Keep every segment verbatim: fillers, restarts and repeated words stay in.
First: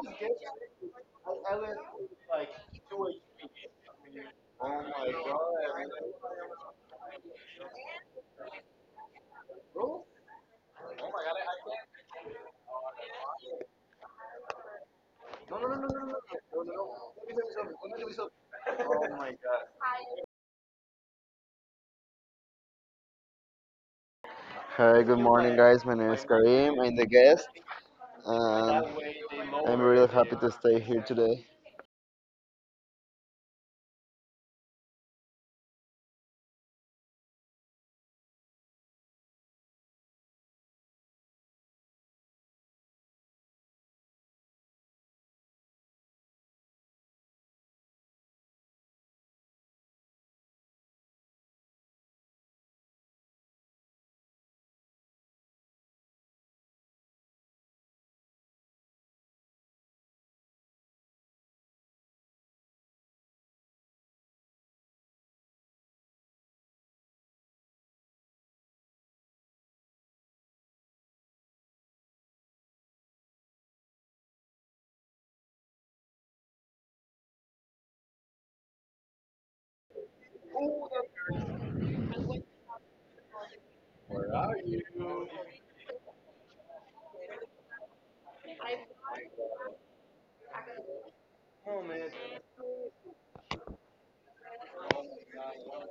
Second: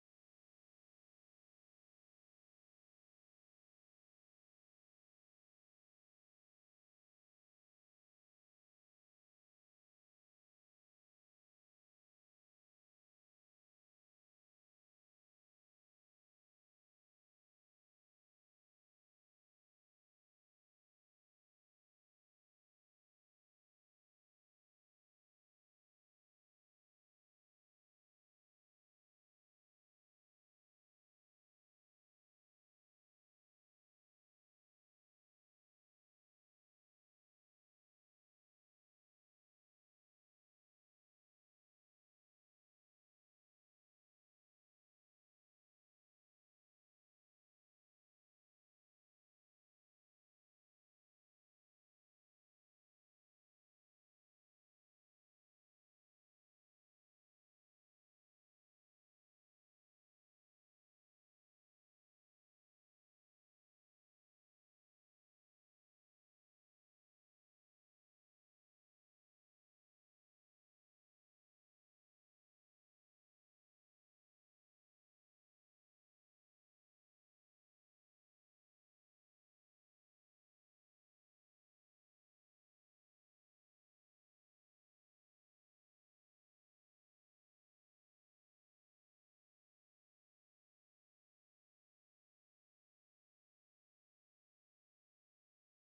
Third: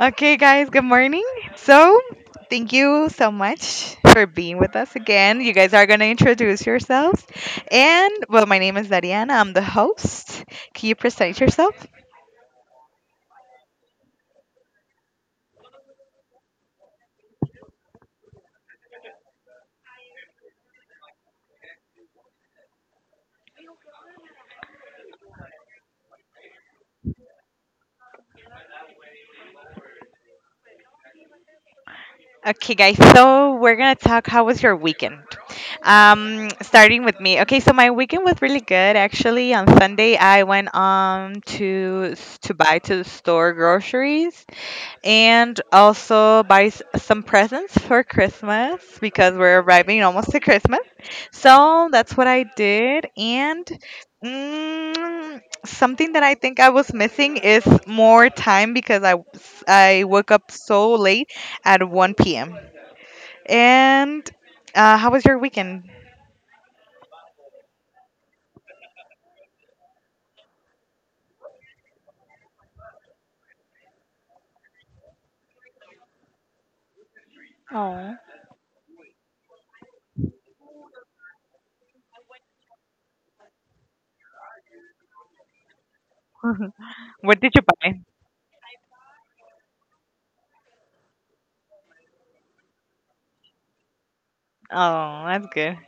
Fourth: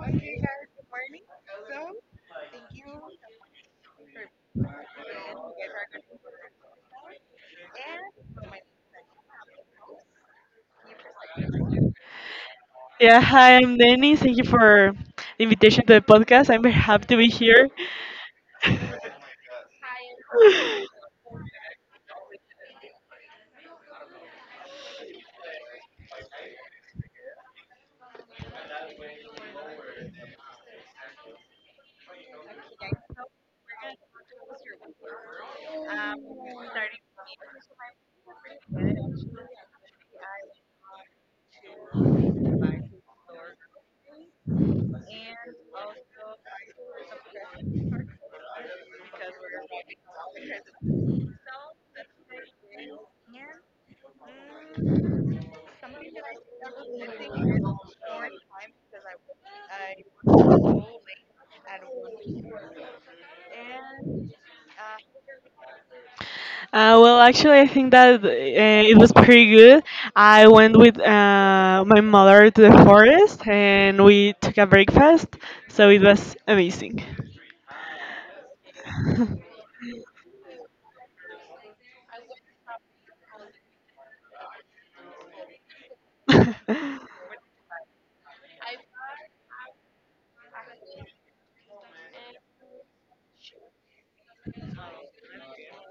Okay, guys, good morning. So, thank you so much for being with us again. You guys are going to introduce yourselves. And, well, my name is Dariana, I'm the host. Can you present yourself? Yeah, hi, I'm Danny. Thank you for the invitation to the podcast. I'm very happy to be here. Hi, good morning, guys. My name is Karim. I'm the guest, and I'm really happy to stay here today. Okay, guys, so we're going to talk how was your weekend? Um, starting with me. Okay, so my weekend was really good actually. On Sunday, I went um to s- to buy to the store groceries. And also buy s- some presents for Christmas because we're arriving almost to Christmas. So that's what I did. And mm, something that I think I was missing is more time because I, s- I woke up so late at one p m. And uh, how was your weekend? Uh, well, actually, I think that uh, it was pretty good. I went with uh, my mother to the forest and we took a breakfast, so it was amazing. Oh, what did you buy? Oh, that's good.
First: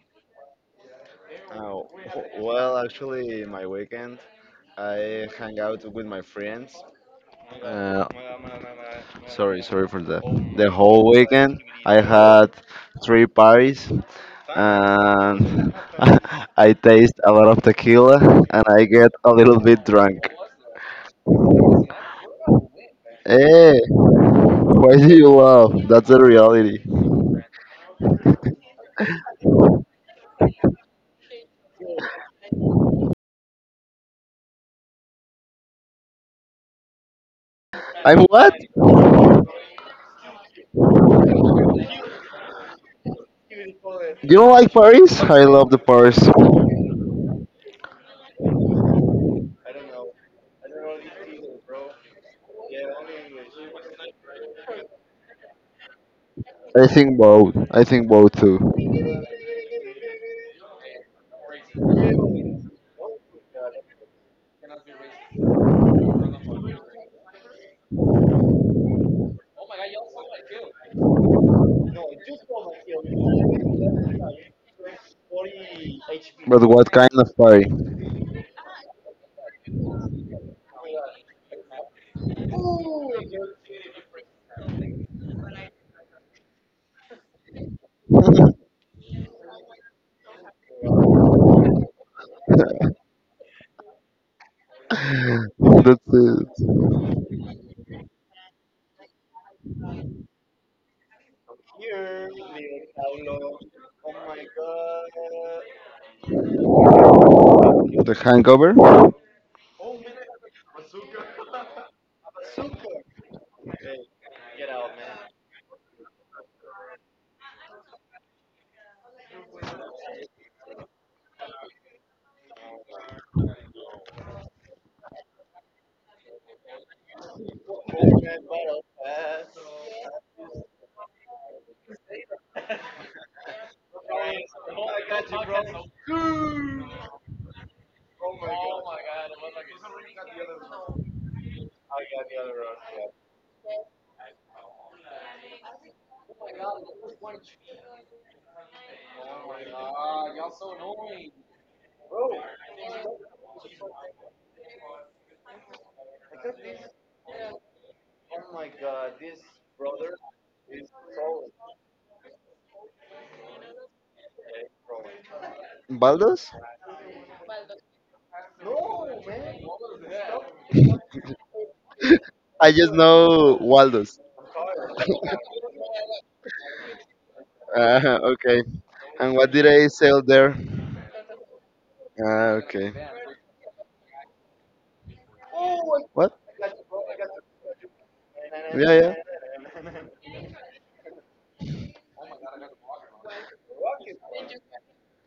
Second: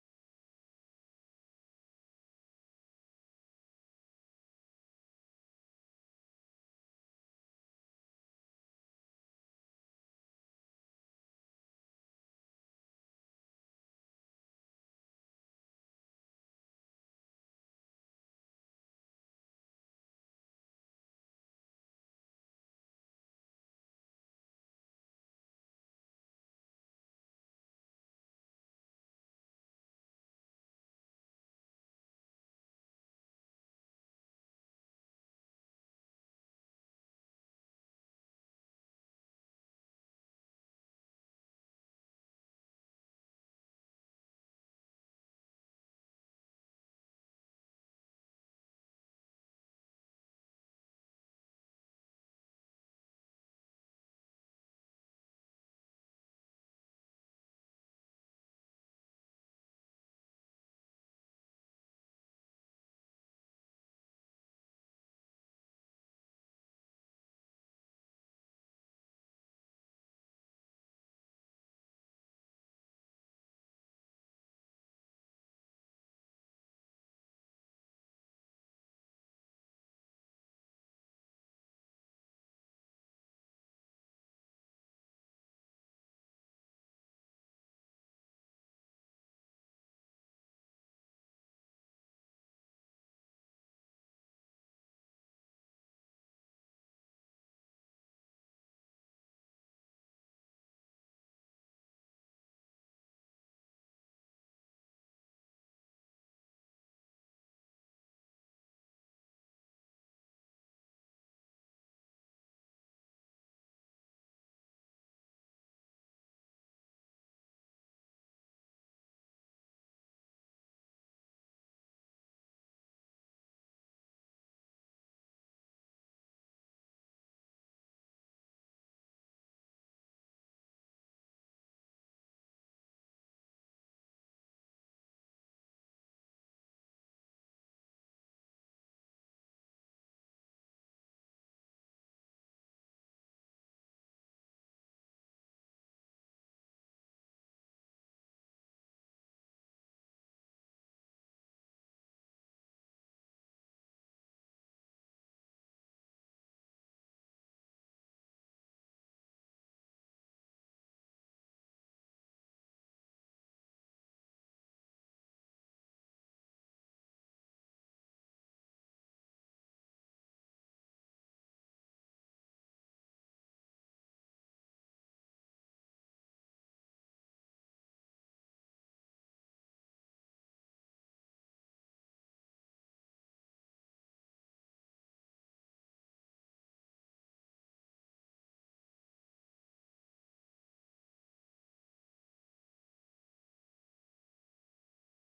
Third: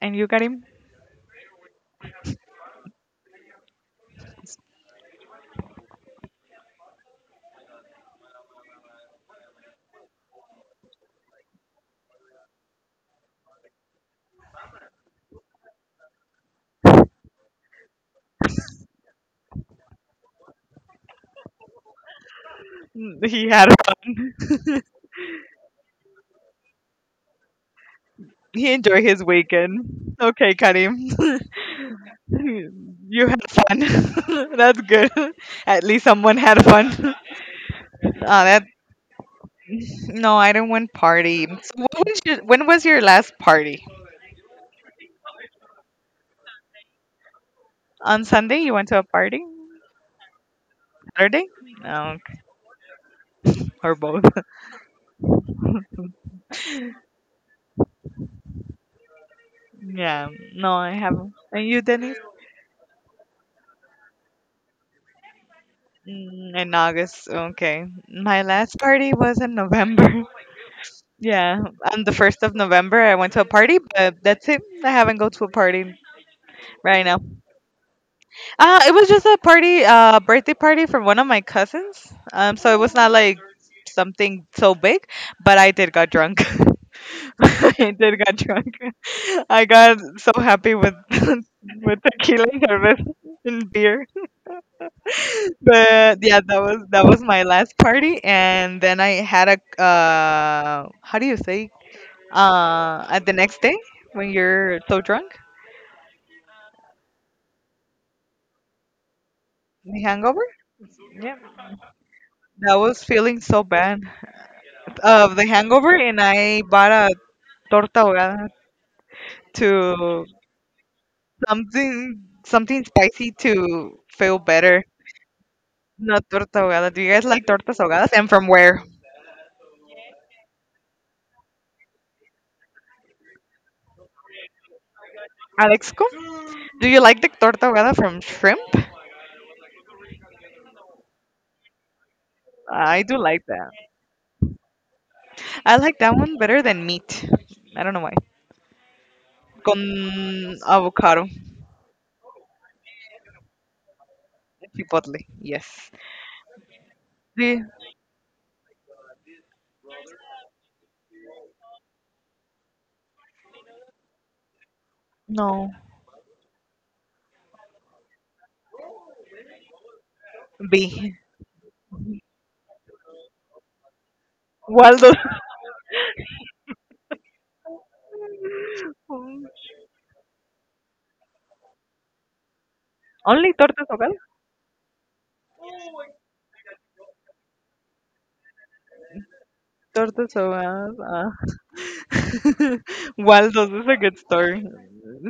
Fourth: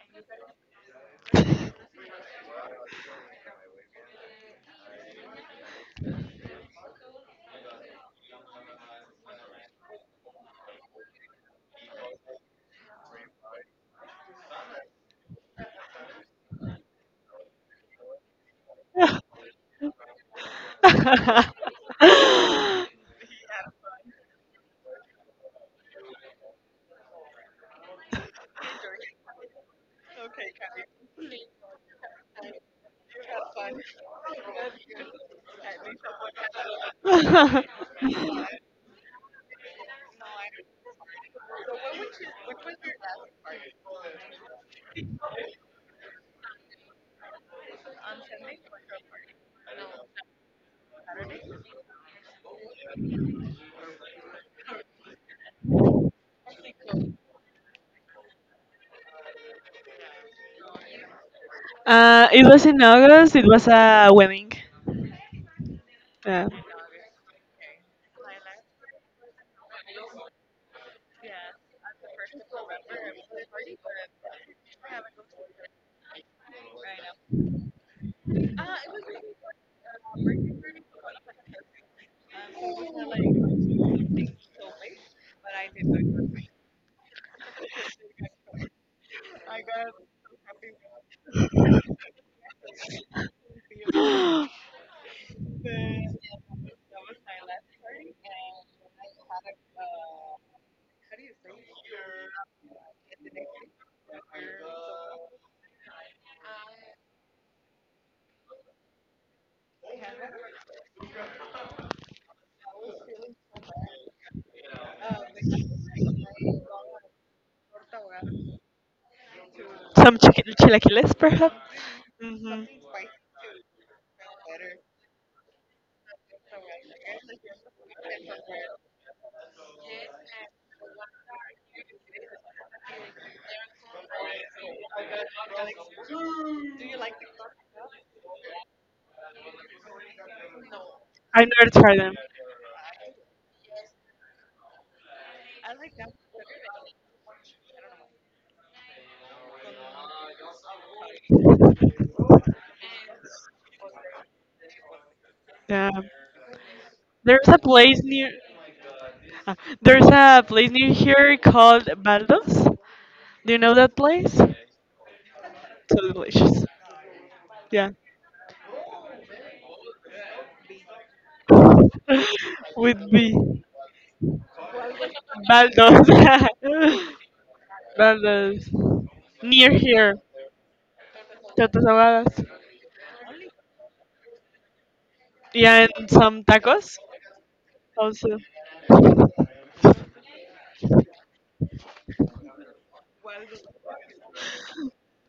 And you got him? Oh, well, actually, my weekend I hang out with my friends. Uh, Sorry, sorry for that. The whole weekend I had three parties and I taste a lot of tequila and I get a little bit drunk. He had Hey, one. why do you laugh? That's the reality. He enjoy his weekend. Okay, Karim. You had fun. That's good. At least someone had fun. I'm Ah, what? that no, I didn't win party. So what was your, when was your last party? You don't like Paris? I love the Paris. On Sunday, you went to a party. Saturday, no, or both. I think both. I think both too. Yeah, no, I haven't. And you, Denise? Uh, it was in August, it was a wedding. Yeah. Mm, in August, okay. My last party was in November. Yeah, on the first of November, I went to a party, but that's it. I haven't go to a party But what right kind now. of party? Uh, it was just a party, uh, birthday party for one of my cousins. Um, so it was not like something so big, but I did got drunk. I did got drunk. I got so happy with with tequila and cerveza and beer. That's But yeah, that was it. that was my last party, and then I had a uh, how do you say uh, at the next day when you're so drunk, The hangover? the hangover. Yeah, that was feeling so bad. Of the hangover, and I bought a torta ahogada Some to chicken chilaquiles, perhaps. Something hmm. something spicy to feel better. Not torta ahogada. Do you guys like tortas ahogadas? And from where? Alexco? Do you like the torta ahogada from shrimp? I've never tried them. I do like that. I like that one better than meat. I don't know why. Con avocado, chipotle. Yeah. Yes. There's a B. place near. ah, There's a place near here called Baldos. Do you know that place? No. So Baldos? delicious. Yeah. B. I just With B. know Waldos. Waldo. Baldos. Uh, okay. Baldos. And Only what did Near I here. sell there? Tatas ahogadas. Ah, okay. tortas ahogadas. Yeah, and What? some tacos also. Yeah, yeah. Tortas ahogadas, ah. Waldo's is a good store.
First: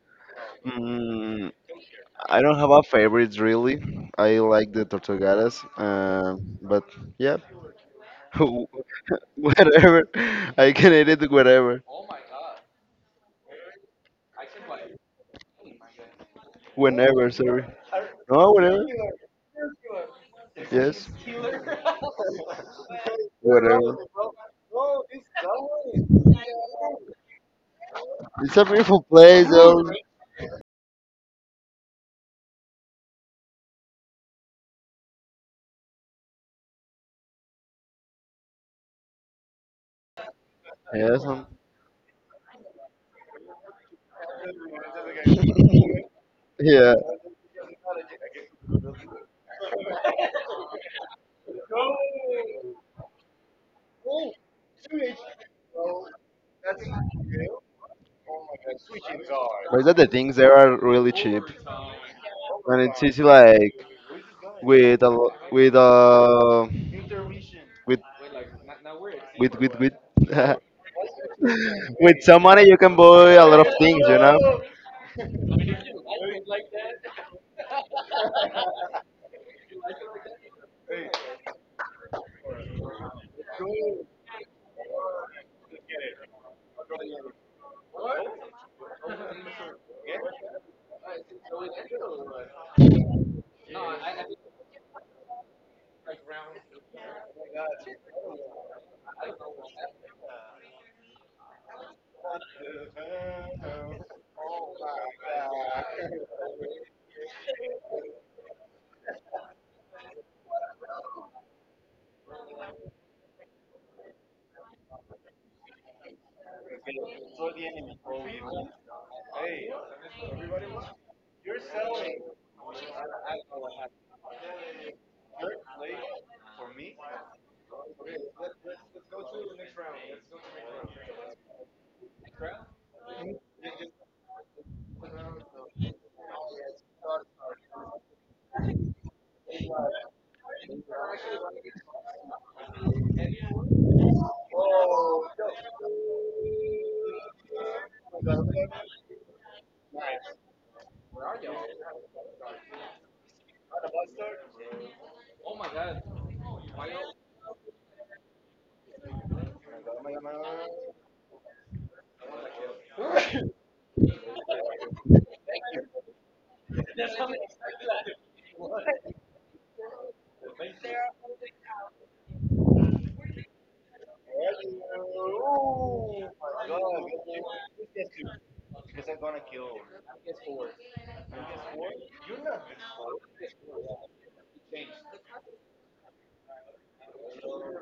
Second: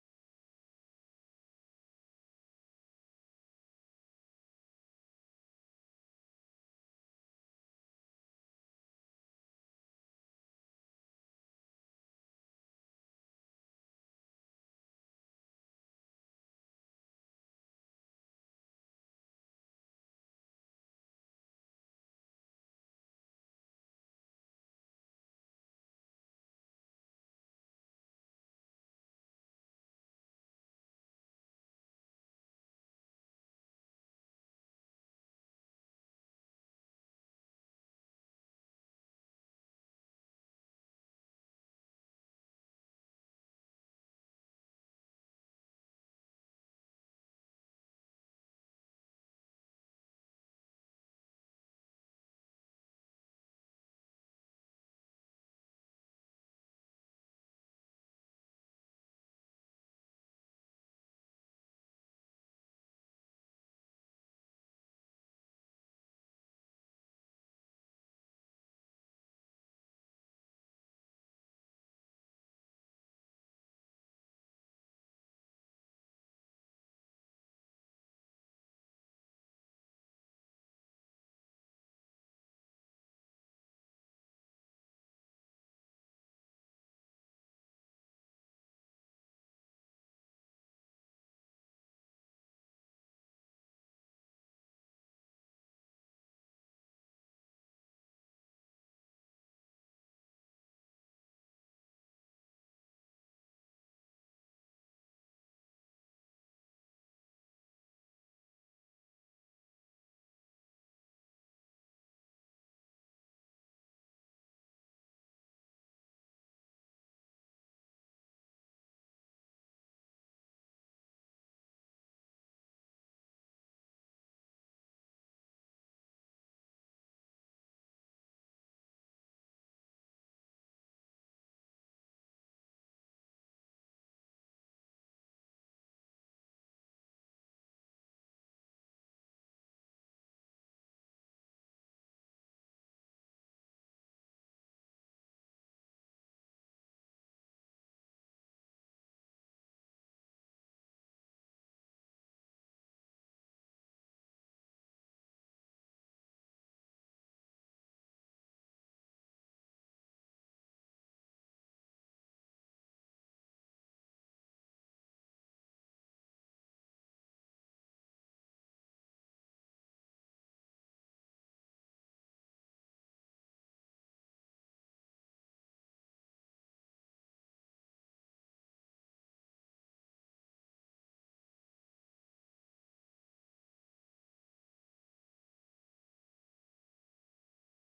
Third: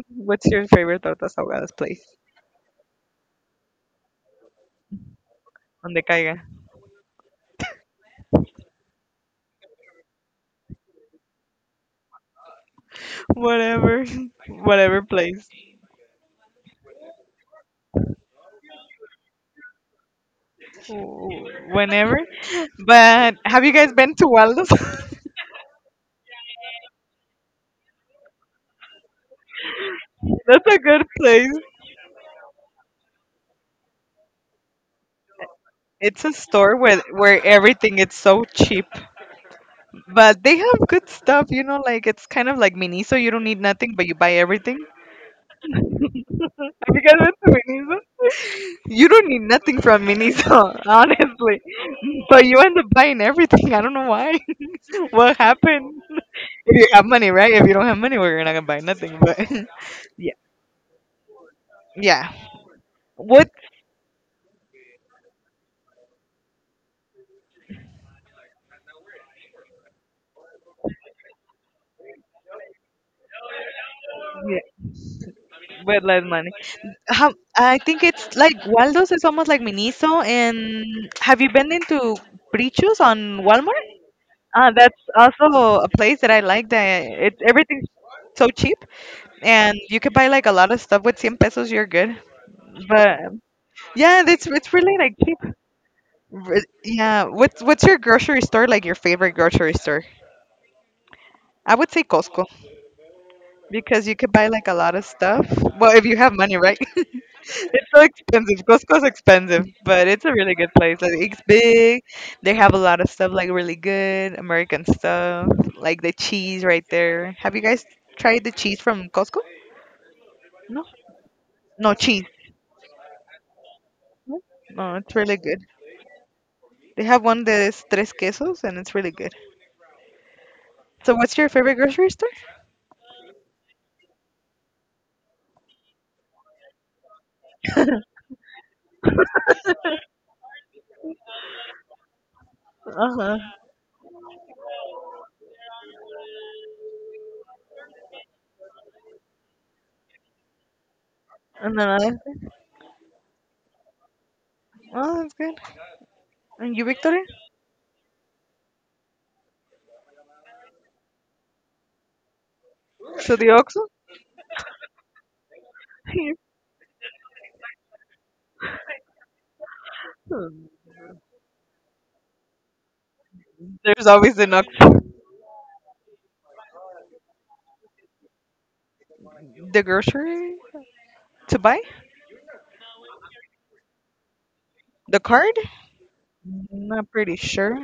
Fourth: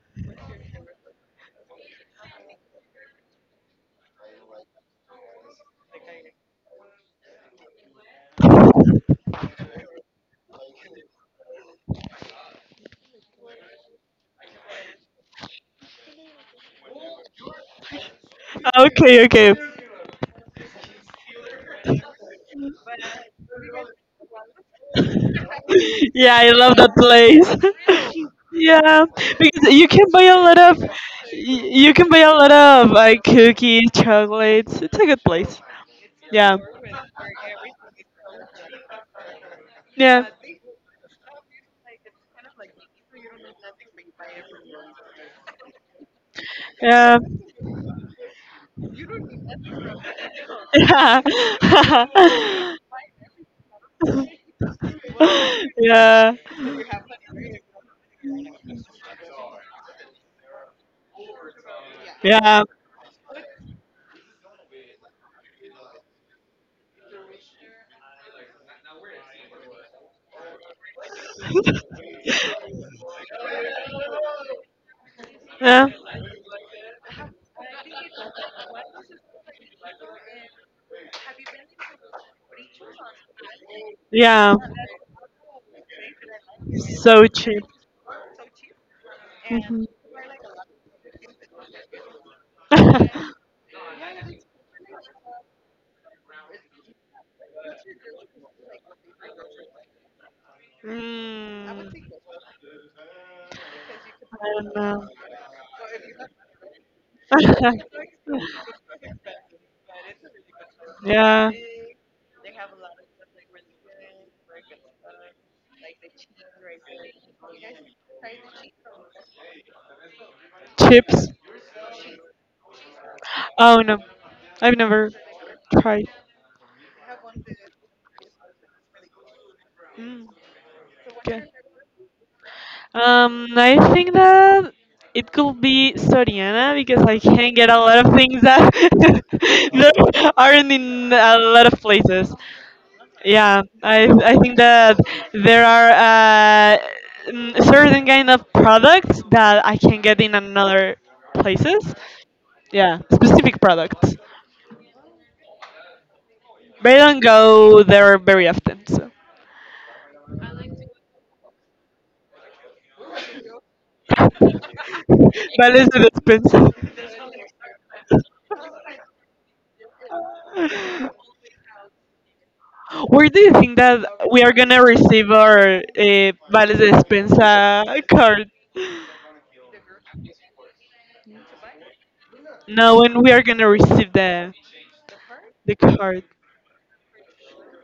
What's your favorite tortas Mm, ahogadas place? I don't have a favorite really. I like the Tortugadas, Donde caiga. um, but yeah, whatever. I can eat it wherever, Whatever, whatever place, whenever. Sorry, no, Ah, whatever. Okay, okay. Yes, w- whenever. But have you guys whatever. been to Waldo's? Yeah, I love that place. It's a beautiful Yeah, place, because though. you can buy a lot That's a of y- good place. you can buy a lot of like cookies, chocolates. It's a good place. It's a Yeah, store where where everything is so cheap, yeah, but they have good Yes, stuff. um, You know, like it's kind of like Miniso. You don't need nothing, but you buy everything. Have yeah. you yeah, guys been to Miniso? You don't need nothing from Miniso, honestly. But you end up buying everything. I don't know why. What yeah, happened? yeah, If you have money, right? If you don't have money, well, you're not gonna buy nothing. But But that the yeah, things there are really cheap, yeah. yeah, and it's easy What? like with a lo- with a with with with with with some money you can buy a lot of things, you Yeah, know. yeah, with less money. How, I think it's like Waldo's is almost like Miniso. And have you been into Brichos on Walmart? yeah. Uh, that's also a place that I like. That So it's cheap. everything's so cheap, and Mhm. you could buy like a lot of stuff with ten pesos. You're good. But yeah, it's it's really like cheap. Re- Yeah, what's what's your grocery store, like your favorite grocery store? I mm, would say Costco because you could I buy like a lot of don't stuff. Well, if you have money, right? know. It's so expensive. Costco's expensive, but it's a really good place. Like it's Yeah. big. They have a lot of stuff like really good American stuff, like the cheese right there. Have you guys tried the cheese from Costco? No. Chips? No cheese. Oh no, No, I've no, never it's really good. tried. They have one that is tres quesos and it's really good. Mm, So what's okay. your favorite grocery store? Um, I think that it could be Soriana because I can get a lot of things that, that aren't in a lot of places. Uh-huh. Yeah, I I think that there are uh, mm, certain kind of products that I can get in another And then places. I, Yeah, specific products. oh, that's good. And you, But I don't Victoria? go there very often. So. So the Oxxo? That is the despensa. Where do you think that There's always we an are gonna Oxxo. receive our uh, vales de despensa card? The grocery to buy? No, when we are gonna receive the The card? the card? Not pretty sure.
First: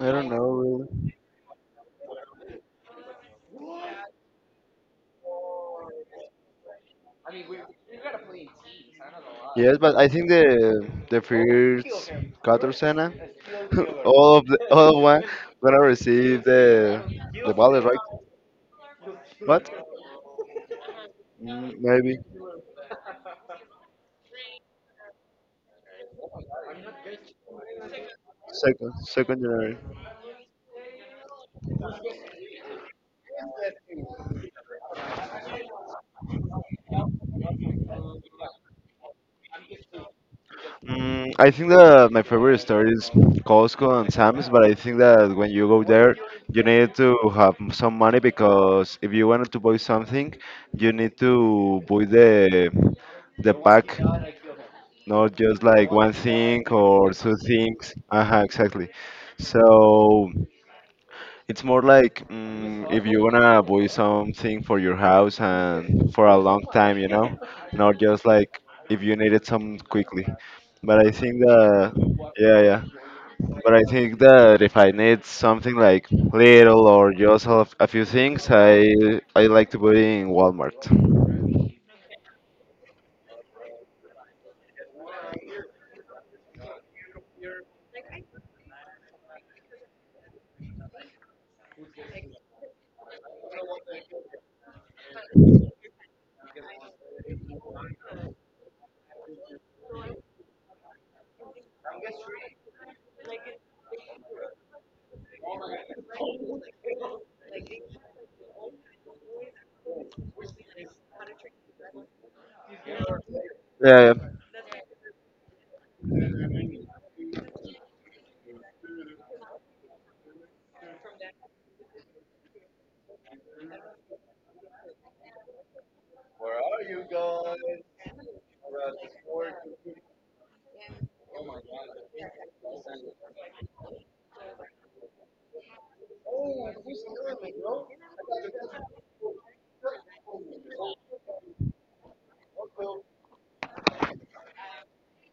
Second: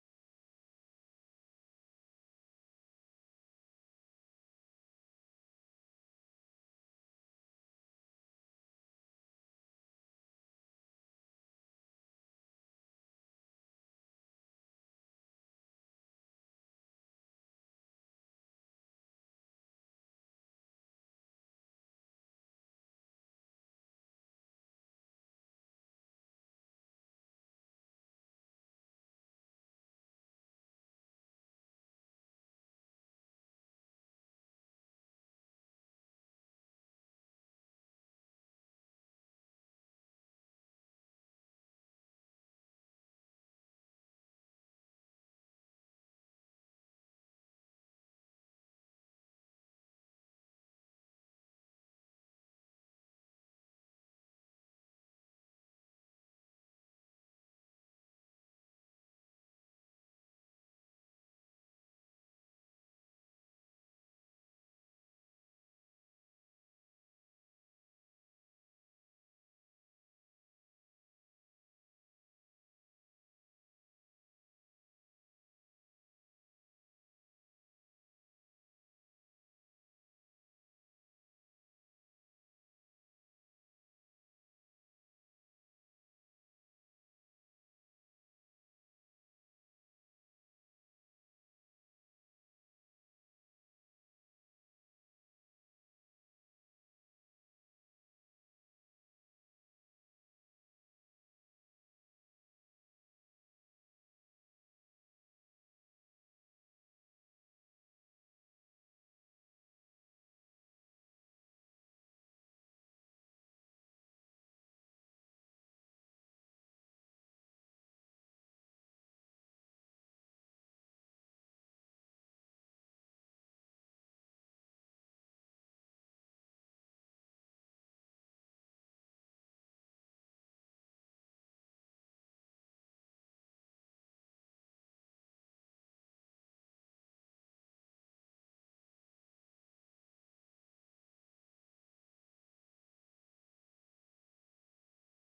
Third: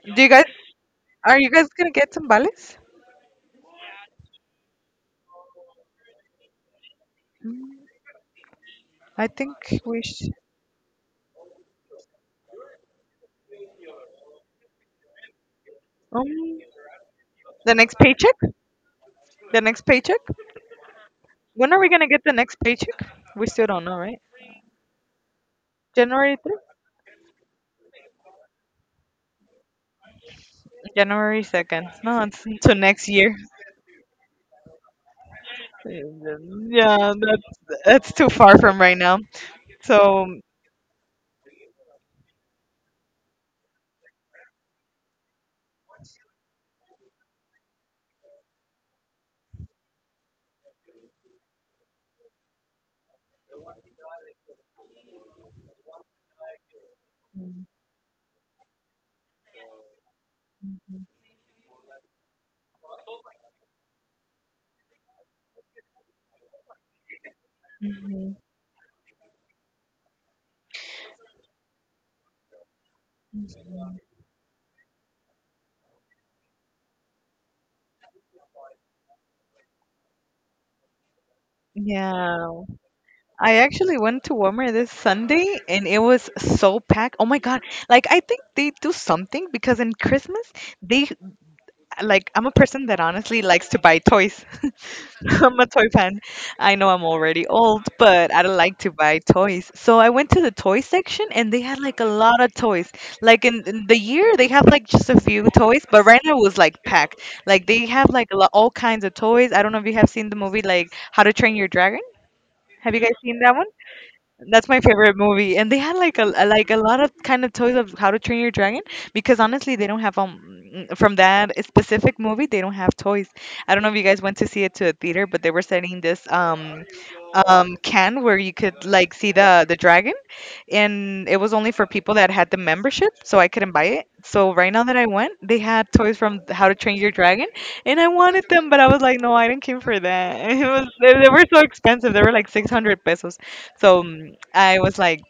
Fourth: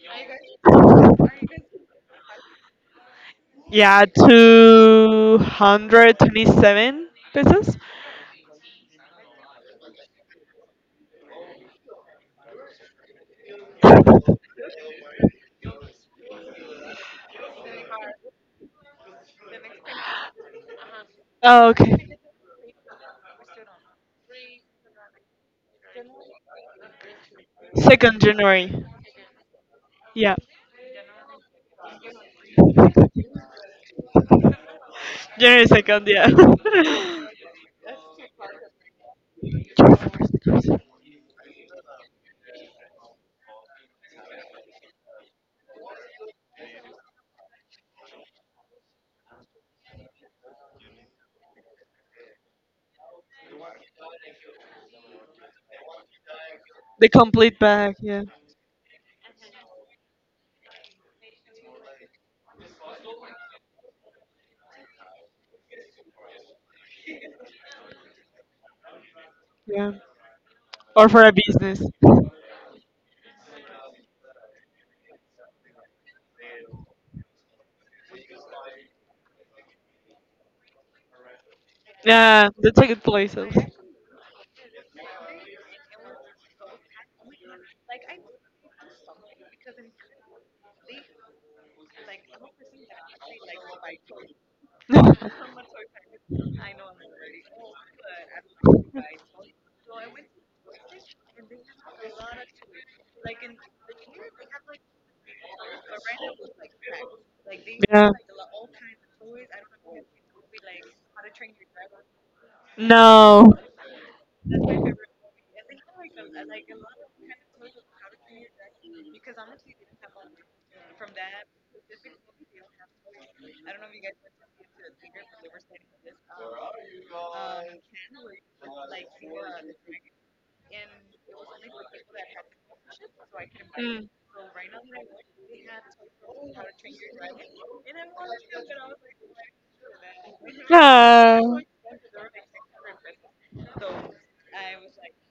I Do don't you know guys, really. are you guys gonna get tamales? Yeah, two hundred twenty-seven pesos. Mm, I think Yes, but we I think should, the the first Katarzyna, all of the all of one gonna receive um, the the the ballot, next right? paycheck? The What? next paycheck? Oh, When Mm, are we gonna Maybe okay. get the next paycheck? We still don't know, right? January third? Second January. second second January. Yeah, January second. No, it's to next year. January second. Yeah, Yeah, that's that's too far from right now. So Mm, I think that my favorite store is Costco and Sam's, but I think that when you go there, you need to have m- some money because if you want to buy something, you need to buy the the pack, not just like one thing the or two complete things. bag. Yeah, Uh-huh, exactly. So it's more like mm, if you wanna buy something for your house and for a long time, you know, not just mhm. like if you need it some yeah. quickly. But I Or for a think business. that, yeah, yeah. But I think that if I need something like little or just a, a few things, I I like to put it in Walmart. Yeah. Yeah, the ticket places. I actually went to Walmart this Sunday and it was so packed. Oh my God. Like I think they do something because in Christmas they like I'm a person that honestly likes to buy toys. I'm a toy fan. I know I'm already old, but I don't like to buy toys. So I went to the toy section and they had like a lot of toys. Like in, in the year they have like just a few toys, but right now it was like packed. Like they Yeah. have like a lo- all kinds of toys. I don't know if you have seen the movie like How to Train Your Dragon. Have you guys seen No. that one? Yeah, yeah. That's my favorite movie. And they had like a a- like a lot of kind of toys of How to Train Your Dragon because honestly, they don't have um mm, from that specific movie, they don't have toys. I don't know if you guys went to see it to a theater, but they were selling this um um can where you could like see the the dragon and it was only for people that had the membership, so I couldn't buy it. Mm. So right now that I went, they had toys from How to Train Your Dragon, and I wanted them, but I was like, no, I didn't came for that. It No. was they, they Yeah. were so expensive. They were like six hundred pesos. So mm, I was like,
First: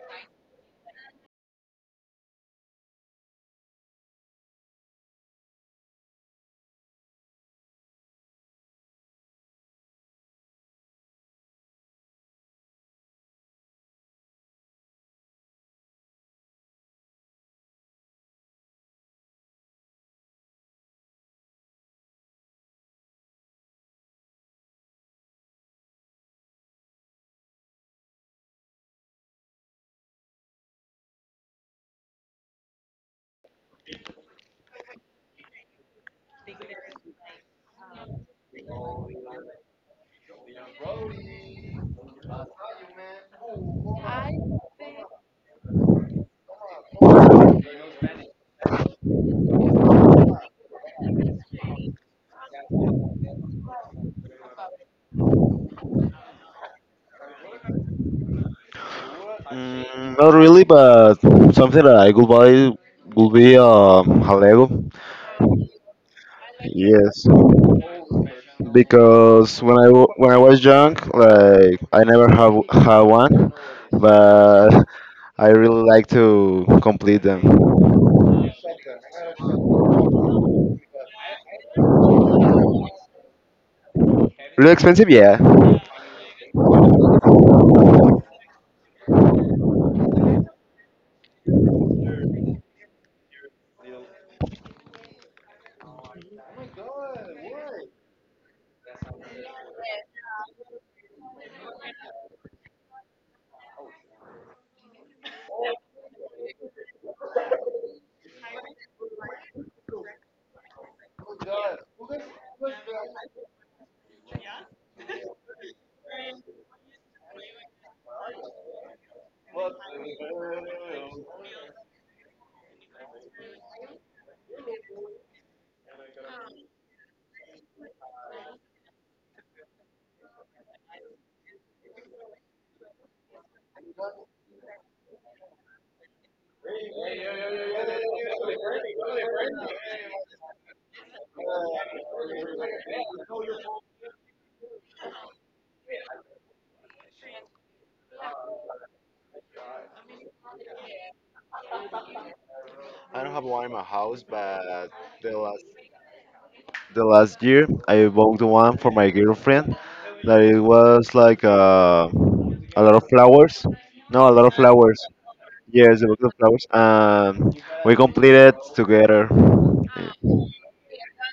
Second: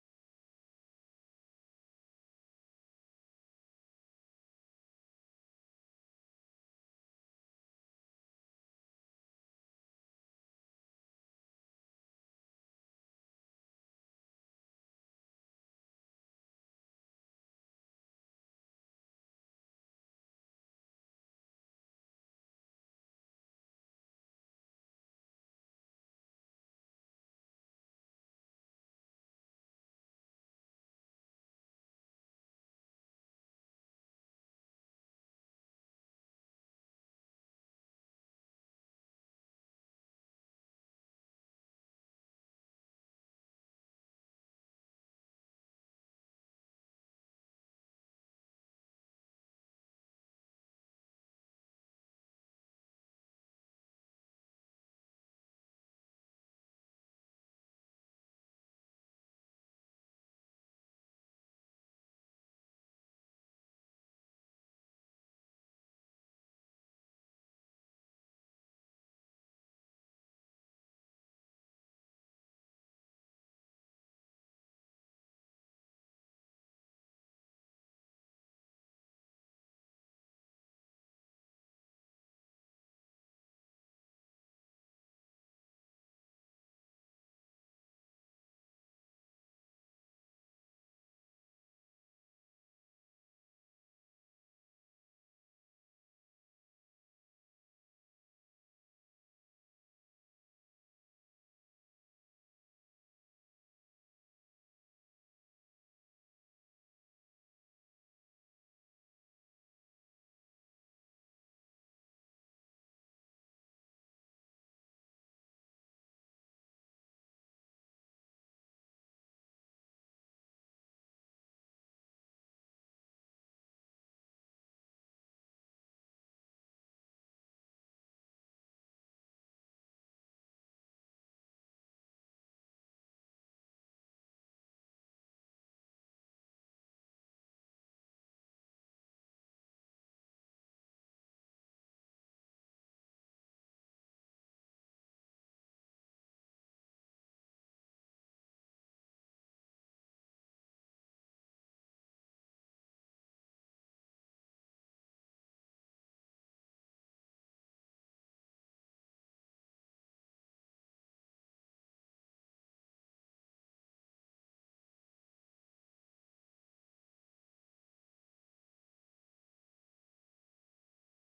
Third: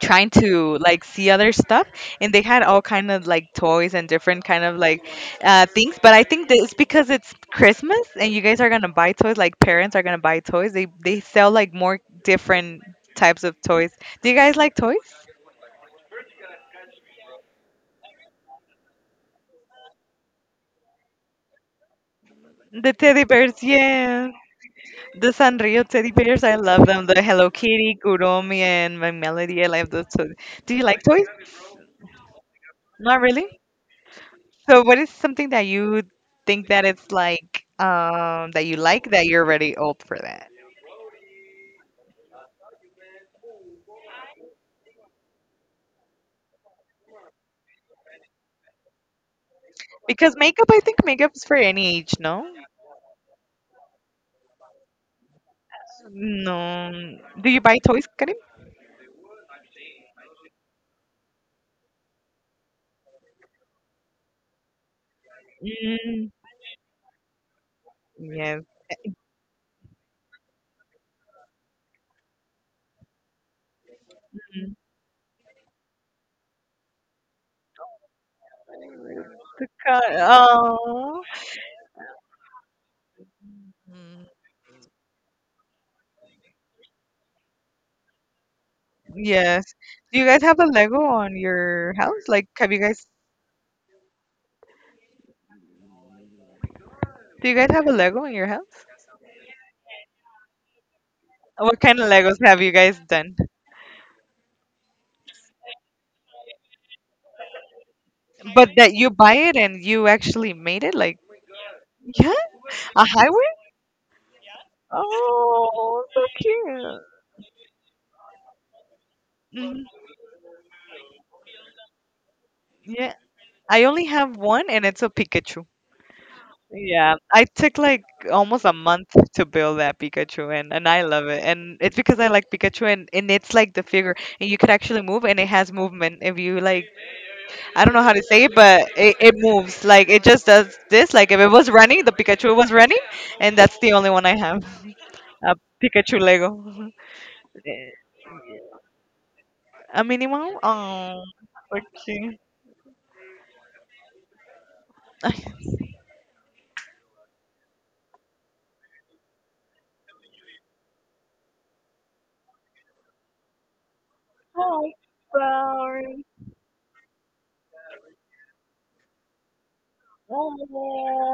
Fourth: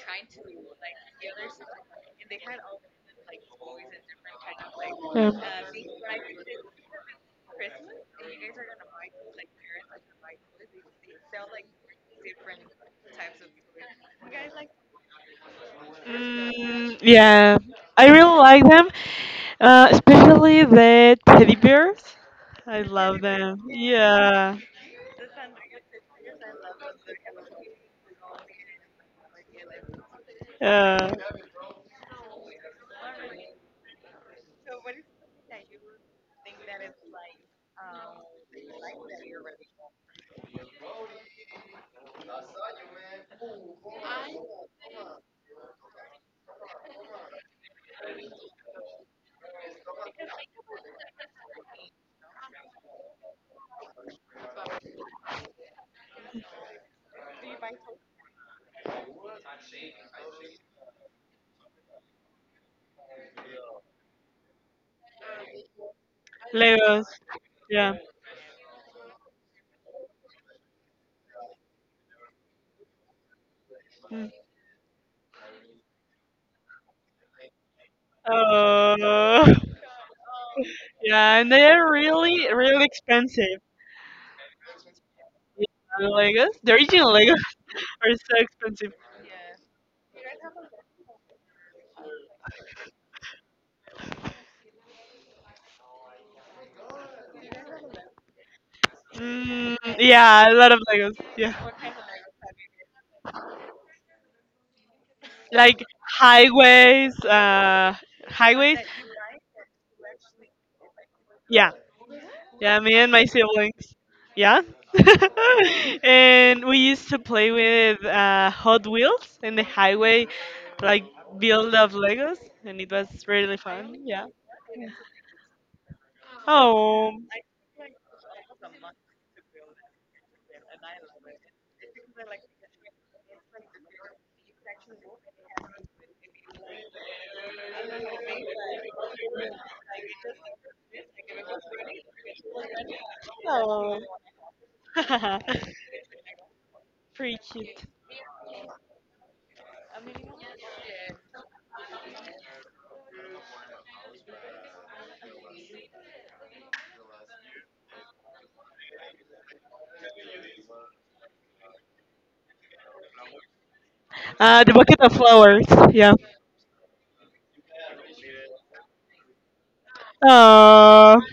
trying to like see other stuff, and they had all kind of like toys and different kind of like uh, things. But I think that it's because it's Christmas and you guys are gonna buy toys, like parents are gonna buy toys, they they sell like more different types of toys. Do you guys like toys? Mm, yeah, I really like them. Uh, especially the teddy bears. I The love teddy them. bears, yeah, Yeah. the Sanrio teddy bears. I love them. The Hello Kitty, Kuromi, and My Melody. I love those toys. Do you like Uh, toys? Not really. So what is something that you think that it's like um that you like that you're already old for that? Because makeup, I think makeup is for any age, no? No. Do you buy toys, Karim? Mm, not really, but something that I could buy would be um, a Lego. Mm, Legos. Yes, Yeah. yes. because when I wa- when I was young, like I never have had one, Mm. but I really like to complete them. Oh. Oh, Yeah, and they are really, really expensive. mm. Really expensive, yeah. The Legos, the original Legos are so expensive. Yes. Do you guys have a Lego on your house? Like, have you guys? Do you guys have a Lego in your house? Mm, yeah, a lot of Legos. Yeah, What kind of Legos have you guys done? like highways, uh, But highways. that you buy it and you actually made it, like, Yeah. yeah, Yeah, me a and my highway? siblings. Yeah. Oh, so And we cute. used to play with uh, Hot Wheels in the Mhm. highway, like build of Legos, and it was Yeah, really I fun. only Yeah. have one, and it's a Pikachu. Yeah, Oh. I took like almost a month to build that Pikachu, and and I love it. And it's because I like Pikachu, and and it's like the figure, and you could actually move, and it has movement. If you like, I don't know how to say it, but it, it moves. Like it just does this. Like if it was running, the Pikachu was running, and that's the Oh. only one I have. A Pikachu Lego. Pretty cute. A Minimow. Oh, okay. The last year I bought one for my girlfriend that it was like uh, a lot of flowers. No, a lot of Uh, the Oh, bucket flowers. of flowers. Yes, a Yeah. lot sorry. of flowers. And we completed together. Uh, Oh.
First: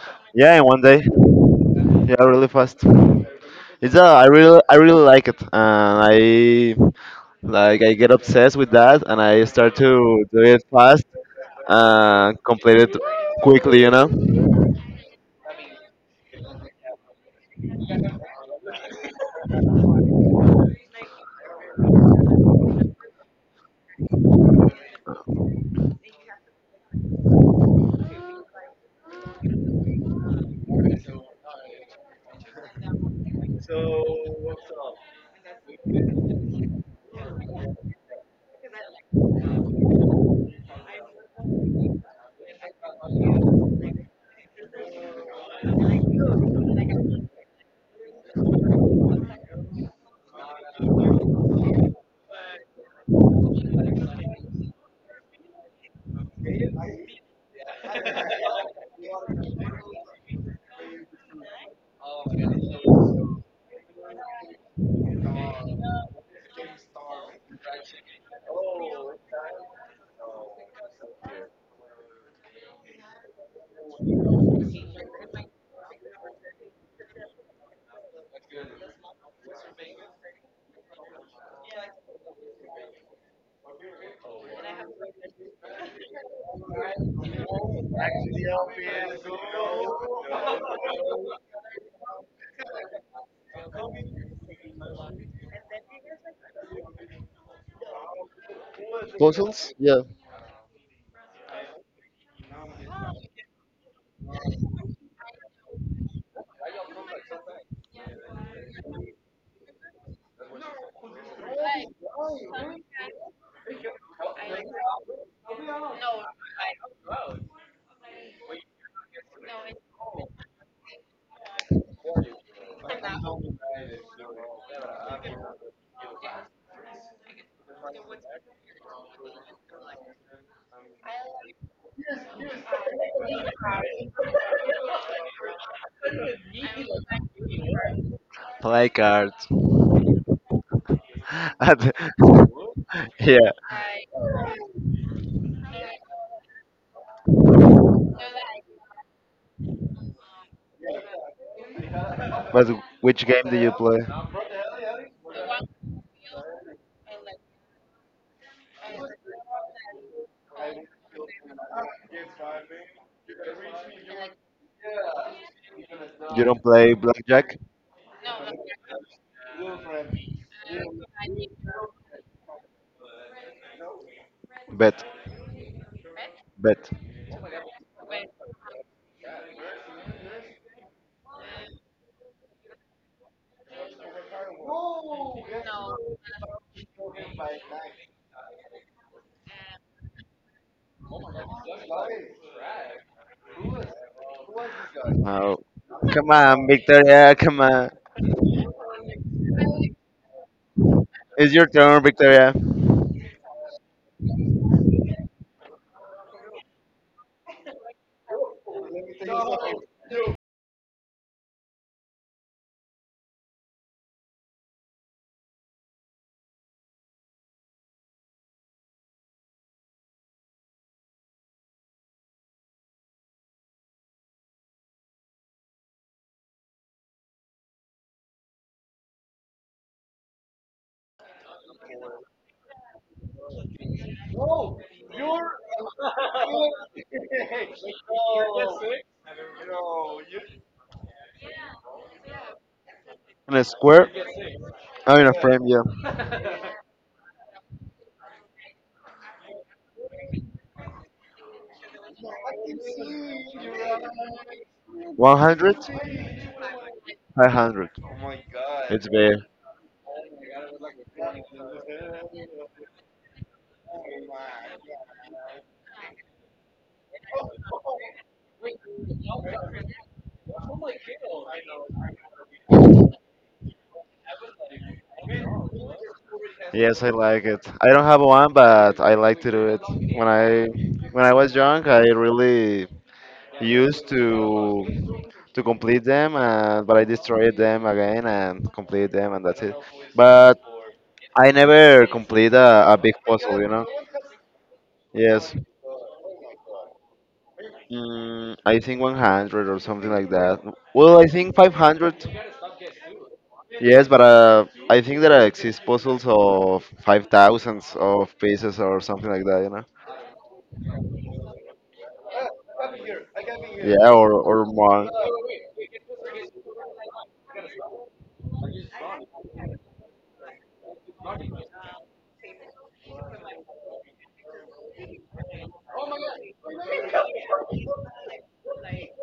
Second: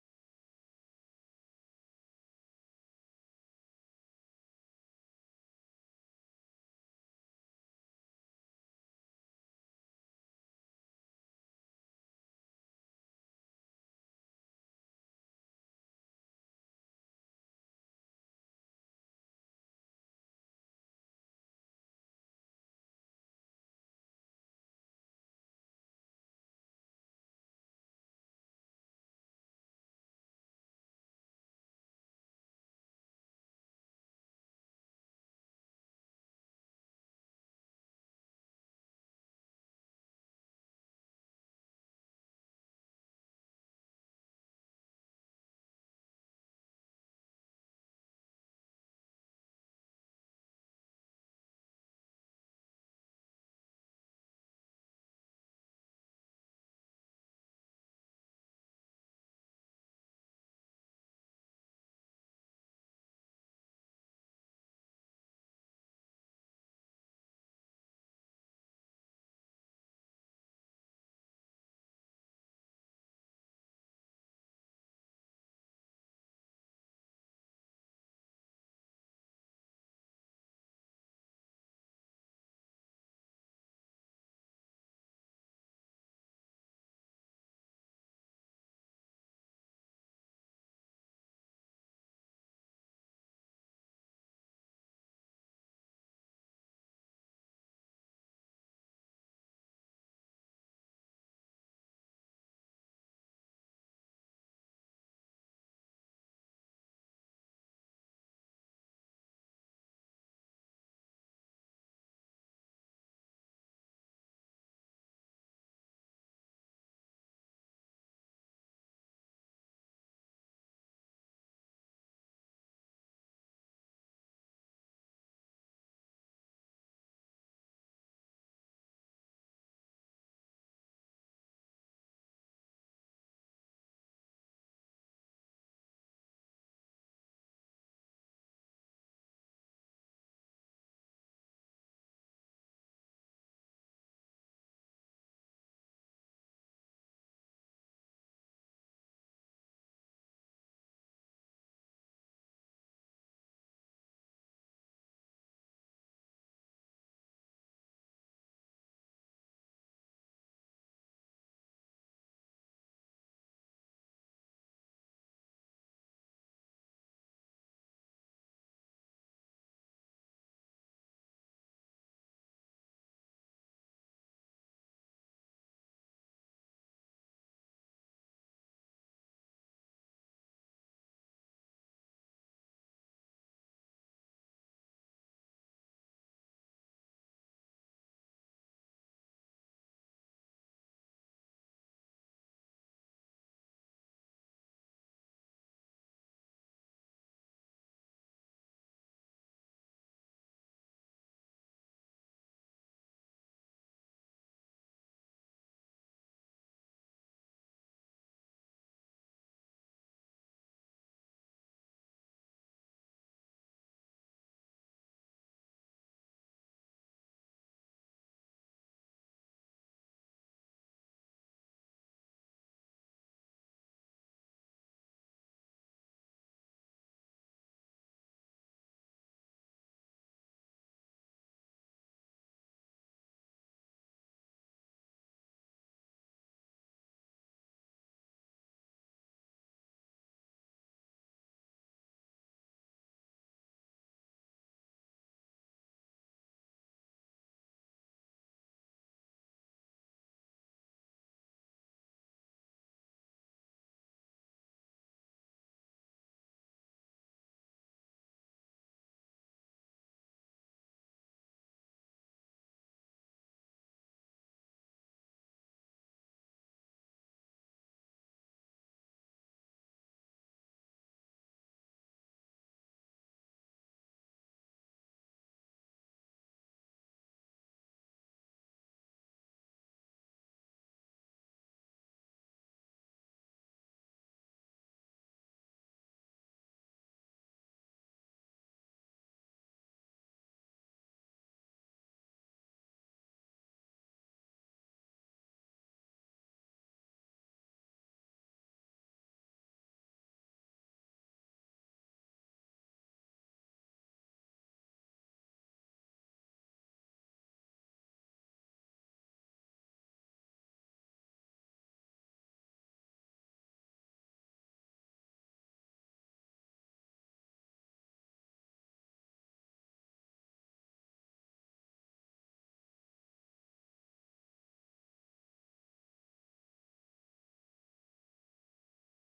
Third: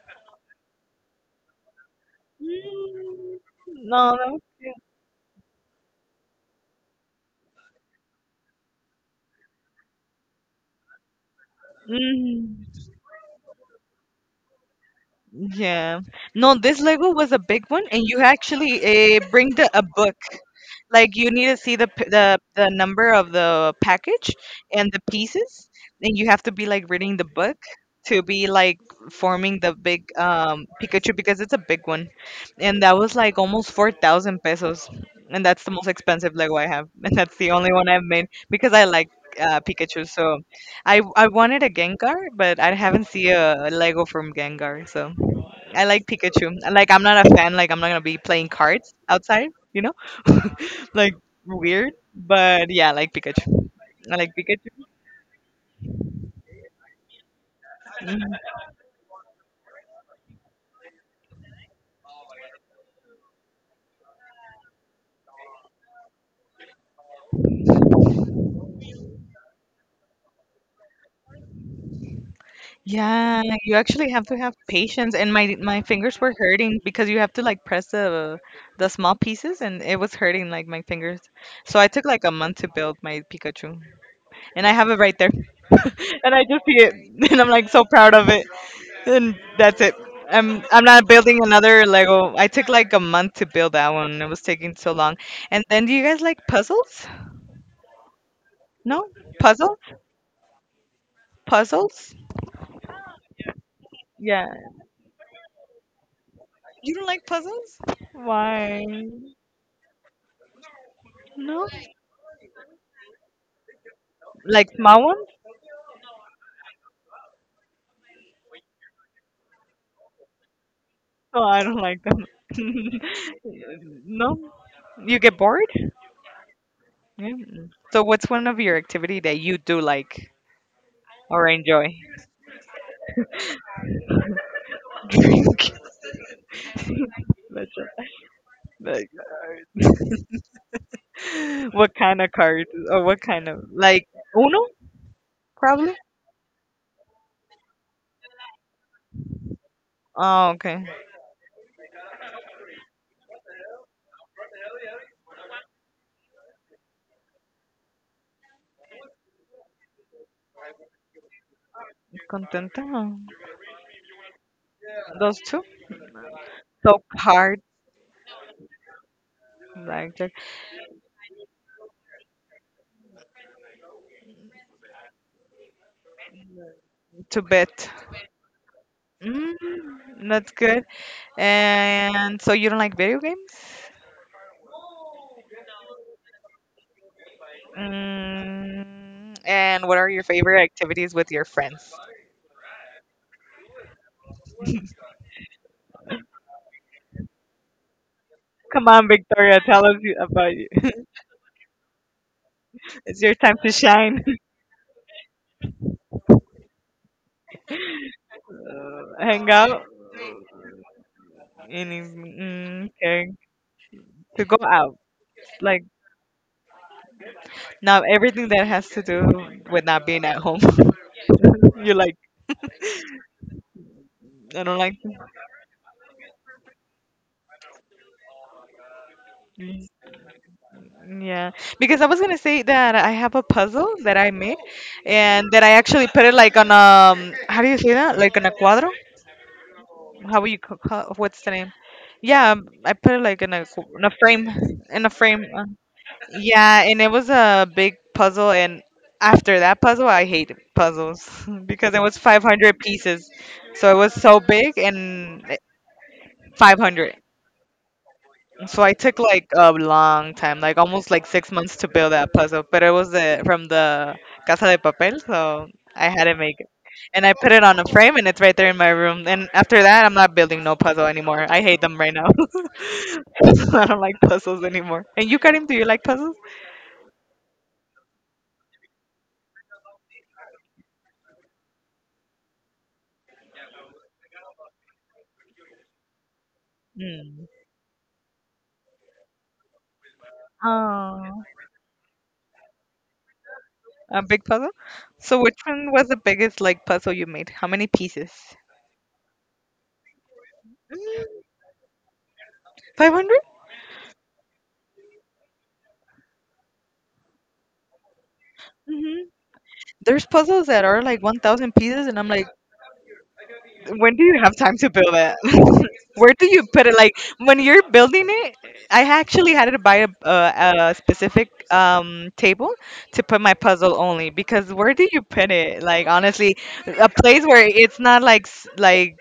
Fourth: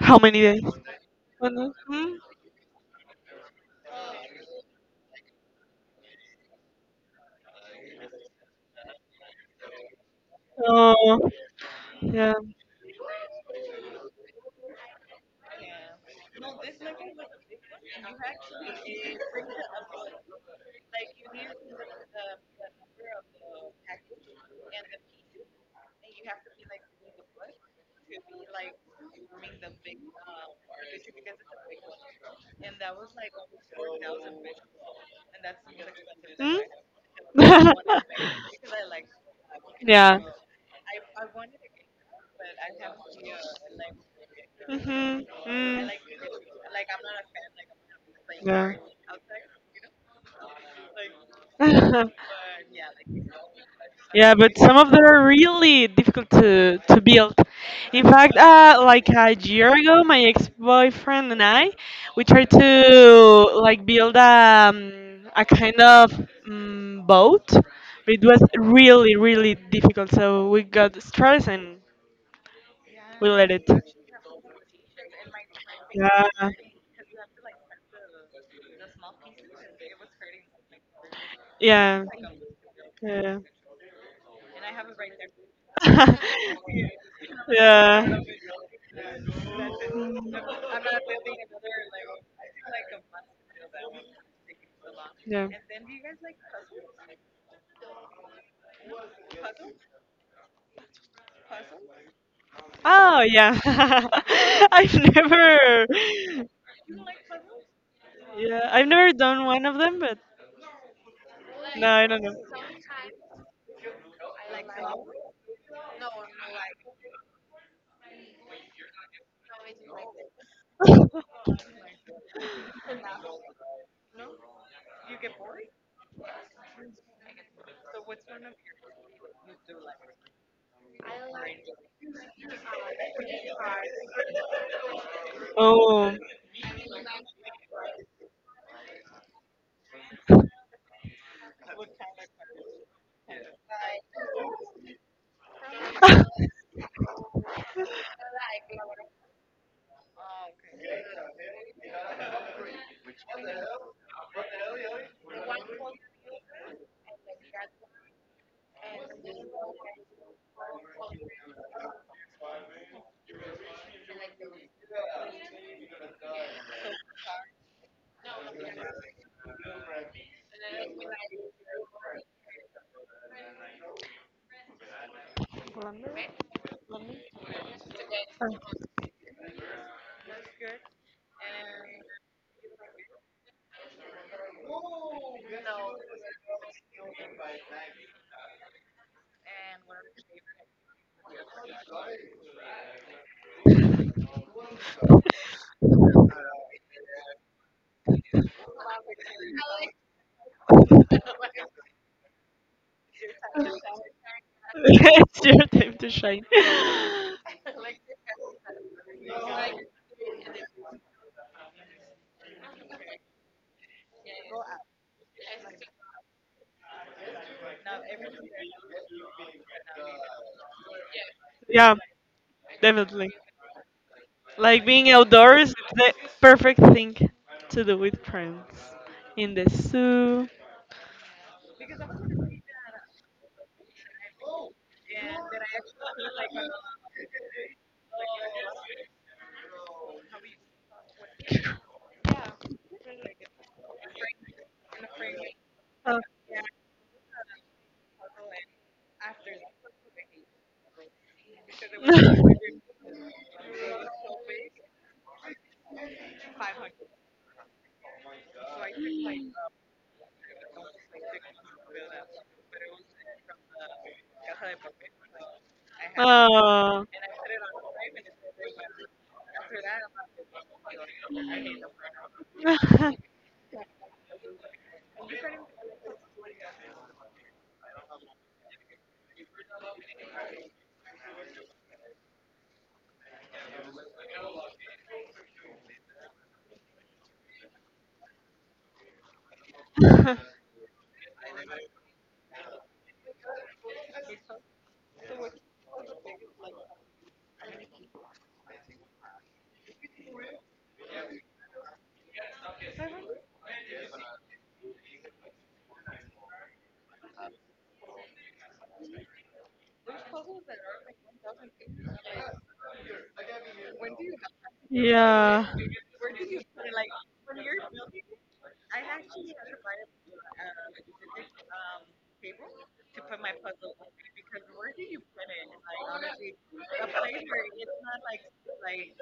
how many Yeah, days? in one day. One month? Hmm? Yeah, really fast. Mm. It's a, No, I no. really I really like it, and I like I get obsessed with that, and I start to do it fast Oh, yeah. and Mm, complete it quickly. You know, yeah. No, this Lego was a big one, and you actually uh, bring the a book. Like you need to see the p- the the number of the package and the pieces, and you have to be like reading the book to be like forming the big um Pikachu because it's a big one, and that was like almost four thousand pesos, and that's the most expensive Lego Hmm? I have, and that's the only one I've made because I like uh, Pikachu. Yeah. So I I wanted a Gengar, but I haven't seen a Lego from Gengar, so. Mm-hmm. I Hmm. Mm. like Pikachu. Like I'm not a fan. Like I'm not gonna be playing Yeah. cards outside. You know, like weird. But yeah, I like Pikachu. I like Yeah, but some Pikachu. of them are really difficult to, to build. In fact, Mhm. uh, like a year ago, my ex-boyfriend and I, we tried to like build um, a kind of um, boat, but it was really, really difficult. So we got stressed and we Yeah, let it. you actually have to have patience. And my my fingers Yeah, were hurting because you have to like press the the small pieces, and it was hurting like my fingers. So I yeah, took like a month to build my yeah, Pikachu, and I have it right there, and I just see it, and I'm like so proud yeah, of it. And that's it. I'm I'm not building another Lego. I took like a month to build that one. It was taking so long. yeah. And then do you guys like puzzles? No? Puzzles. Puzzle? Yeah. Puzzles? Oh yeah. Yeah. I've never, You don't like puzzles? yeah, I've never done one of them, but no, I don't know. Like small ones? Oh, I don't like them. No? You get bored? Yeah. So what's one of your activity that you do like or enjoy? Drink. Oh. That's right. Play Like, cards. And- what kind of cards or what kind yeah, of like Uno probably? Oh, okay. but which game do you play? Contenta. Those two. You don't play So blackjack? hard, like that, Bet, bet. to bet. Mm, that's good. And so you don't like video games? Mm, and what are your favorite activities with your friends? Oh, come on, Victoria, come on. Come on, Victoria, tell us you- about you. It's your turn, Victoria. It's your time to shine. It's your time to shine. Uh, hang out. Any, mm, okay. To go out. Like, now everything that has to do with not being at home. Yeah, you like, definitely. I don't Like like. being outdoors, it's the perfect thing to do with friends. In the zoo. Yeah, because I was gonna say that I have a puzzle that I made, and that I actually put it like on um how do you say that? Like on a cuadro? How would you ca- ca- what's the name? Yeah, um, I put it like In in a a qu- in square? a frame in a Oh, in a frame. frame, uh, yeah. Yeah, and it was a big puzzle, and after that puzzle, I hate puzzles because it was five hundred pieces, so it was so big and one hundred? five hundred. five hundred. So I It's took big. like a long time, like almost like six months to build that puzzle, but it was the, from the Casa de Papel, so I had to make it. Oh. And I put it on a frame, and it's right there in my room. And after that, I'm not building no puzzle anymore. I hate them right now. I don't like puzzles anymore. And you, Karim, do you like puzzles? Yes, I like it. I don't have one, but I like to do it. When I when I was young, I really used to to complete them, and, but I Mm. destroyed them again and completed them, and that's it. oh. But Oh, I never complete a, a big puzzle, you know. a big puzzle. So Yes, which one was the biggest like puzzle you made? How many pieces? mm, I think one hundred or something like that. Well, I think five hundred. Five hundred? Yes, but uh, I think there are exist puzzles of five thousands of pieces or Mm-hmm. something like that, you know. There's puzzles that are like one thousand pieces, and I'm like, Yeah, when do or you have or time to more. build it? Yeah. Where do you put it? Like when you're building it, I actually had to buy a, a, a specific um, table to put my puzzle only because where do you put it? Like honestly, a place where it's not like s- like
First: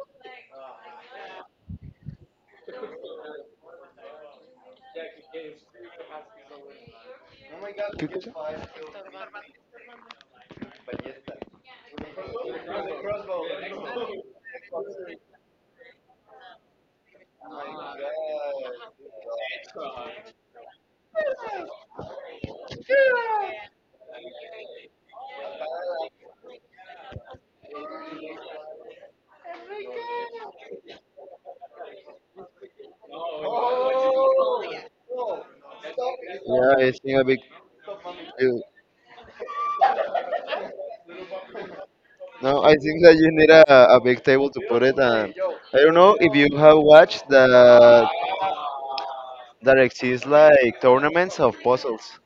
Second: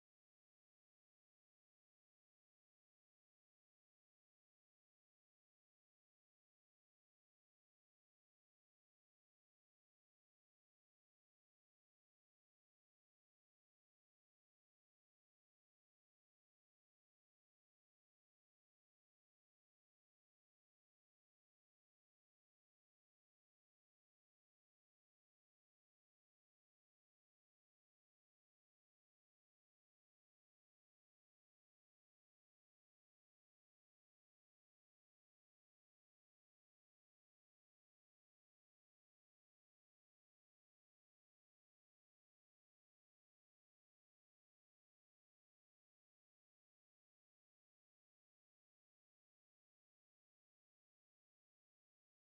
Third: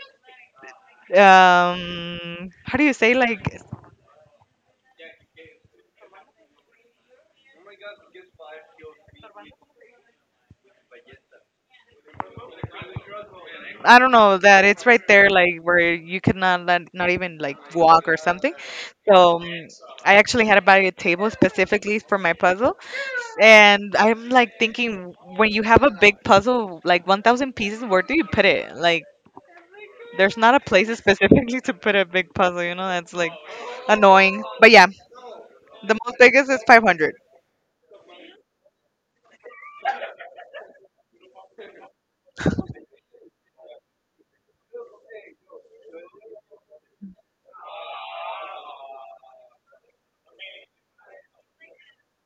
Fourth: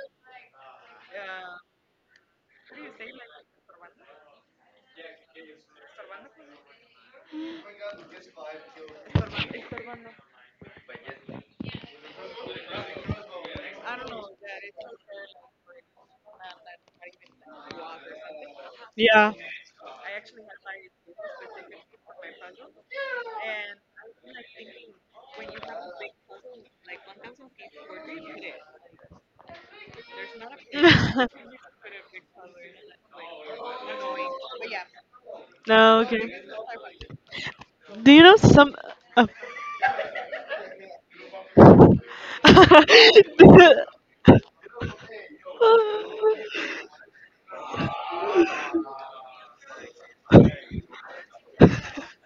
um how do you say like ¿Qué cosa? I don't know that it's right there like where you could not let, not even like walk or something. Yeah. So um, I actually had to buy a table specifically for my puzzle. And I'm like thinking, when you have a big puzzle, like one thousand pieces, where do you put it? Like, there's not a place specifically to put a big puzzle, you know? That's like annoying. But yeah, the No, most okay. biggest is Yeah, I five hundred. think a big Do you know Uh, some? No, I think that you need Oh. a, a big table to put it. And I don't know if you have watched that that exists like tournaments of puzzles.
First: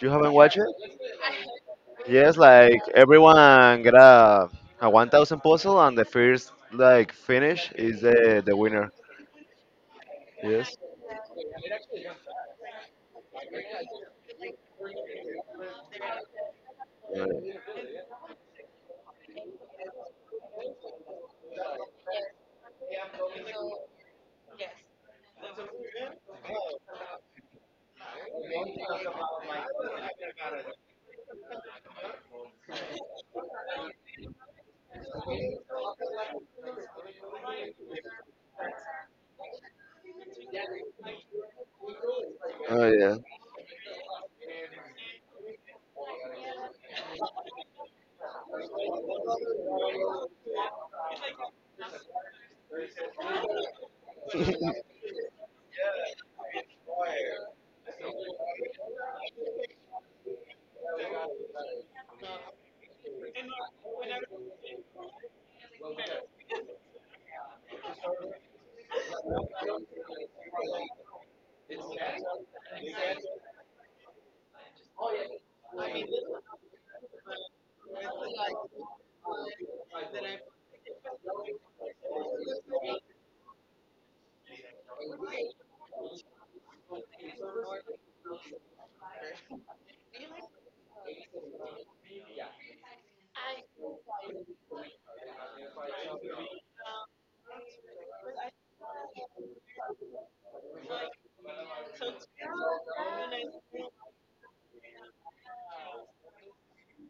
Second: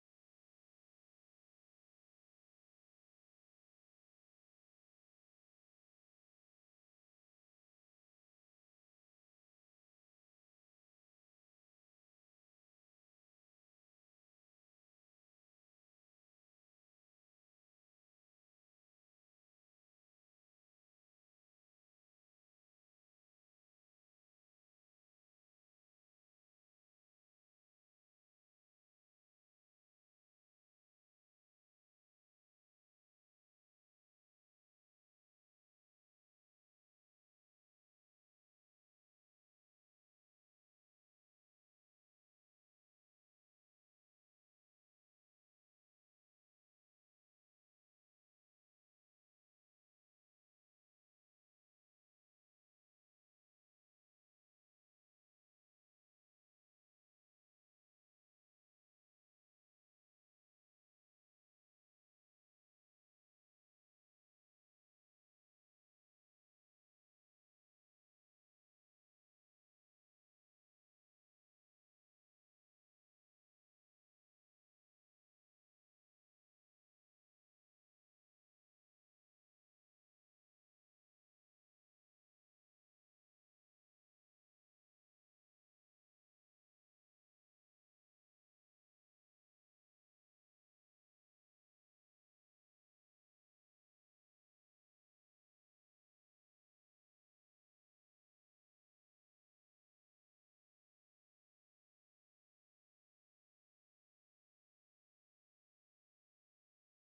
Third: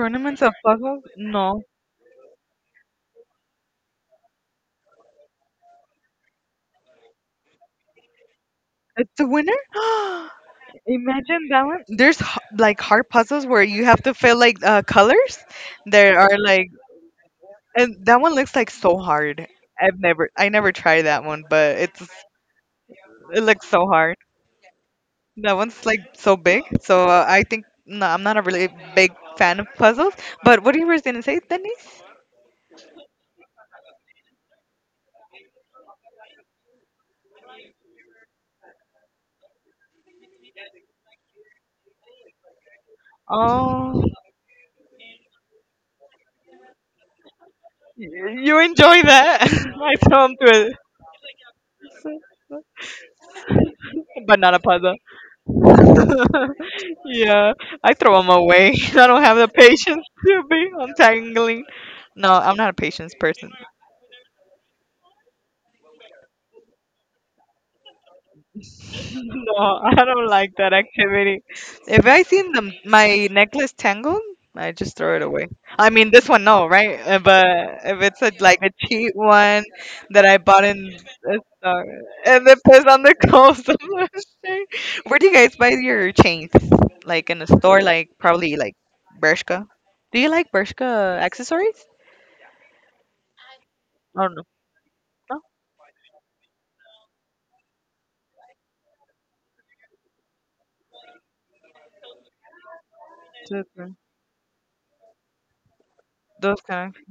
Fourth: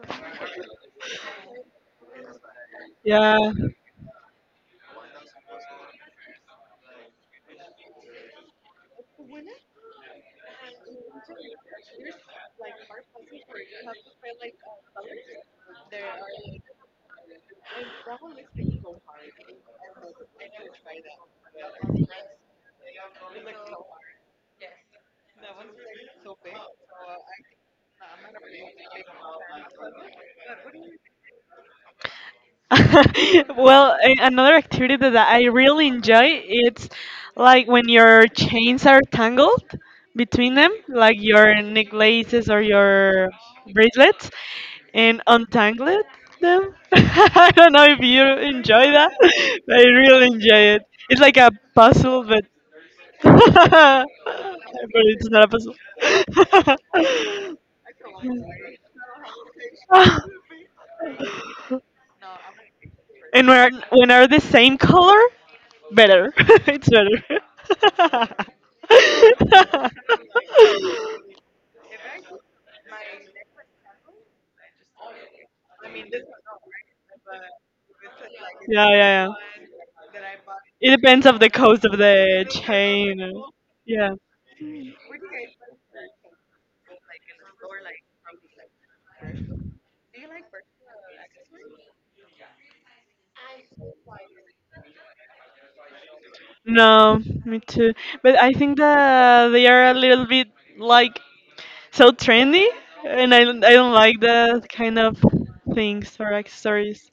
You haven't of watched it? puzzles? No. Yes, like Yeah. everyone get a, a one thousand puzzle, and the first like finish is the the winner. It's a winner? Yes. Imagine that one. There's h- like hard puzzles where you have to fill like uh, colors. There are like, Uh, and that one looks like so hard. I've never, I never tried that one, but it's, it looks so hard. That one's like so big. So uh, I think no, I'm not a really big fan of puzzles. But what you were gonna say, Denise? Well, a- another activity that I really enjoy it's like when your chains are tangled between them, like your necklaces or Oh yeah. your Oh, bracelets, and untangle them. I don't know if you y- you enjoy enjoy that, that? but I I throw really 'em enjoy to it. It's like a puzzle, but it, but but not a puzzle. it's not a puzzle. yeah, I throw them away. I don't have the patience to be untangling. No, I'm not a patience And person. when are, when are the same color? Better. It's better. No, I don't like that activity. If I seen the, my necklace tangled, I just throw it away. I mean, this one, no, right? Uh, But if it's a, like a Yeah, yeah, cheap yeah. one that I bought It in depends a of the cost store of the and it puts on the chain. clothes, I'm Yeah. not sure. Where do you guys buy your chains? Like in a store, like probably like Bershka. Do you like Bershka accessories? Oh no, no, No, me too. But I think that they are a little bit like so trendy, and I don't- just, I uh, don't like that kind of things or those kind of. accessories.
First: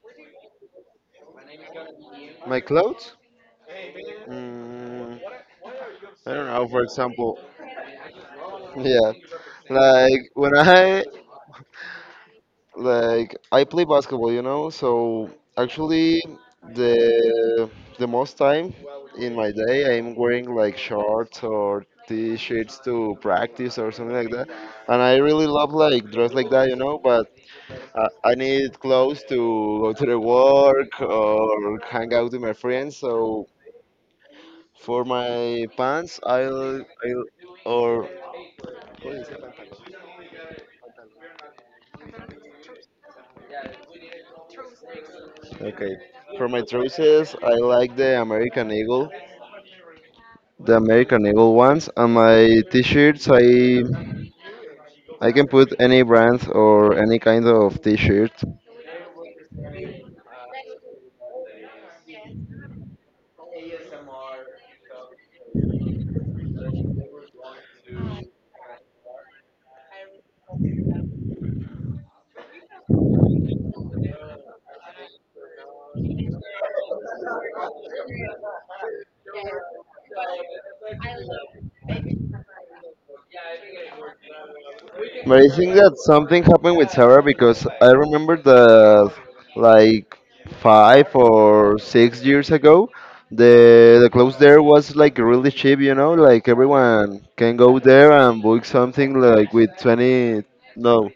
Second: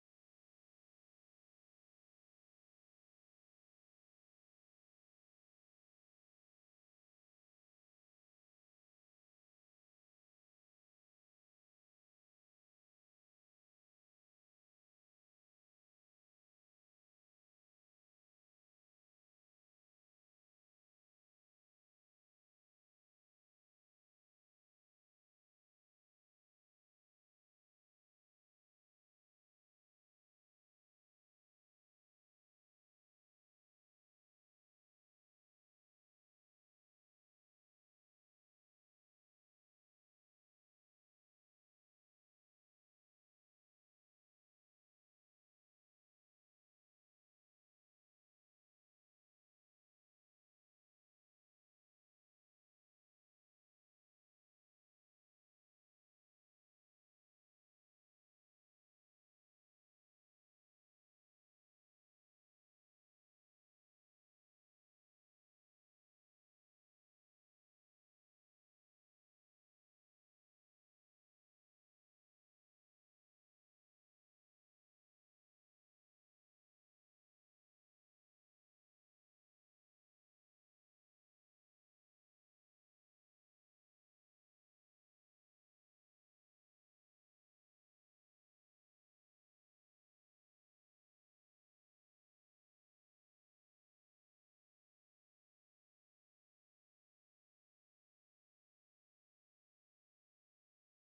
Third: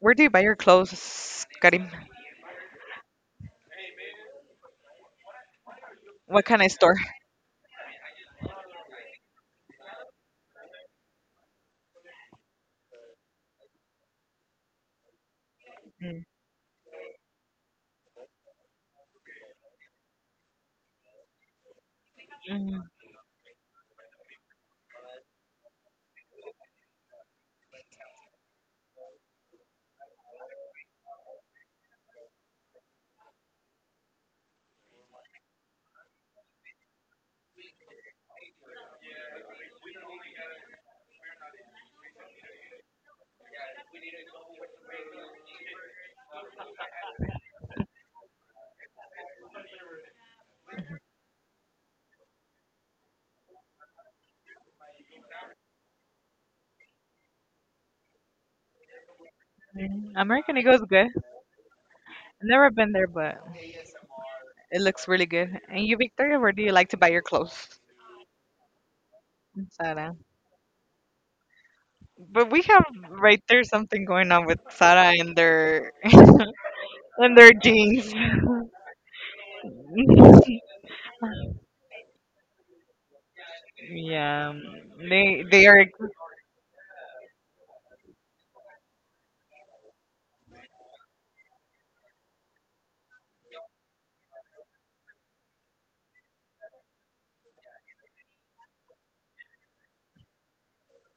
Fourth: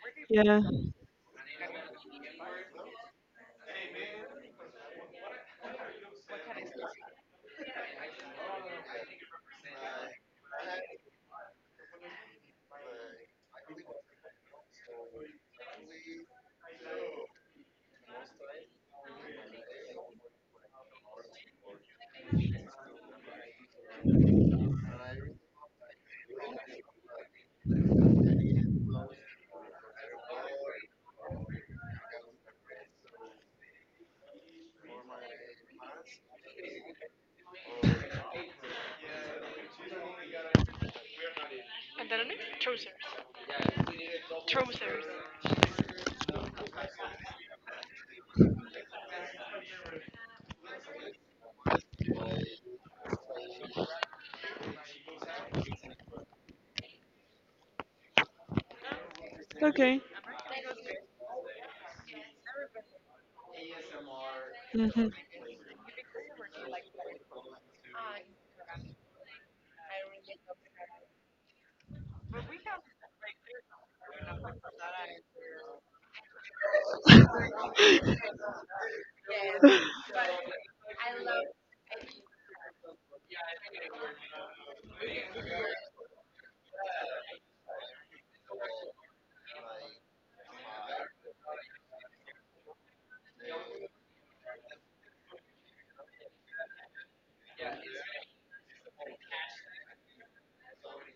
Where do you buy your Yeah. clothes, Karim? My clothes? Mm, I What don't kind know. of For store? example, yeah, like when I like I play basketball, you know, so actually the the most time in my day I'm wearing like shorts or t-shirts Mm. to practice or something like that. And I really love like dress like that, you know, but I, I need clothes to go to the work or hang out with my friends. So for my pants, I'll I'll or what is it? Okay. For my trousers, I like the American Eagle, the American Eagle ones. And my t-shirts, I I can put any brand or any kind of t-shirt. Okay. Mm, American Eagle is good. I've never been there, but it looks really good. And you, Victoria, where do you like to buy your clothes? In Sara. But we have right there something going on with Sara and their and their jeans. Yeah, um, But they I they think are. that something happened with Sarah because I remember that like five or six years ago, the the clothes there was like really cheap. You know, like everyone can go there and book something like with twenty. No.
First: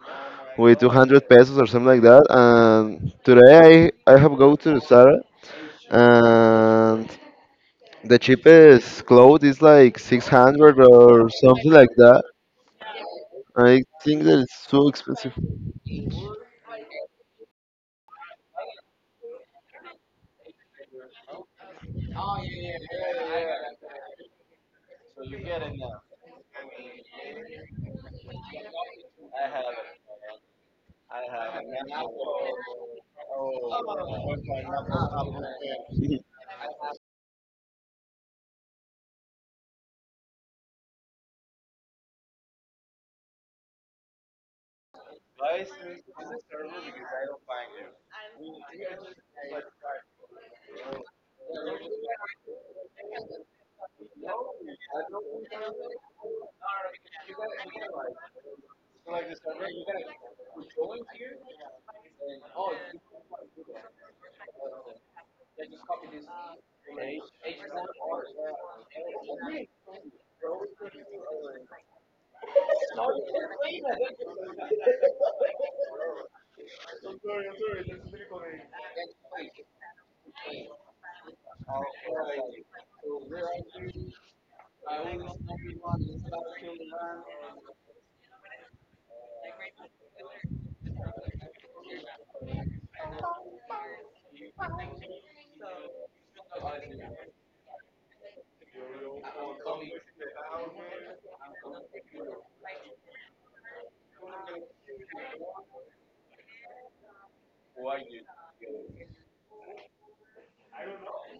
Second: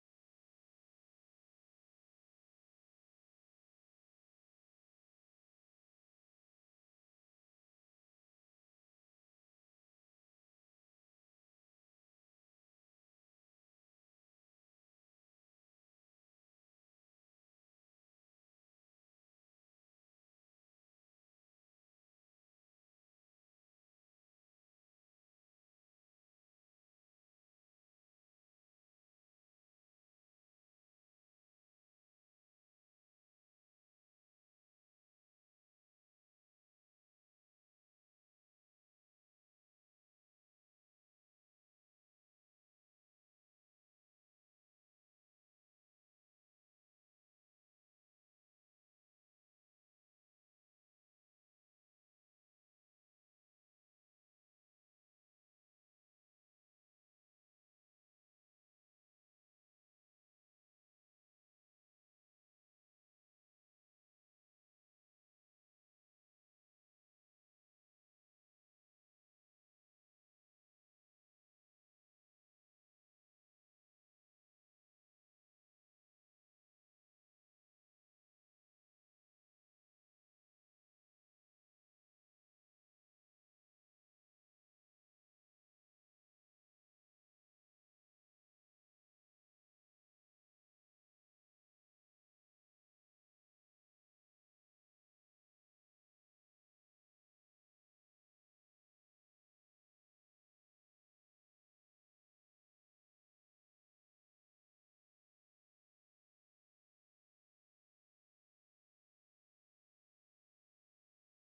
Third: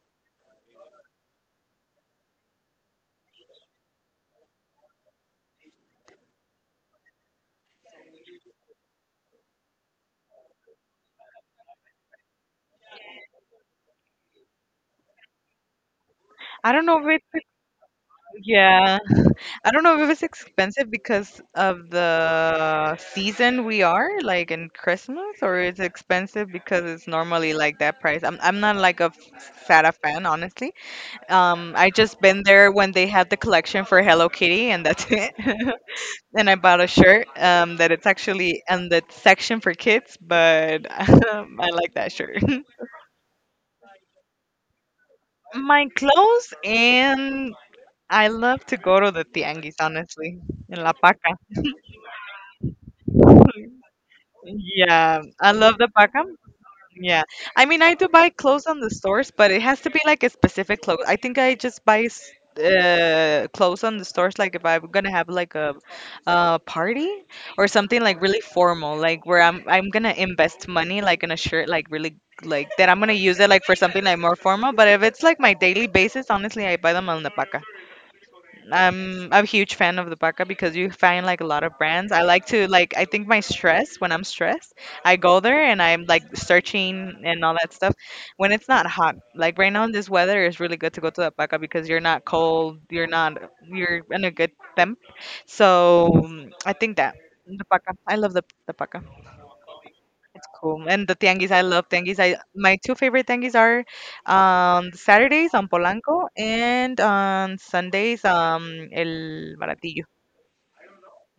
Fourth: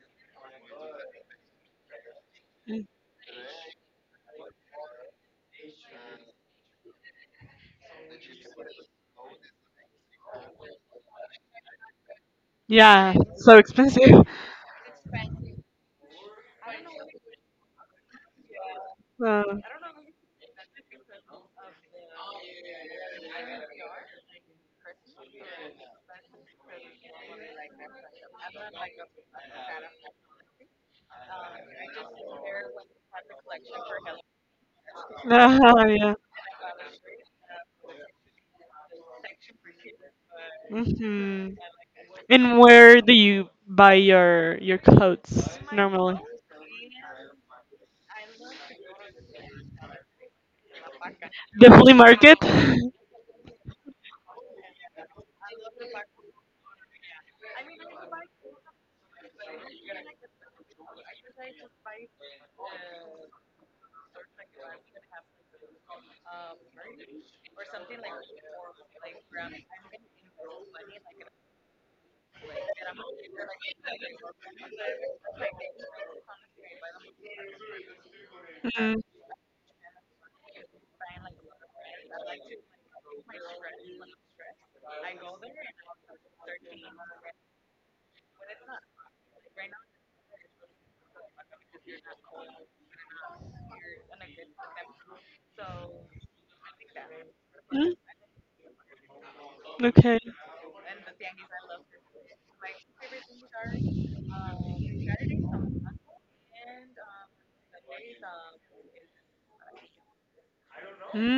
With two hundred pesos or something like that. Hmm. And today I, I have go to Zara and the cheapest clothes is like six hundred or something like that. Yeah, so I expensive. think that it's so expensive. I don't know if it's yeah. Uh, I don't know if it's expensive because of the season we are like in Christmas, or it's expensive because it's normally like that price. I'm I'm not like a Sara fan, honestly. Um, I just been there when they had the collection for Hello Kitty, and that's it. uh, yeah. And I bought a shirt um, that it's actually in the section for kids, but Hmm. um, I like that shirt. And where do you buy your your clothes My normally? clothes, and I love to go to the tianguis, honestly, in La Paca. The flea market? mm Yeah, I love the Paca. Yeah. I mean, I do buy clothes on the stores, but it has to be like a specific clothes. I think I just buy s- uh, clothes on the stores, like if I'm gonna have like a, uh party or something like really formal, like where I'm I'm gonna invest money like in a shirt, like really like that I'm gonna use it like for something like more formal. But if it's like my daily basis, honestly, I buy them on the paca. I'm I'm a huge fan of the Baka because you find like a lot of brands. I like to like I think my stress when I'm stressed, I go there and I'm like searching and all that stuff. When it's not hot, like right now in this weather, it's really good to go to the Baka because you're not cold, you're not you're in a good temp. So mm, I think that the Baka, mm, I love the the Baka. Okay. It's cool. And the tianguis, I love tianguis. I My two favorite tianguis are um Saturdays on Polanco and on Sundays um El Baratillo.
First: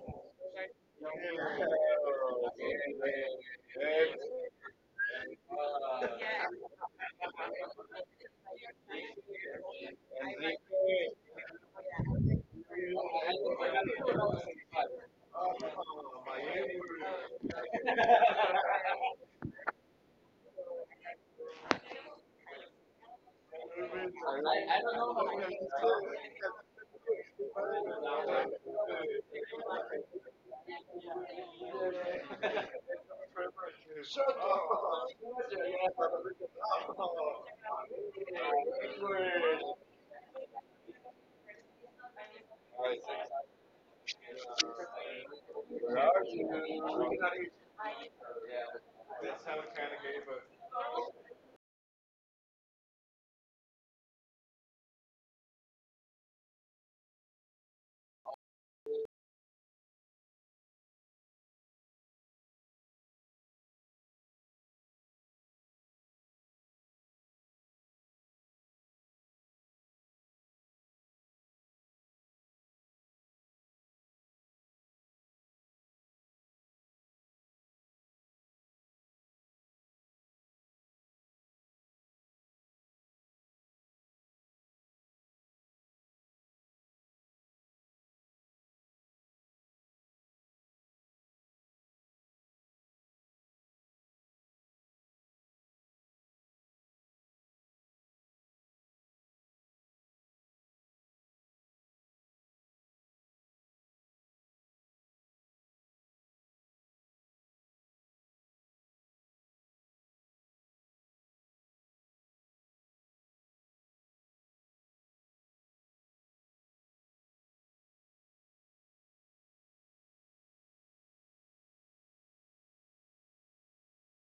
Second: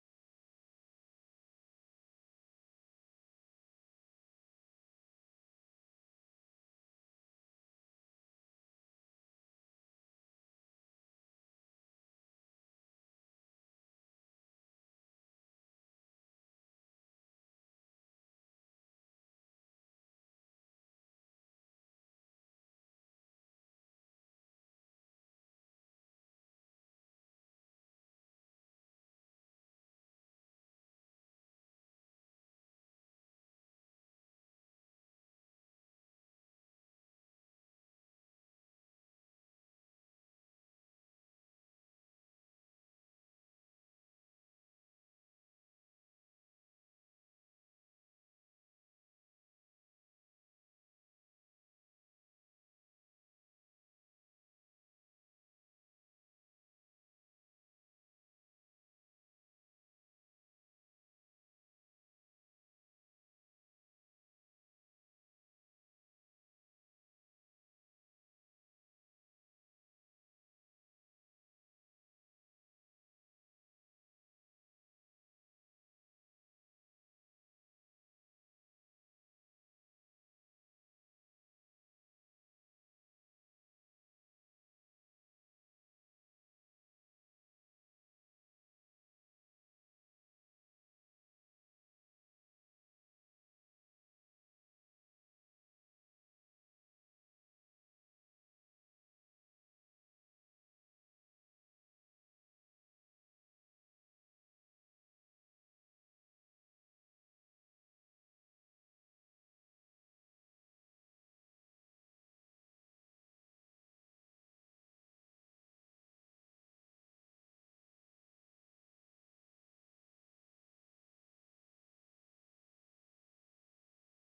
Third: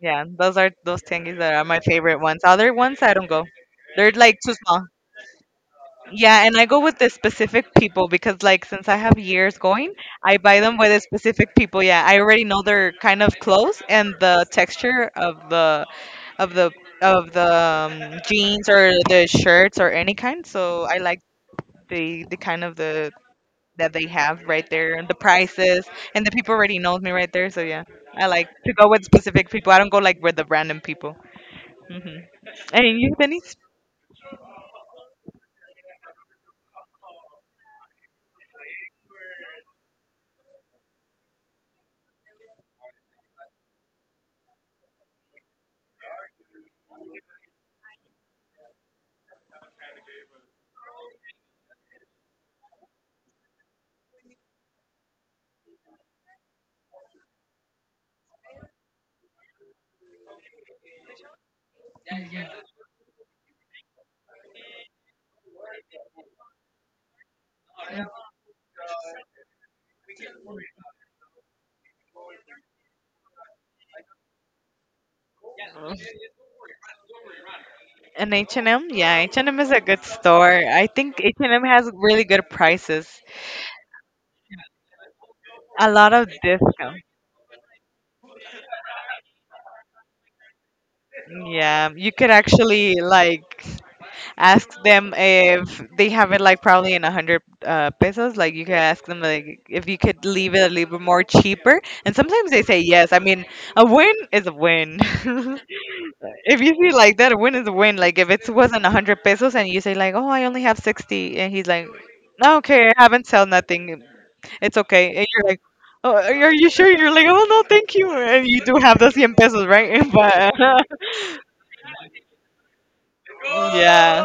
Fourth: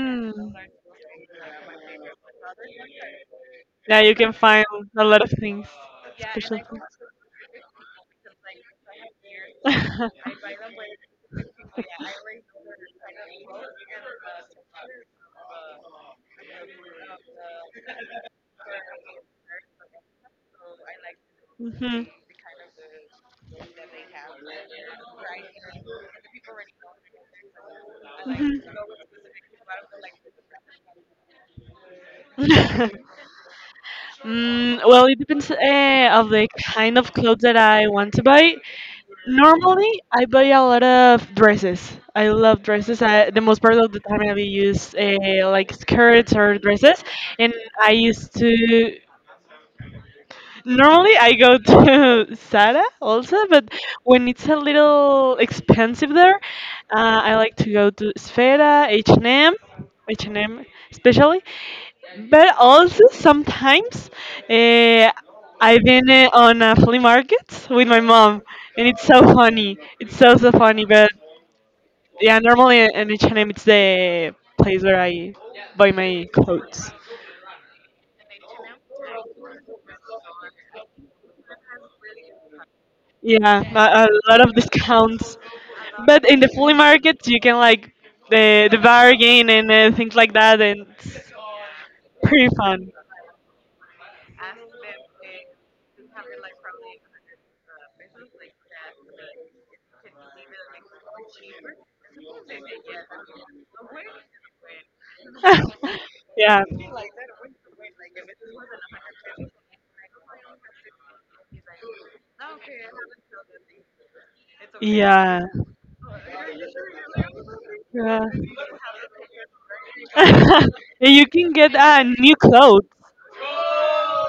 Yeah, those are those tianguis that are my favorite ones. Other ones I don't go. Yeah, They're you can like too find small. a lot of things, Yeah, and special I go things. with the specific people because, like, since I have years going, I buy them with the specific people. Yeah, I already know they're kind of close, and the texture of the of the of the um, jeans or the shirts or any kind. So I like Hmm. the the kind of the that they have right there, and the prices, and the people already knows me right there. So yeah, I like to go with specific people. I don't go like with the random people. Hmm. Hmm. And you, Denise? Mm, well, it depends uh, of the kind of clothes that I want to buy. Normally, I buy a lot of dresses. I love dresses. I, the most part of the time, I use uh, like skirts or dresses. And I used to. Normally, I go to Zara also, but when it's a little expensive there, uh, I like to go to Sfera, H and M. H and M especially, but also sometimes uh, I've been uh, on a flea market with my mom, and it's so funny. It's so so funny. But yeah, normally in H and M it's the place where I buy my clothes. An H and M? Yeah, H and M is a good store. I think H and M has really good prices. Yeah, a, a lot of discounts. A lot But of in the flea discount. market you can like the the bargain and uh, things like that, and it's Yeah, you could pretty fun. actually like ask them if they have it like probably in a hundred uh, pesos. Like you could ask them like if you could leave it a little bit more cheaper, and sometimes they say yes. I mean, a win is a win. Yeah, If you see like that, a win is a win. Like if it wasn't a hundred pesos and you say like, oh, I only have sixty, and he's like, okay, I haven't sold nothing. It's okay. And yeah, you're like, oh, are are you sure? You're like, oh no, thank you. yeah. And you do have the one hundred pesos, right? But And you can get uh, new clothes. yeah.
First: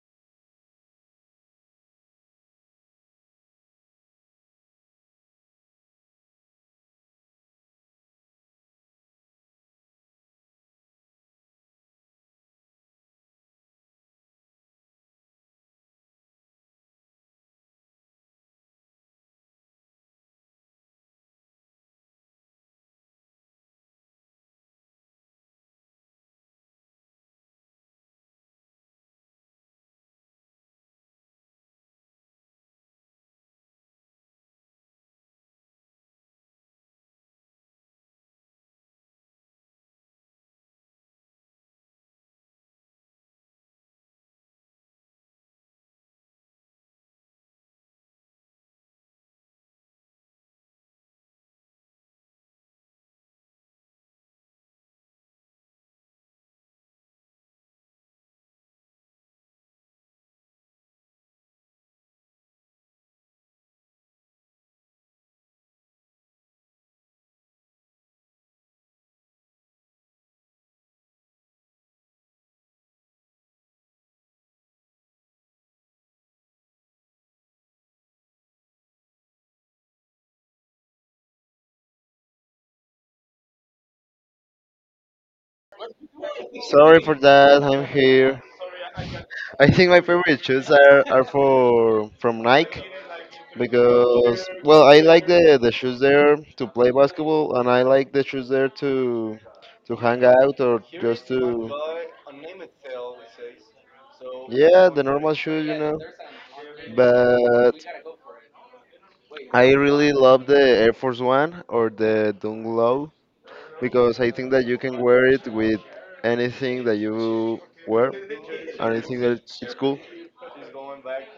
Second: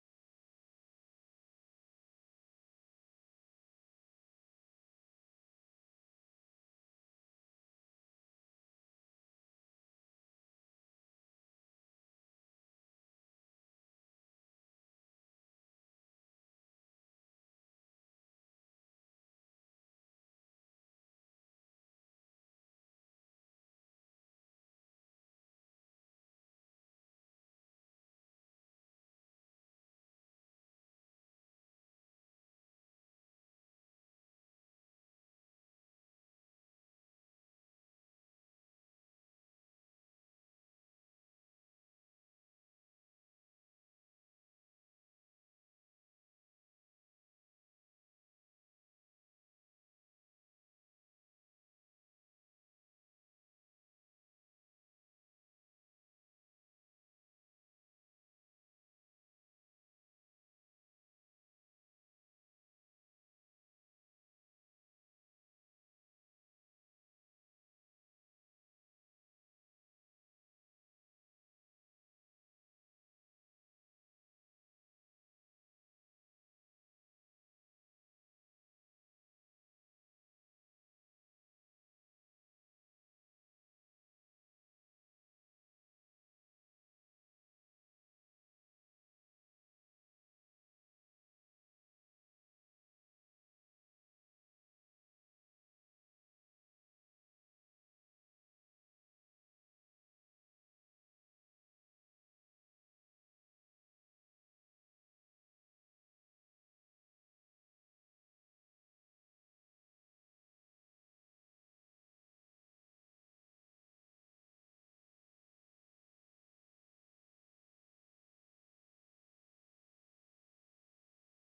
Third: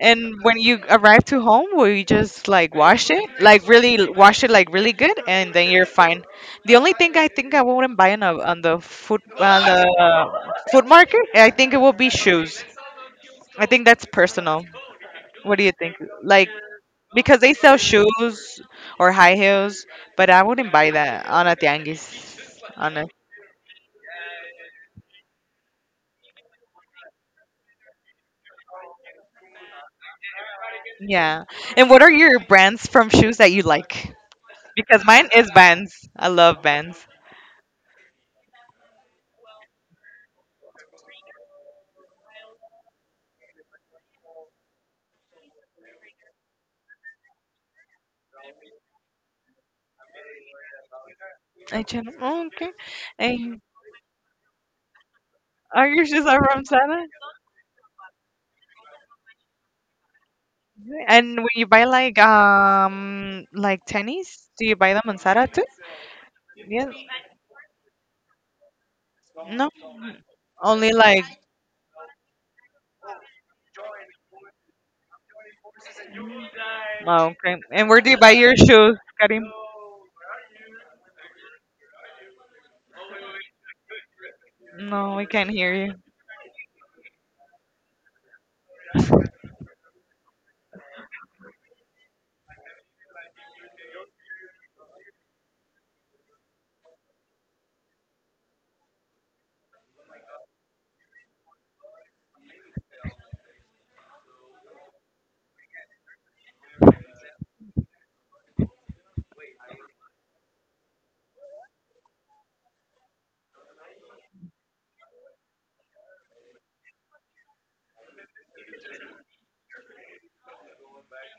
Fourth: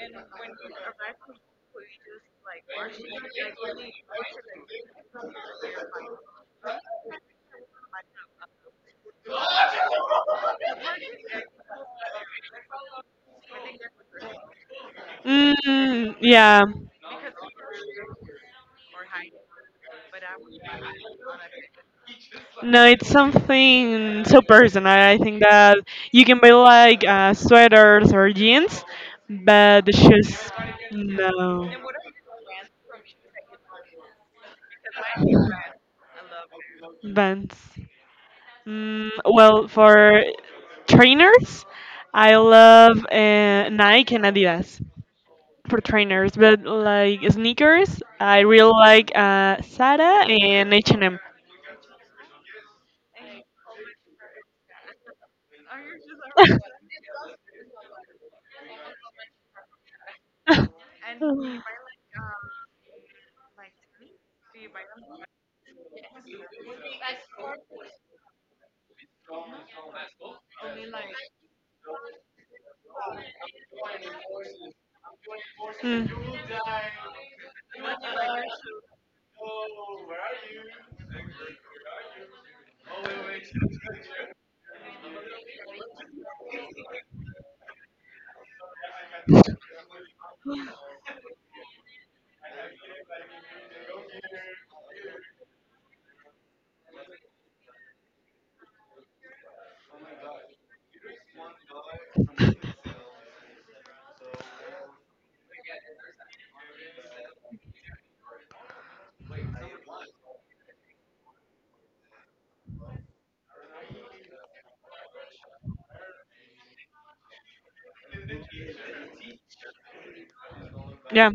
And when you arrive to home, will you just like wash it? Like really l- wash it like really good and then you're fine. The only thing I think I wouldn't buy on, a, on the food on the uh, food market, I think it will be shoes. I think that's personal. What do you think? Mm, Like yeah. because they sell shoes or high heels, but I wouldn't buy that on a tianguis. No, it's something so personal. I think that you can buy like uh, sweaters or jeans, but the shoes, Yeah. no. And what are your brands from shoes that you like? Because mine is Vans. I love Vans. Vans. Mm, well, for trainers, I love uh, Nike and Adidas for trainers, but like sneakers, I really like uh, Zara and H and M. I gen- oh, okay. And are your shoes are from Zara? And when you buy like um like tennies, do you buy them on Zara too? Yeah. No. Only like Mm. oh, okay. And where do you buy your shoes, Karim? No, we can't hear you. Sorry for that. I'm here. I think my favorite shoes are, are for from Nike because well I like the, the shoes there to play basketball and I like the shoes there to to hang out or just to yeah the normal shoes you know but I really love the Air Force One or the Dunk Low because I think that you can wear it with anything that you wear, and I think that it's, it's cool. Yeah.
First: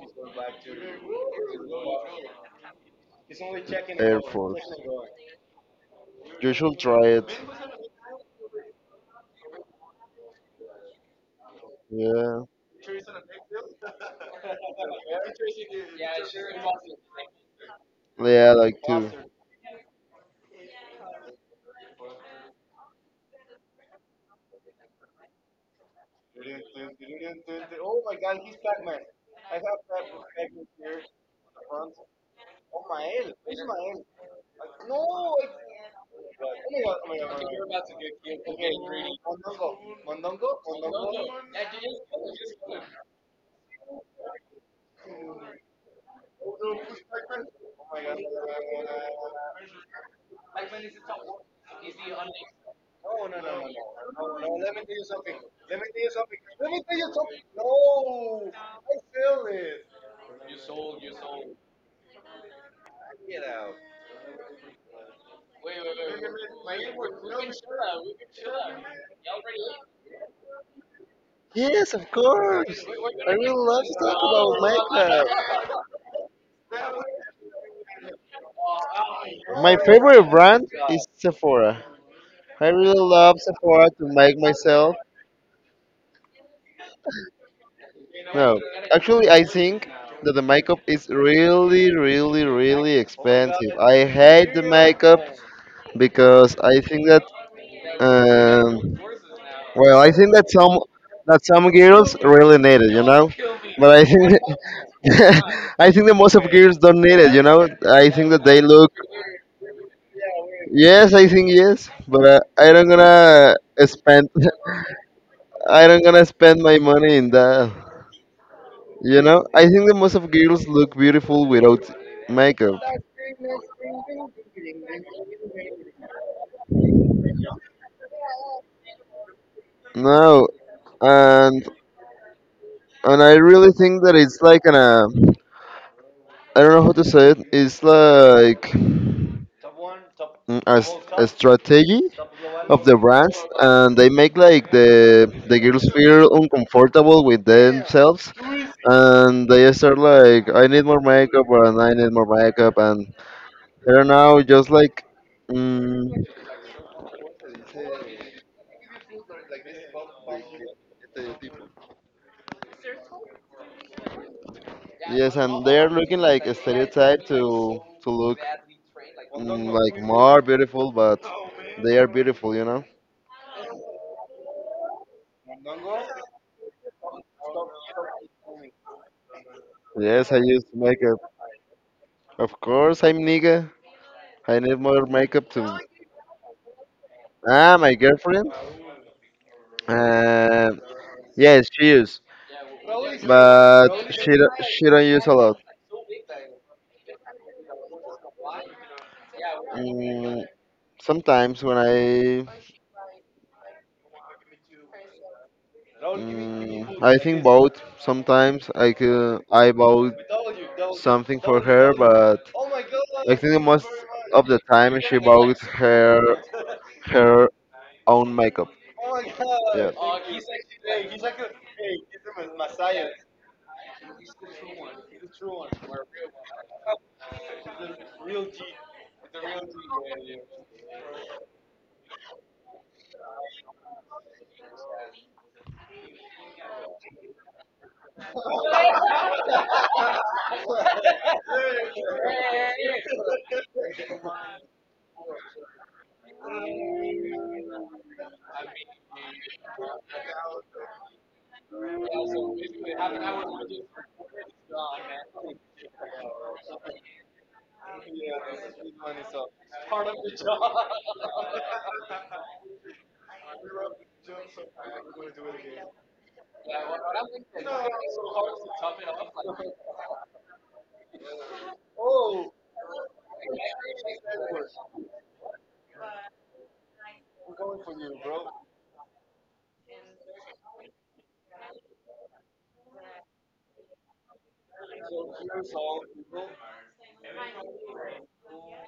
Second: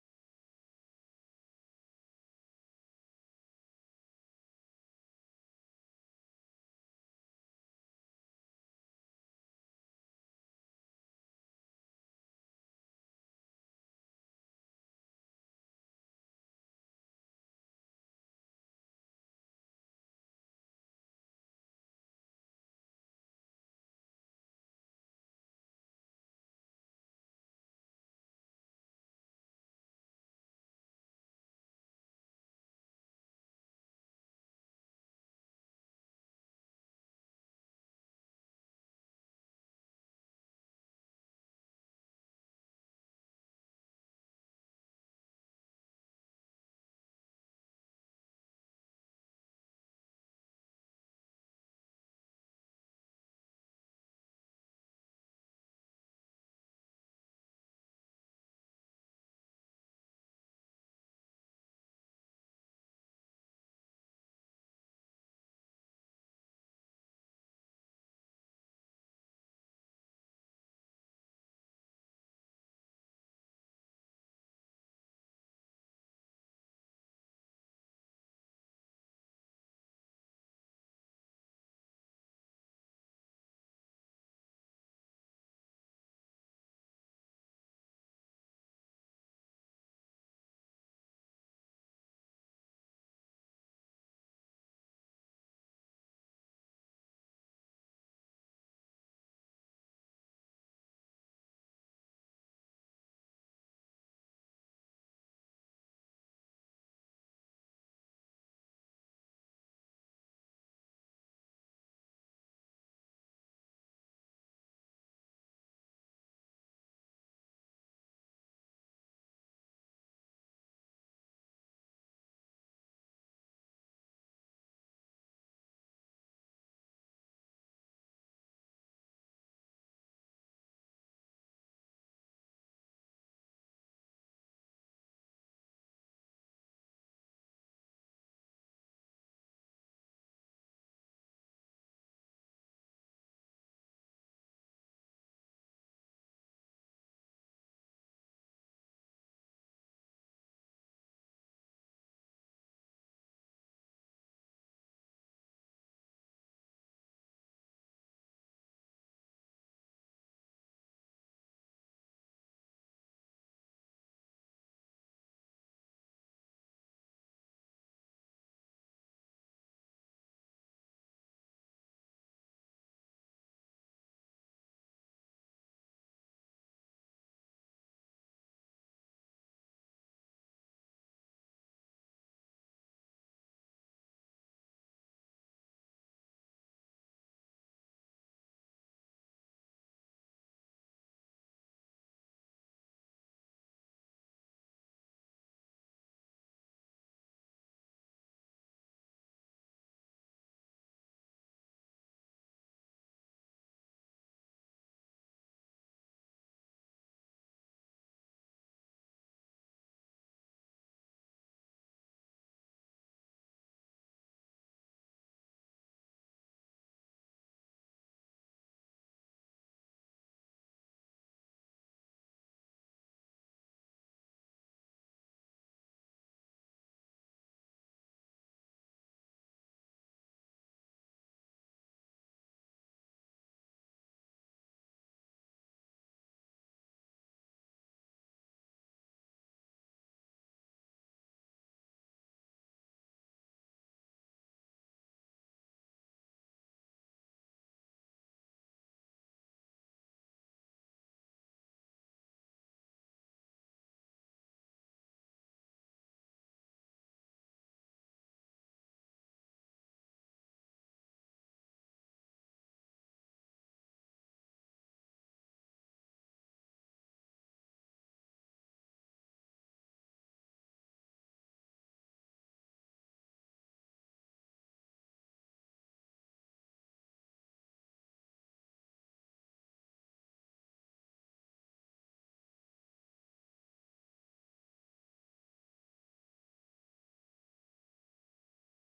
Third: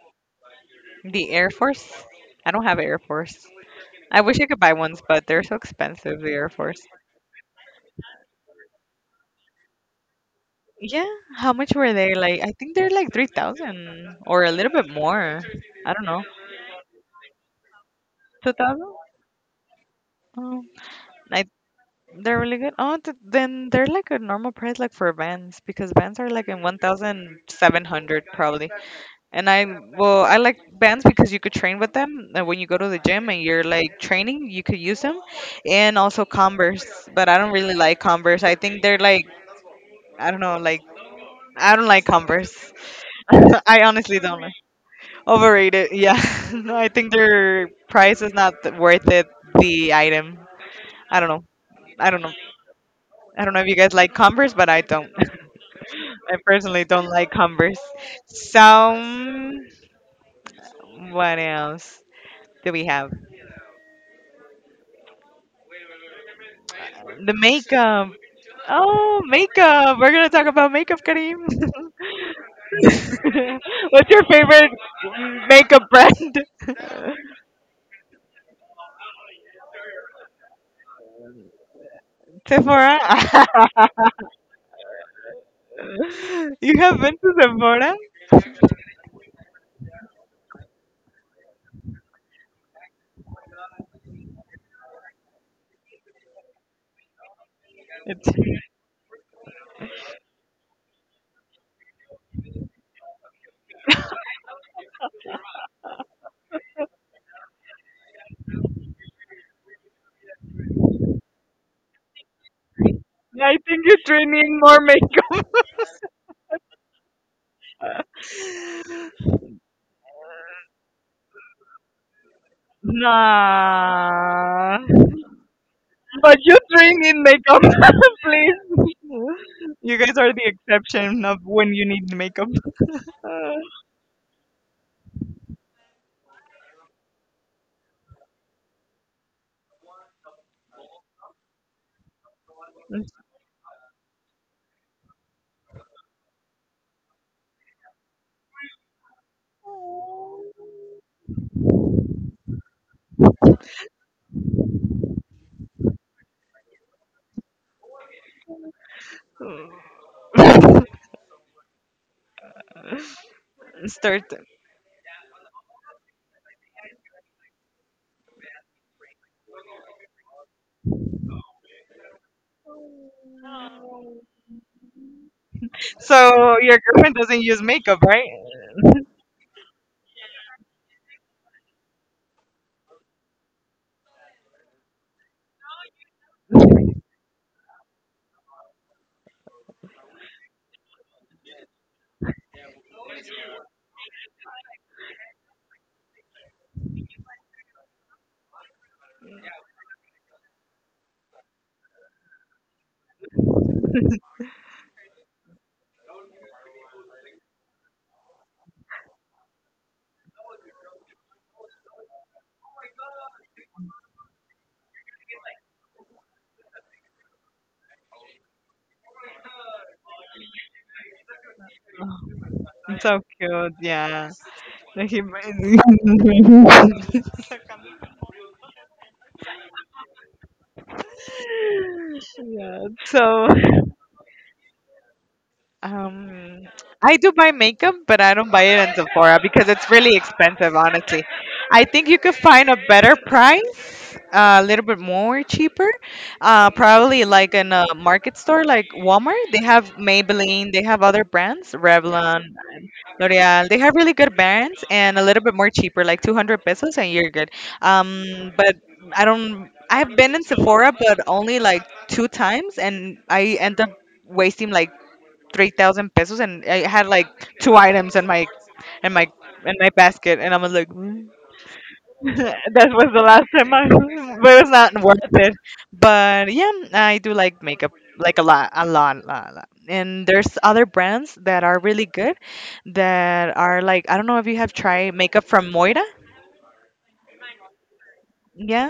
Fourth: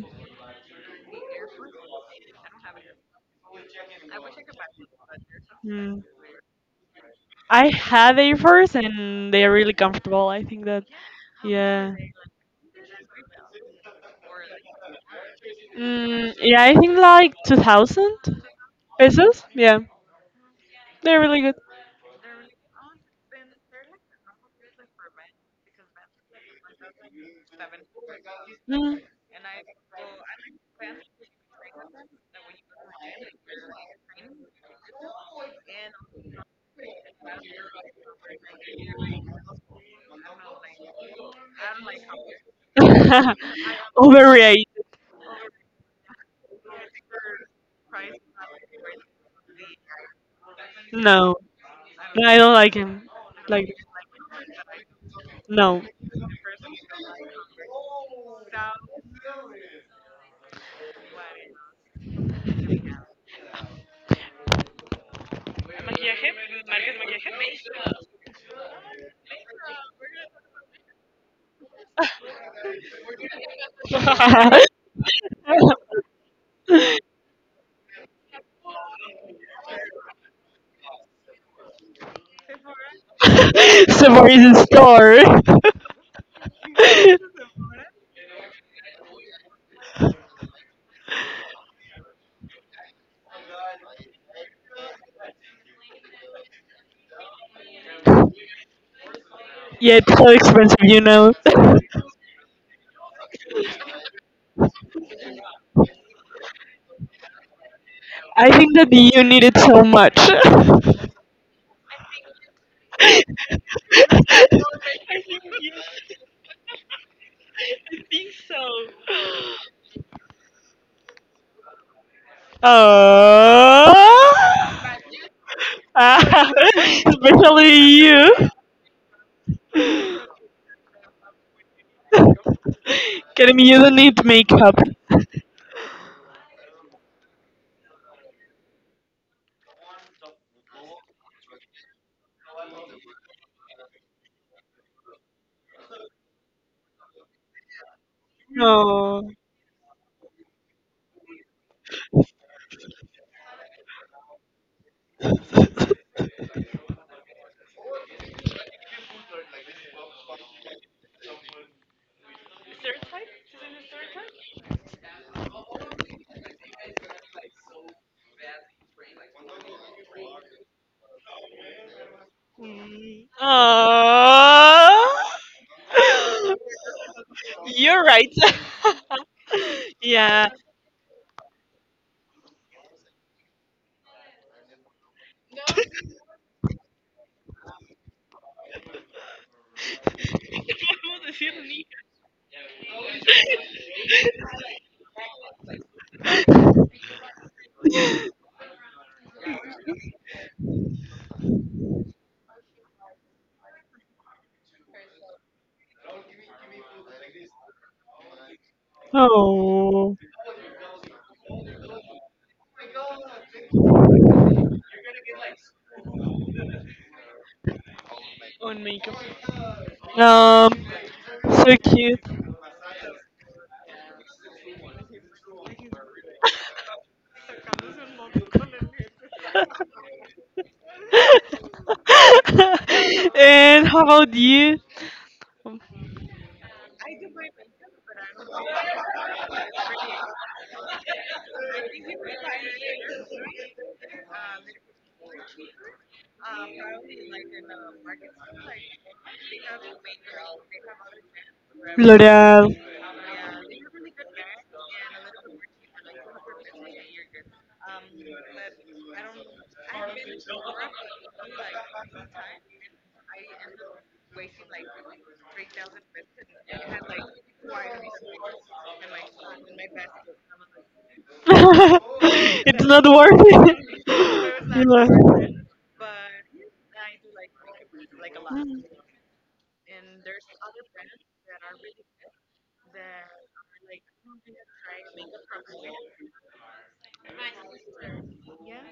The Air Force? I don't have Air Force. I Air wish I could Force. buy ones, but they're so Mm. expensive, the Air You should Force. try it. I had Air Force and they are really comfortable. I think that, Yeah, how much were yeah. they? Like, Yeah. I think they're like three thousand or a little bit more. I don't know. Mm, yeah, I think like two thousand Yeah, I two thousand? like too. pesos. Yeah, Oh, they're really I, good. they're really good. Oh, th then they're like a normal price, like for Vans, because Vans are like in one thousand seven hundred probably. Mm. And I, well, I like Vans because you could train with them. And when you go to the gym and you're like training, you could use them. And also Converse, but I don't really like Converse. I think they're like, I don't know, like, I don't like Converse. I honestly don't know. Overrated. Overrated, yeah. No, I think their price is not th- worth it. The item, I don't No, know. I don't no, know. I don't like him. I don't know if Like, you guys like Converse, but I don't. no. I personally don't like Converse. So, um, what else do we have? The makeup. Oh, makeup. We're gonna talk about makeup, Karim. Yes, of course. I really love to What's your talk Subway favorite about makeup. makeup brand? My favorite brand is Sephora. I really Sephora. love Sephora to make is a myself. store. You have been to Sephora? No, actually, I think that the makeup is really, really, really expensive. I hate the makeup because I think that, It's, I um, Yeah, well, it's I so think that expensive, some you know. that some girls really need it, you know. But I think that- I think that most of girls don't need it, you know. I think that I they think that look you need it so much. yes, I think yes, but uh, I don't gonna think you three spend need more makeup. I don't gonna spend my money in that. You know, I think that most of girls look beautiful without makeup. Oh, Nah. But ah, you three need makeup, especially you. please. You guys are the No, exception of and when you need makeup. and I Uh, Kidding me, really you don't think that need it's like makeup. an uh, I don't know how to say it. It's like mm, a, s- a strategy of the brands, and they make like the the girls feel uncomfortable with themselves, No. and they start like I need more makeup and I need more makeup, and I don't know, just like. Mm, Start. yes, and they are looking like a stereotype to to look mm, like more beautiful, but they are beautiful, you know. Oh, So your girlfriend doesn't use makeup, you're right? right. Yes, I Yeah. use makeup. Of course, I'm nigga. I need more makeup to. Ah, my girlfriend. Uh, yes, she use, but she do- she don't use a lot. Mm, Sometimes when I Mm, I think both. Sometimes I could, I Oh, bought something for her, but I think the most of the time she bought her her own makeup. on makeup. Yeah. Um, so cute. So cute, yeah. Yeah. So And how about you? Um, I do buy makeup, but I don't buy it in Sephora because it's really expensive, honestly. I think you could find a better price, uh, a little bit more cheaper, uh, probably like in a market store like Walmart. They have Maybelline, they have other brands, Revlon, L'Oreal. L'Oreal. They have really good brands and a little bit more cheaper, like two hundred pesos, and you're good. Um, but I don't. I've been in Sephora, but only like two times, and I end up wasting like three thousand pesos, and I had like two items in my in my in my basket, and I was like, "Mm." It's That not was the worth last time it. I, but it was not worth L'Oreal. it. But yeah, I do like makeup, like a lot, a lot, a lot, a lot. And there's other brands that are really good, that are like I don't know if you have tried makeup from Moira. Yeah,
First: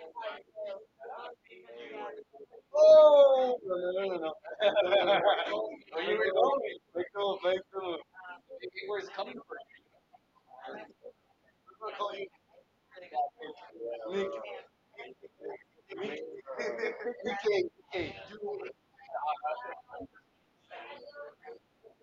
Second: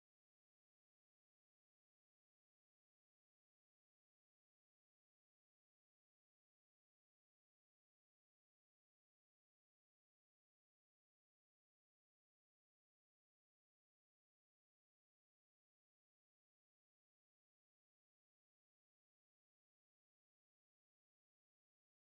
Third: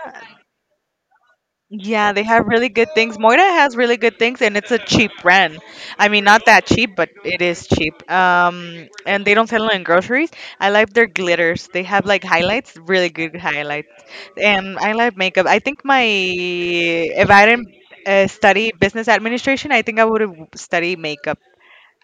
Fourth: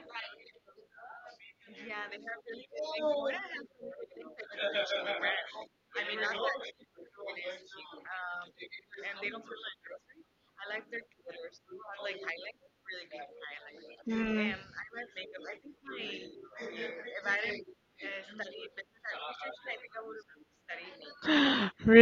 yeah, they have really good things. Moira has really good things, and it's a cheap brand. I mean, not that cheap, but it is cheap. Um, and they don't sell it in groceries. I like their glitters. They have like highlights, really good highlights. Mm. And I like makeup. I think my if I didn't uh, study business administration, I think I would have studied makeup.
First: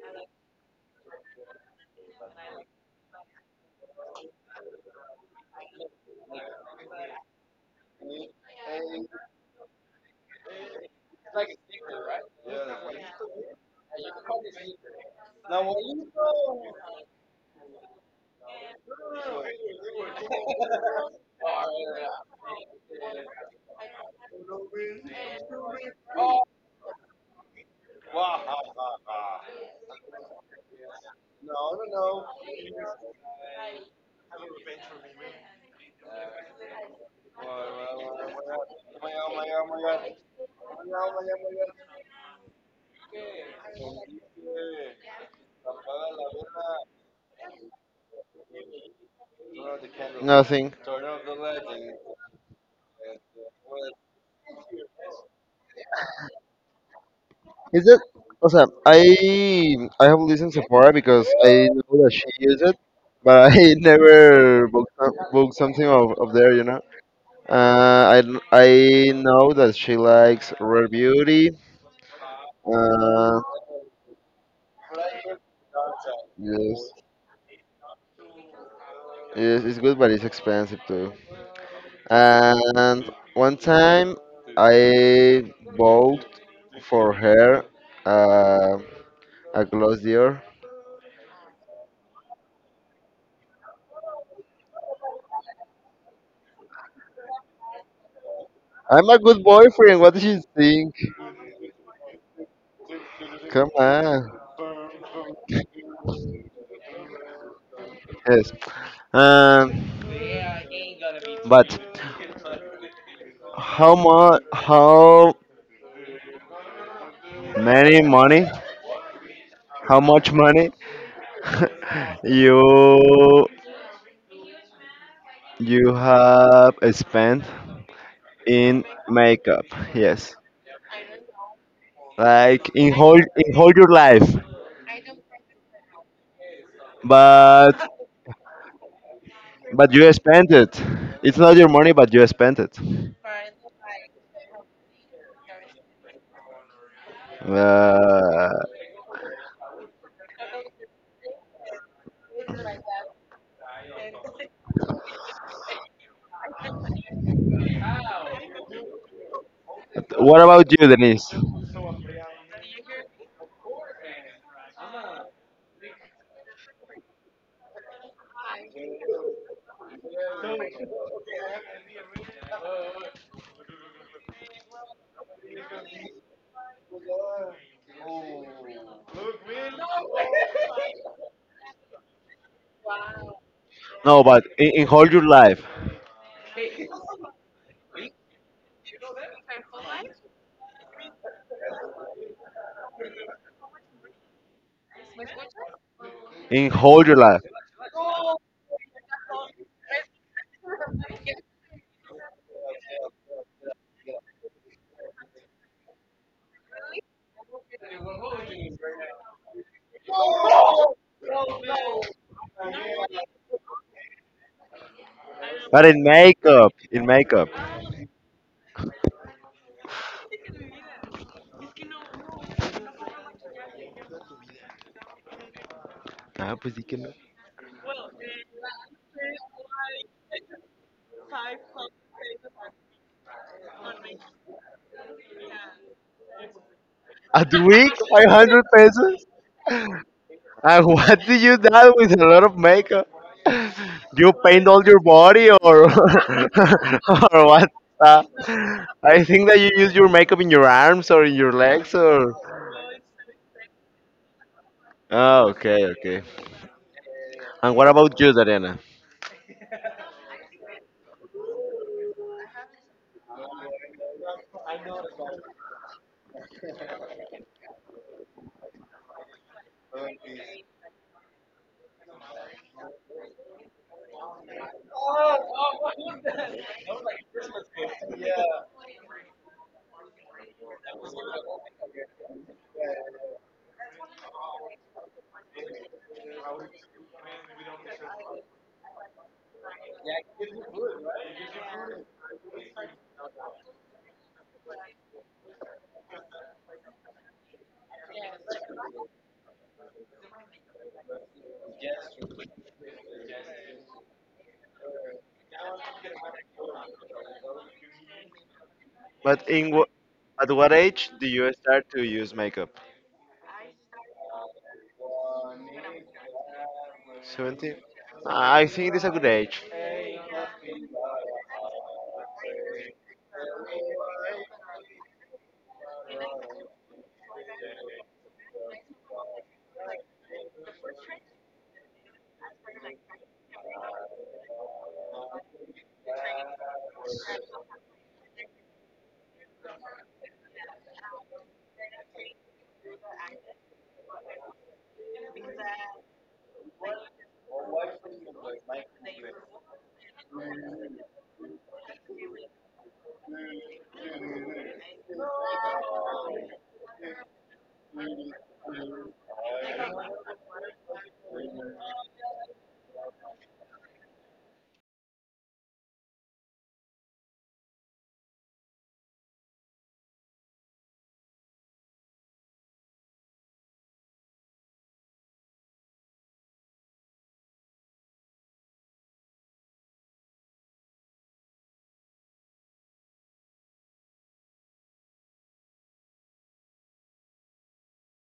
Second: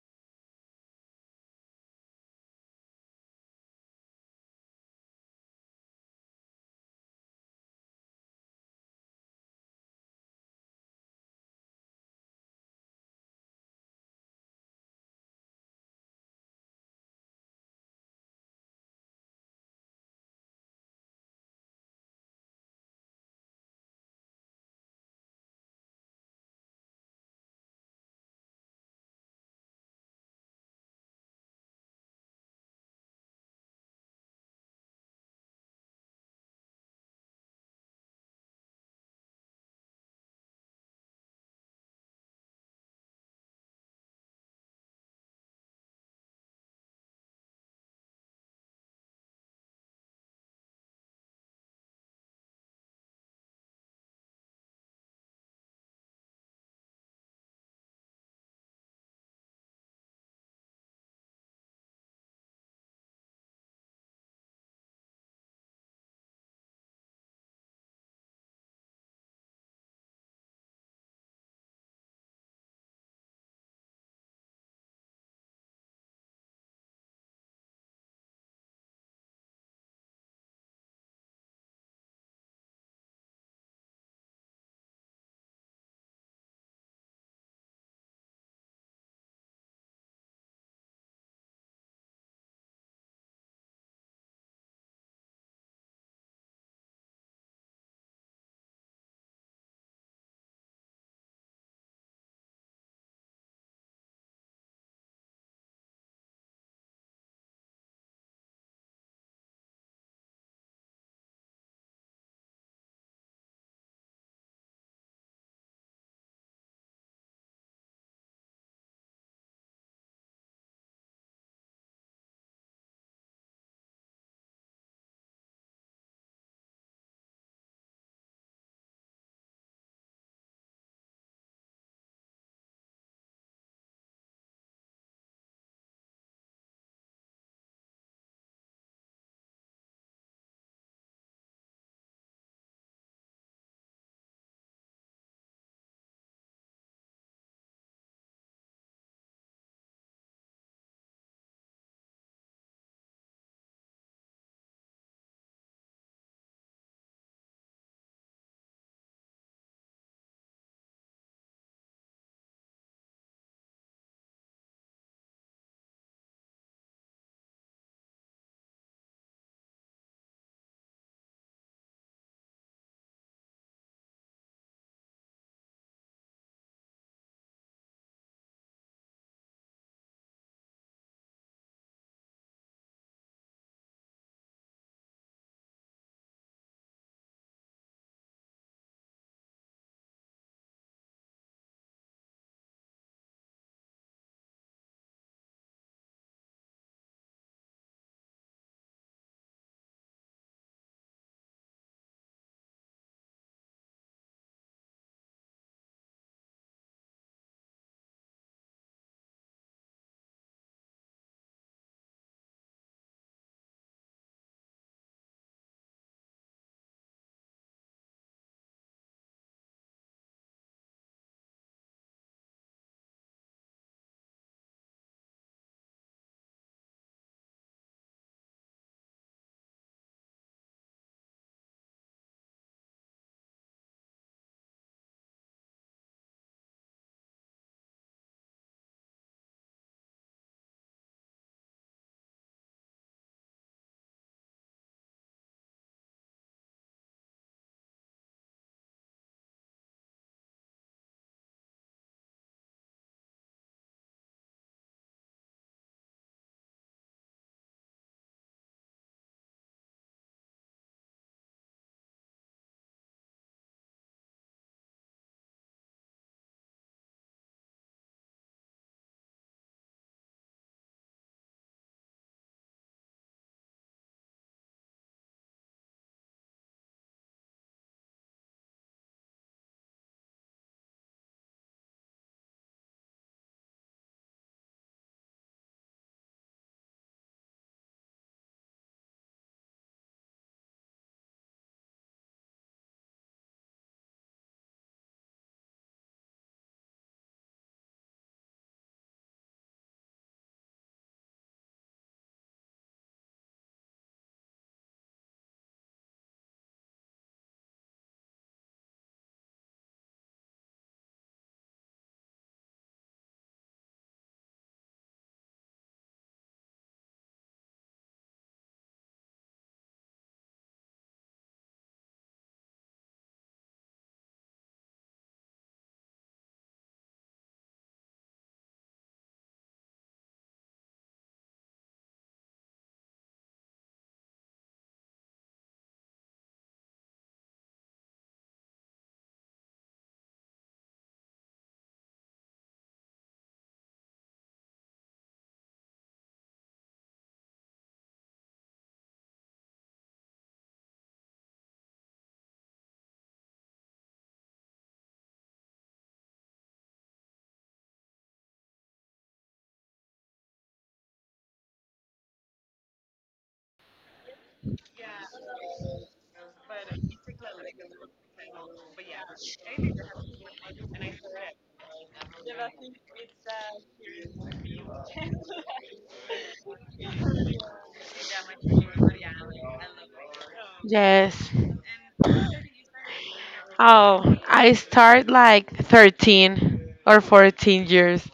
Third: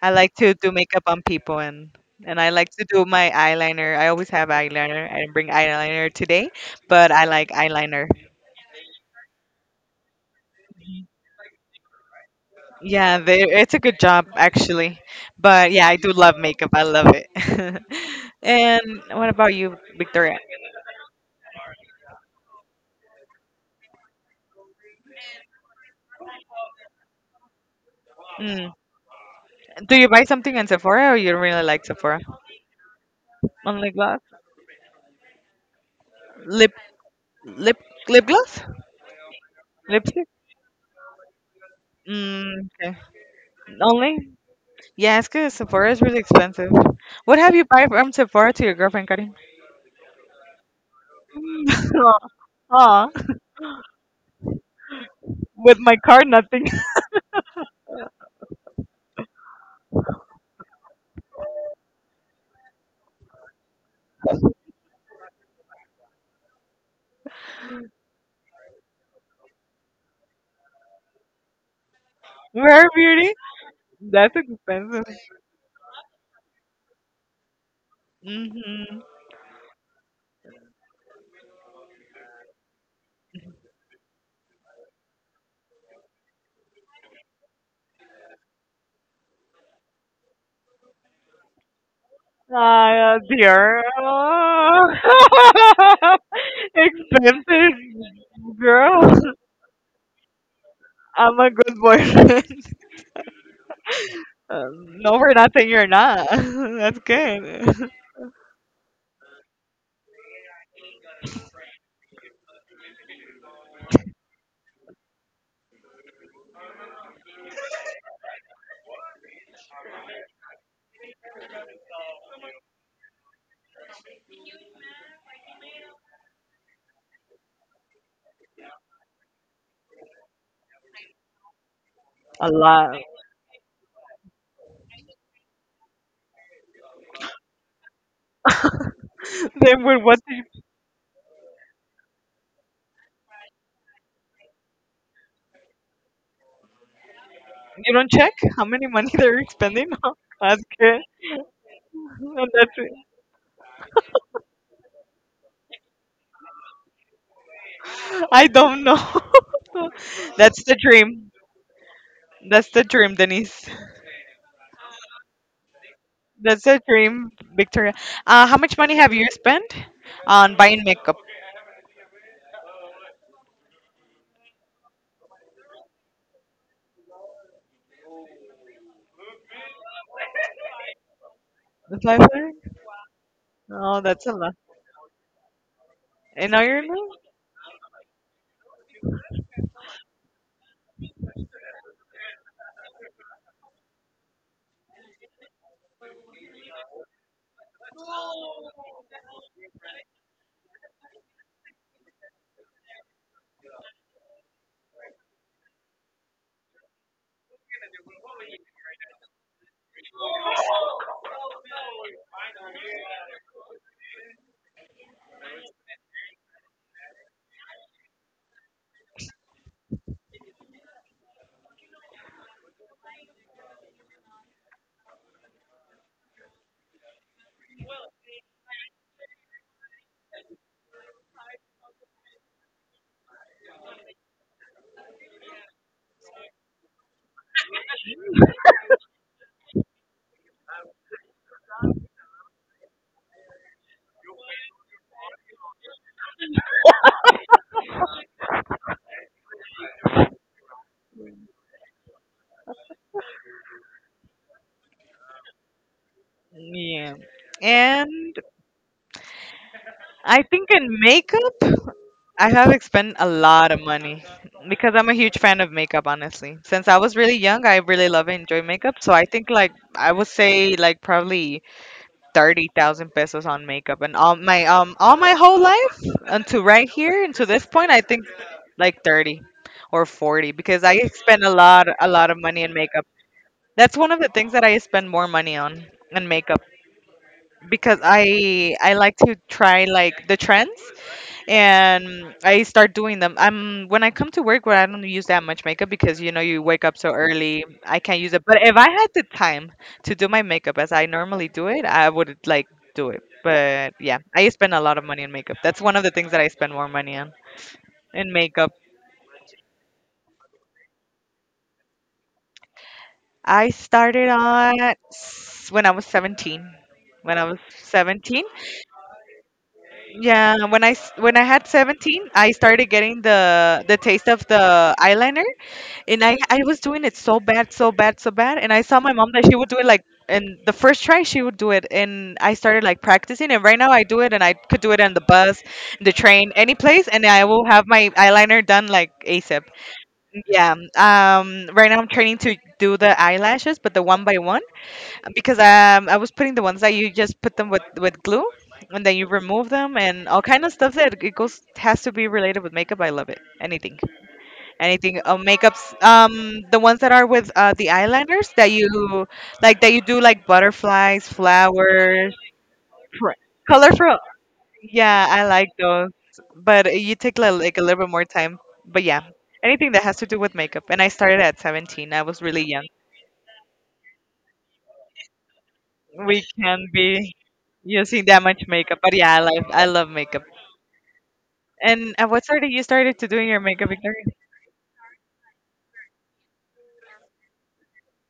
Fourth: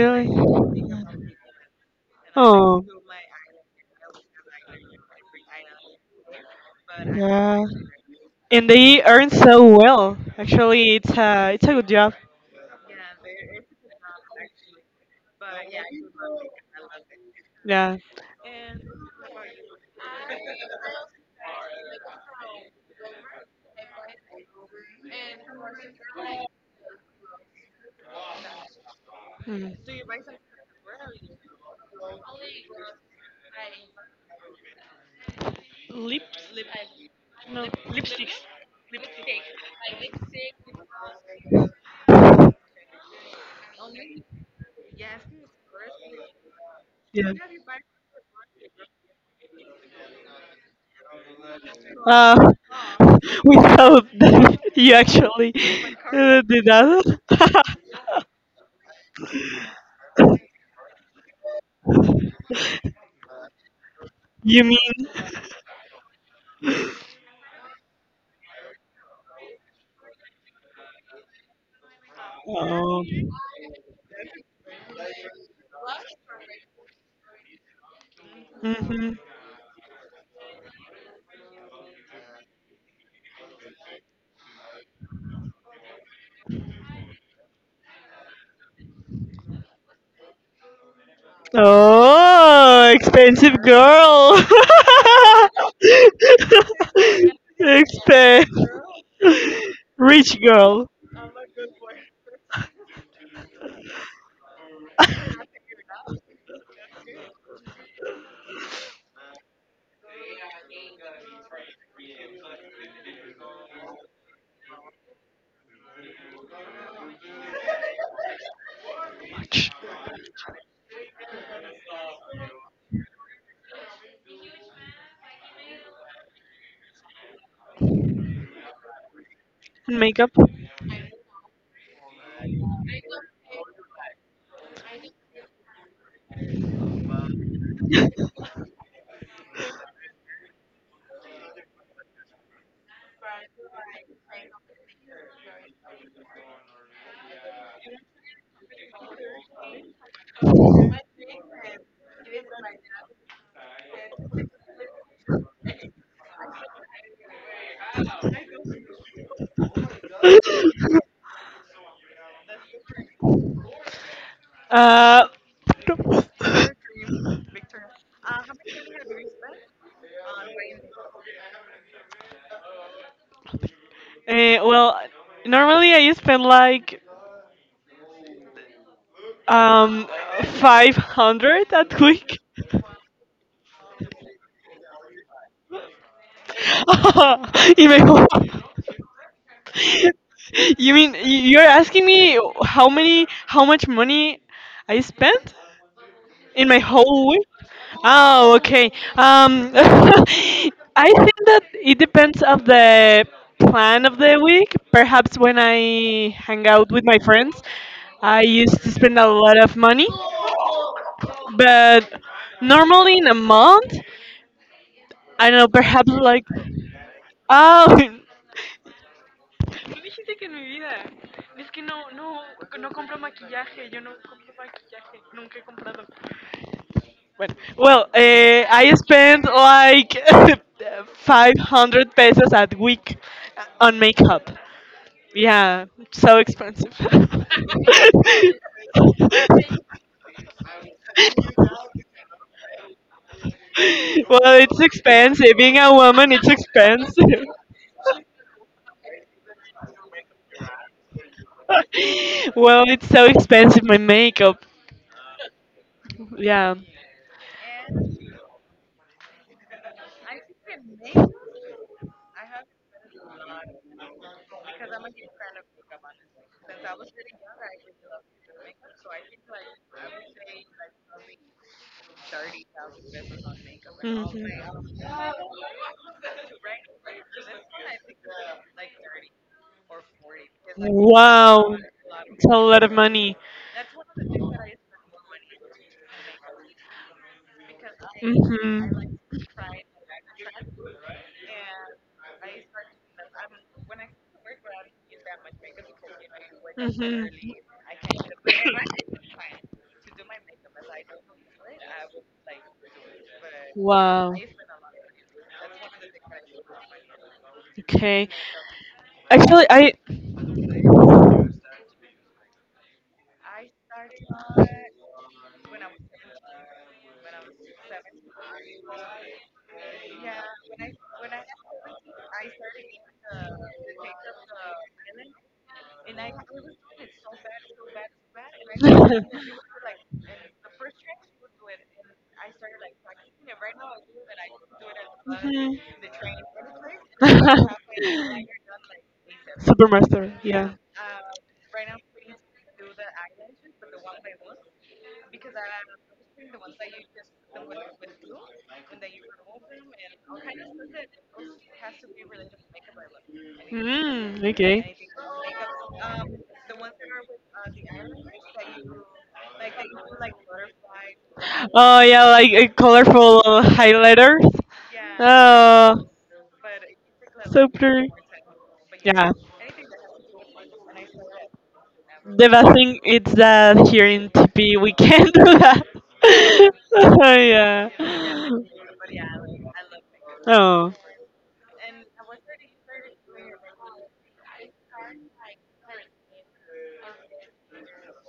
I like to do makeup on people, and and I like Oh, to do my eyeliner. I always have eyeliner. I didn't bring eyeliner today, but I like yeah. eyeliner. And they earn so well. Actually, it's a it's a good job. Yeah, they, it's a good job actually. But yeah, I do love makeup. I love it. Yeah. And what about you, Victoria? Mm. Mm. Do you buy something on Sephora or you don't really like Sephora? On lip gloss? Lips. Lip lip lip gloss? Lipstick? Mm, okay. Only? Yeah, it's because Sephora is really expensive. Yeah. What have you buy from Sephora to your girlfriend, Karin? Nothing. Aw, Uh, aw, without that, you actually with my card, uh, did nothing. that. Is it? Also, I I have listened so because I know that she used it, but I You never booked, mean? some- booked something of, of there, you know. Uh, I I know that she likes Rare Beauty. Rare Oh. beauty? Uh, That's expensive. yes, Hmm. Hmm. yes, it's good, but it's expensive too. And one time I bought for her uh, a Gloss Dior. Oh, Uh, expensive dear. girl. Uh, Expensive Expen, girl. I'm a good boyfriend. What did Rich you girl. think? I'm a good boyfriend. Come on. Um, no, for nothing, you're not. That's good. Yes. Um, but how much? How many money? How much money you you have spent in makeup Makeup. yes A like in lot. whole in whole your life but Then but with you what do you, spent it it's not your money but you spent it you don't check uh, how many money they're spending on? That's good. And that's it. I don't know. what That's about the you dream. denise That's the dream, Denise. Uh, That's uh, a dream, Victoria. Uh, how much money have you spent on buying makeup? well. Normally, I spend like um five hundred at It's Five week hundred? Oh, no that's a but lot. in, in whole your life In Ireland, in my home. You mean you're asking me how many, how much money I spent in in my whole your whole life week? Oh, okay. Um, I think that it depends of the plan of the week. Perhaps when I hang out with my friends, I used to spend a lot of money, but normally in a month. I don't know, but in perhaps like makeup in makeup oh, ah pues di que no. well, well uh, I spent like five hundred pesos a week on makeup. Yeah, so expensive. A week Well, five hundred pesos. And what do you do with a lot of makeup? You paint it's all your body expensive. Being or a woman, it's or expensive. what? Uh, I think that you use your makeup in your arms or in your legs or. Well, it's so expensive my makeup. Oh, okay, okay. Yeah. yeah. And what about you, And Dariana? I think in makeup, I have spent a lot of money because I'm a huge fan of makeup, honestly. Since I was really young, I really love and enjoy makeup. So I think like I would say like probably thirty thousand pesos on makeup, and all my Mhm. um all my whole life until right here until this point, I think like thirty or forty because I spend a Wow, lot a lot of it's a money in lot of makeup. money. That's one of the things that I spend more money on in makeup because Mhm. I I like to try like the trends and I start doing them. I'm When I come to work where I don't use that much makeup because you know you wake up so Mhm. early, I can't use it. But if I had the time to do my makeup as I normally do it, I would like do it. But yeah, Wow. I spend a lot of money on makeup. That's one of the things that I spend more money on Okay. in makeup. But Actually, in wh- I. at what age do you start to use makeup? I started on s- when I was seventeen. When I was Seventeen. seventeen, I think it is a good age. yeah, when I s- when I had seventeen, I started getting the the taste of the eyeliner. And I, I was doing it so bad, so bad, so bad. And I saw my mom that she would do it like, and the first try she would do it. And I started like practicing. And right now I do it, and I could do it on the bus, Mhm. the train, any place. And I will have my eyeliner done like ASAP. Supermaster. Yeah. Yeah. Um. Right now I'm training to do the eyelashes, but the one by one because um I was putting the ones that you just put them with with glue, and then you remove them and all kind of stuff that it goes has to be related with makeup. I love it. Anything. Mm, okay. Anything uh, makeups um the ones that are with uh the eyeliners that you like that you do like butterflies, Oh yeah, flowers, like a pr- colorful colorful. highlighters. Yeah, I like Oh, those. But you take li- so like a little bit pretty. more time. But yeah, Yeah, anything that has to do with makeup. And I started at seventeen. I was the really best young. thing is that here in T P we can do that. We can be Oh yeah. using that much makeup. But yeah, I love I love makeup. Oh, Yes. And at what started you started to doing your makeup, Victoria? Oh, I start like thirteen or fourteen years.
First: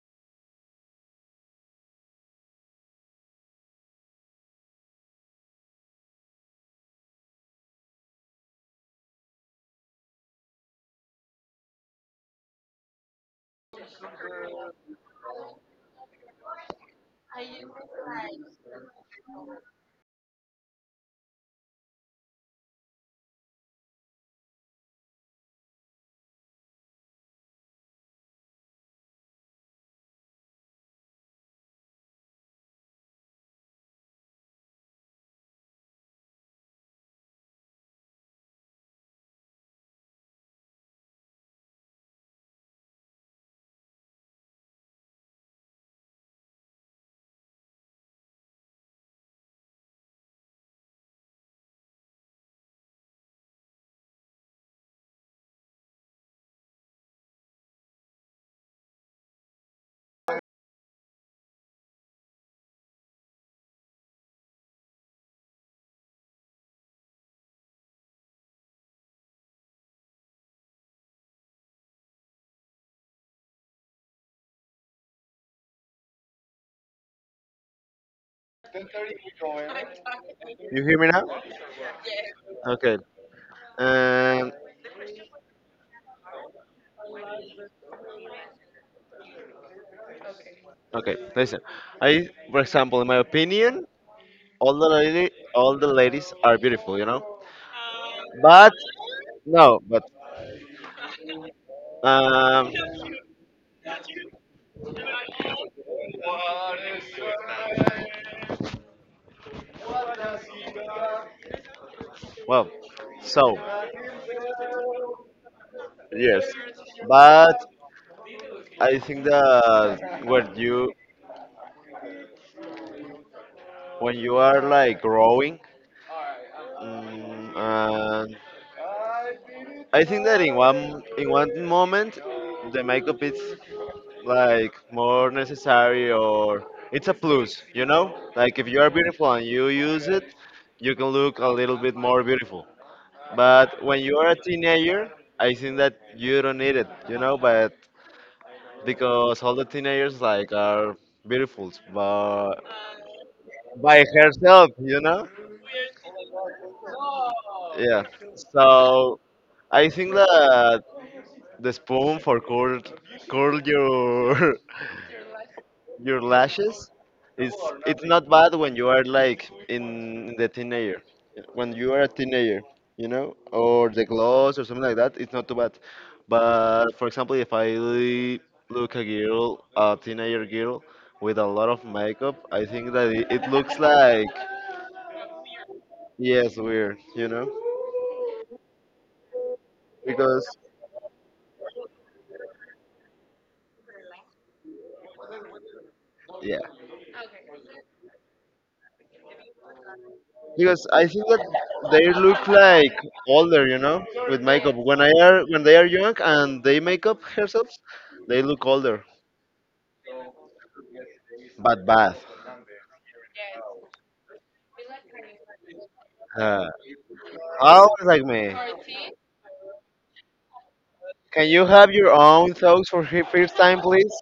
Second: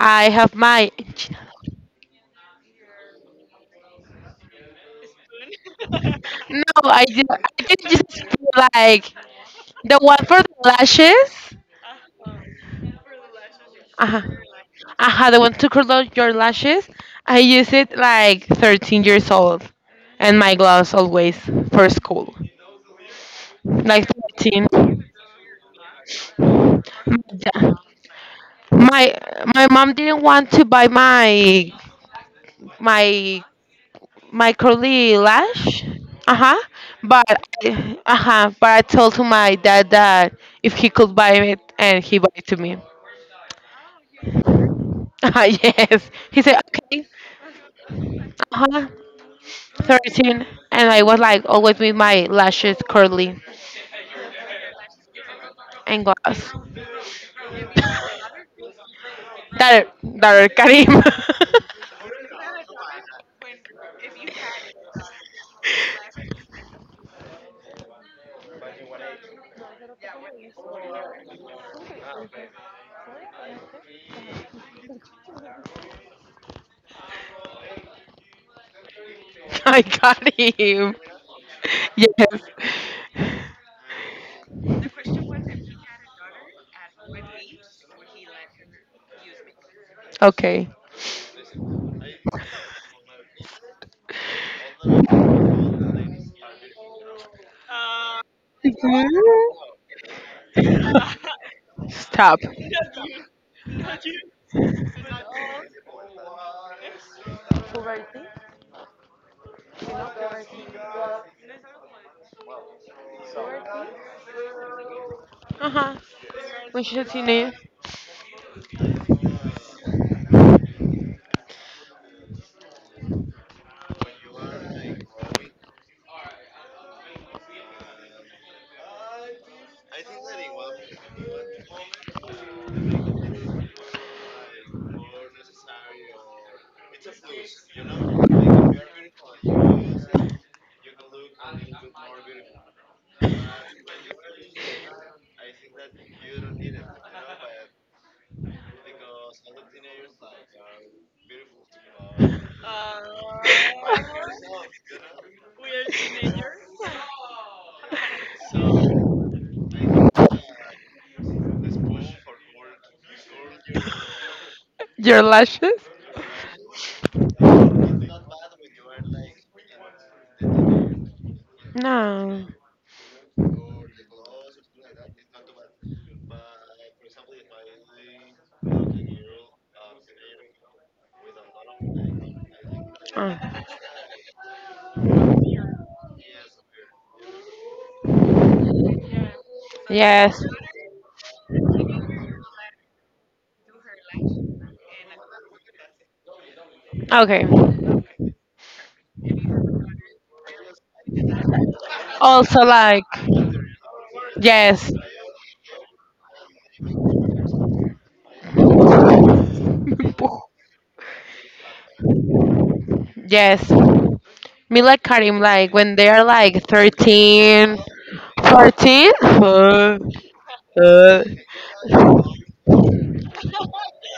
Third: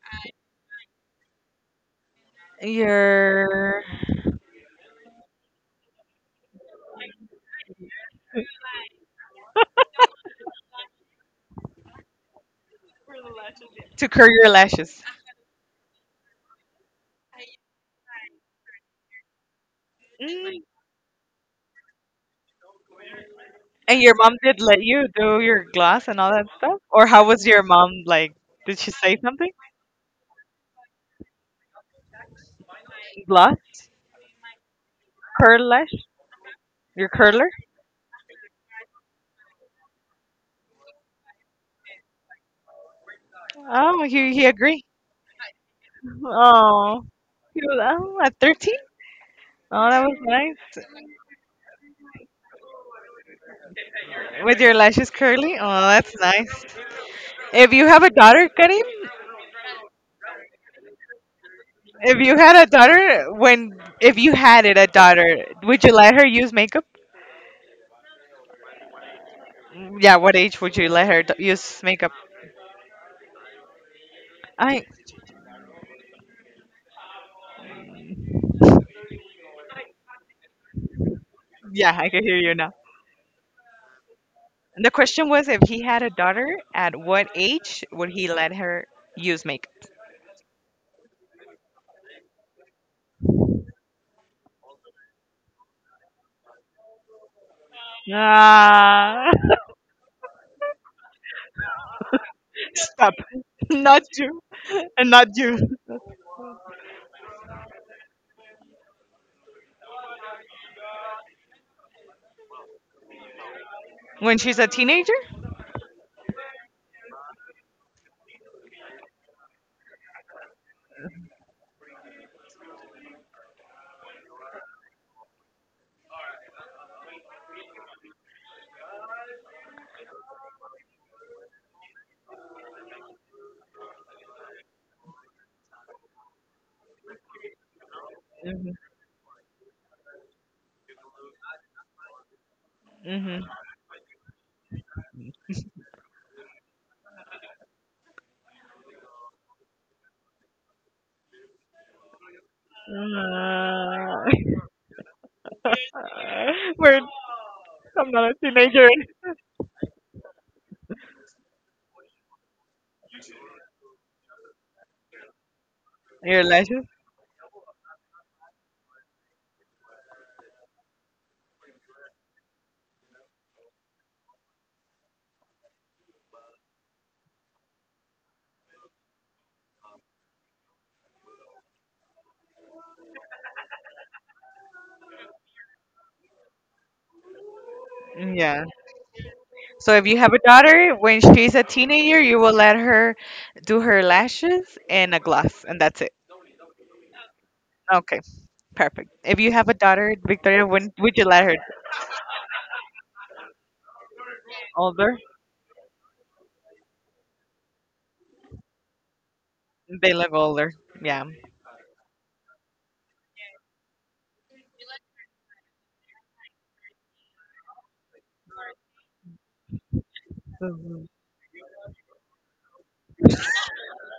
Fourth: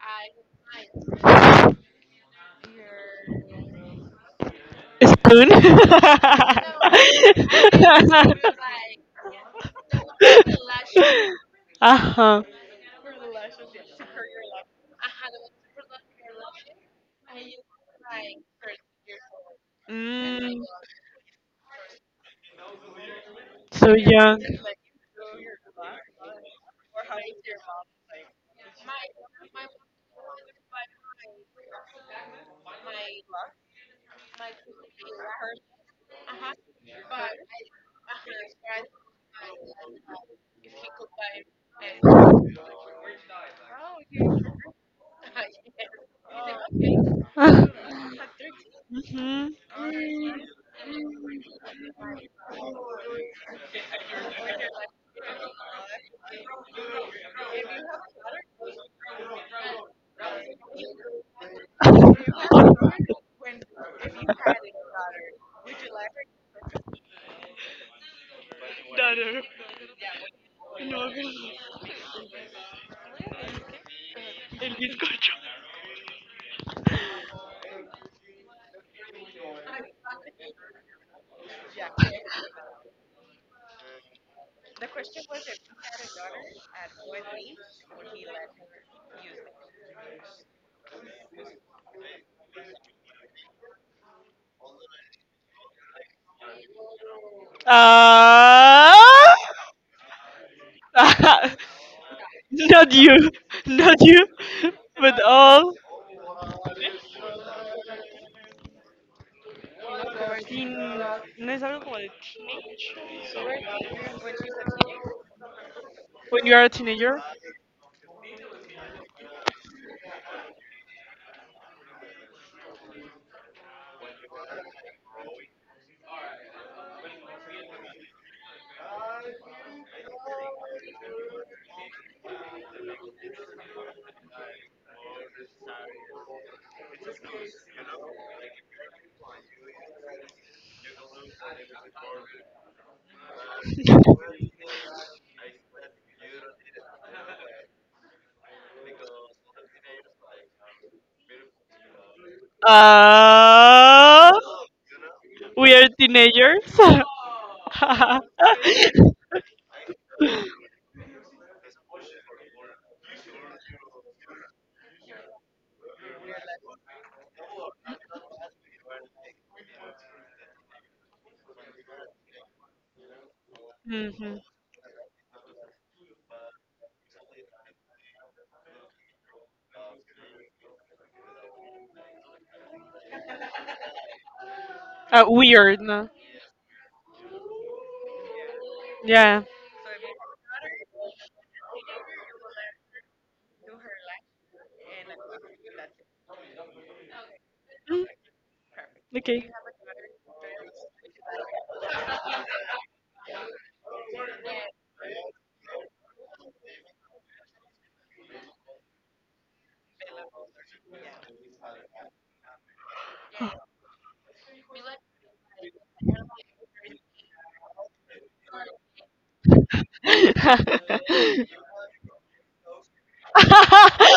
I have my. Your spoon. No, I did. I did just put, like the one for the lashes. Uh huh. to Uh-huh. curl your lashes. Uh-huh, the one to curl out your lashes. I use it like thirteen years old, and my Mm, gloves always for school. so And Like your mom young. did thirteen. let you do your gloss and all that stuff? Or how was your mom like? Did she my say something? my mom didn't want to buy my my Gloss? my curly lash. Curlash? Uh-huh. Your But curler? uh-huh, but I told to my dad that if he could buy it and he bought it to me. Oh, he, he agreed. Uh, yes, he said Oh, okay. he was, oh, at thirteen? Uh-huh. Mhm. Oh, that was thirteen. nice. And I was like always with my lashes curly With your lashes curly? Oh, and that's glass. nice. If you have a daughter, Karim, That that Karim. if you had a daughter, when, if you had it, a daughter, would you let her use makeup? Yeah, what age would you let her d- use makeup? I, I got You him. hear me now? yeah, I can hear Yes, you. Okay. Um, The question was if he had a daughter, at what age would he let her use makeup? okay. Okay, listen. I, for example, in my opinion, all the lady, all the ladies are beautiful, you know. But Ah, Ah. no, but Stop. um, Not stop. you, not Not you, you. And but not you. all. No es algo como de well, so When she's a teenager? Uh huh. yes, when you are a When she's a teenager. teenager. but I think that when you when you are like growing, mm, and I think that in one in one moment, the makeup is like more necessary or it's a plus, you know? Like if Mhm. you are beautiful and you use it, you can look a little bit more beautiful. Hmm. But when you are a teenager, I think that you don't need it, you know, but because all the teenagers like are beautiful but by Ah. Uh, herself, you know? we are teenagers. We're, Yeah. I'm not a teenager. So I think that the spoon for curl curl your Your lashes? your Your lashes? lashes it's it's not bad when you are like in the teenager when you are a No. teenager you know or the Mhm. gloss or something like that it's not too bad but for example if I look a girl a teenager girl with a lot of makeup I think that it, it Uh. looks like Uh, weird. No? yes weird you know Yeah. Yeah. So if you have a Yes. because daughter, when she's a teenager, you will let her do her lashes and a gloss, and that's it. yeah. Okay. Mm, Okay, perfect. If okay. you have a daughter, Victoria, Because when I would think you that let her they look Also, like like, older, you know, with makeup. yes. When I older? Are when they are young and they make up themselves, they look older, Bella Golder. Yeah. but bad. Yes. Me like Karim, like, when they are like Uh, thirteen, Always like me. fourteen. Uh, You uh, Can you have your own thoughts for the first time, please?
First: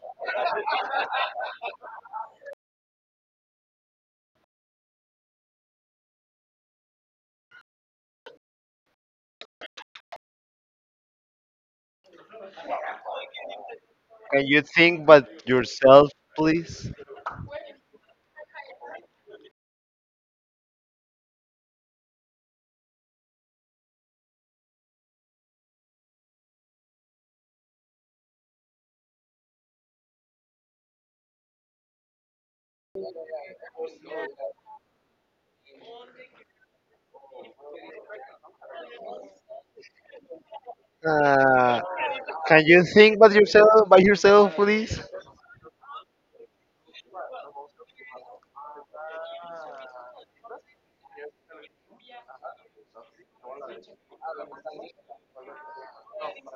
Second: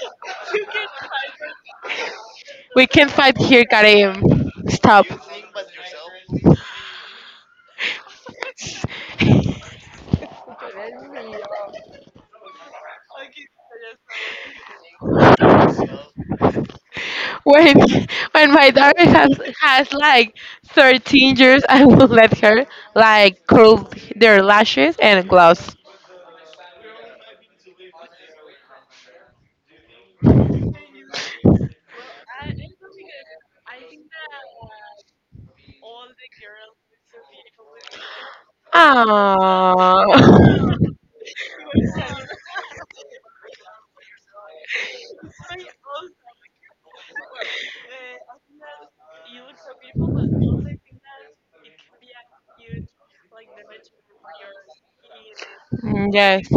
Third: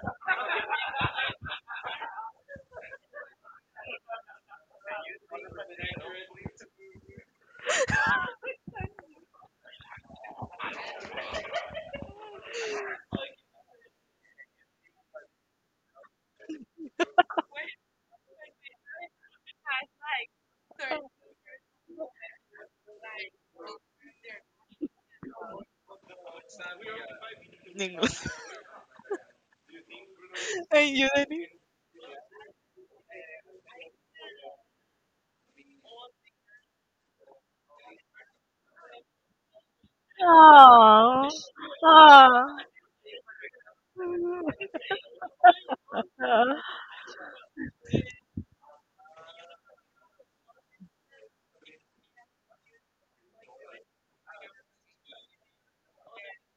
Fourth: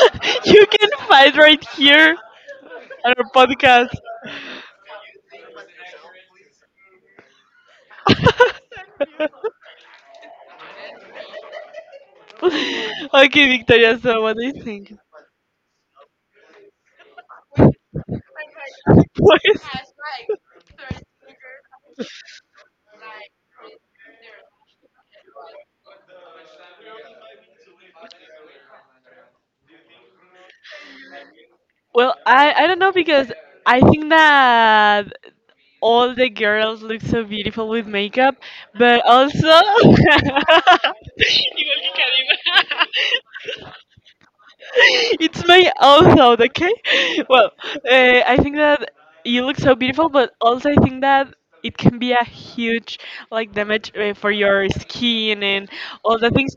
can fight right here we can on our fight here, podcast. Karim. Stop. Okay, Victoria, so what do Can you you think? think but yourself, please? When when my daughter has Pues- has like thirteen years, I will let her like curl their lashes and gloves. Mhm. I knew that. well, I, I don't know because I think that all the girls look so beautiful with makeup, but also Ah. Oh, Uh, oh. can you think but yourself by yourself, please? it's my own okay? Well, uh, I think that you look so beautiful, but also I think that it can be a huge like damage uh, for your skin and all the Yes. things.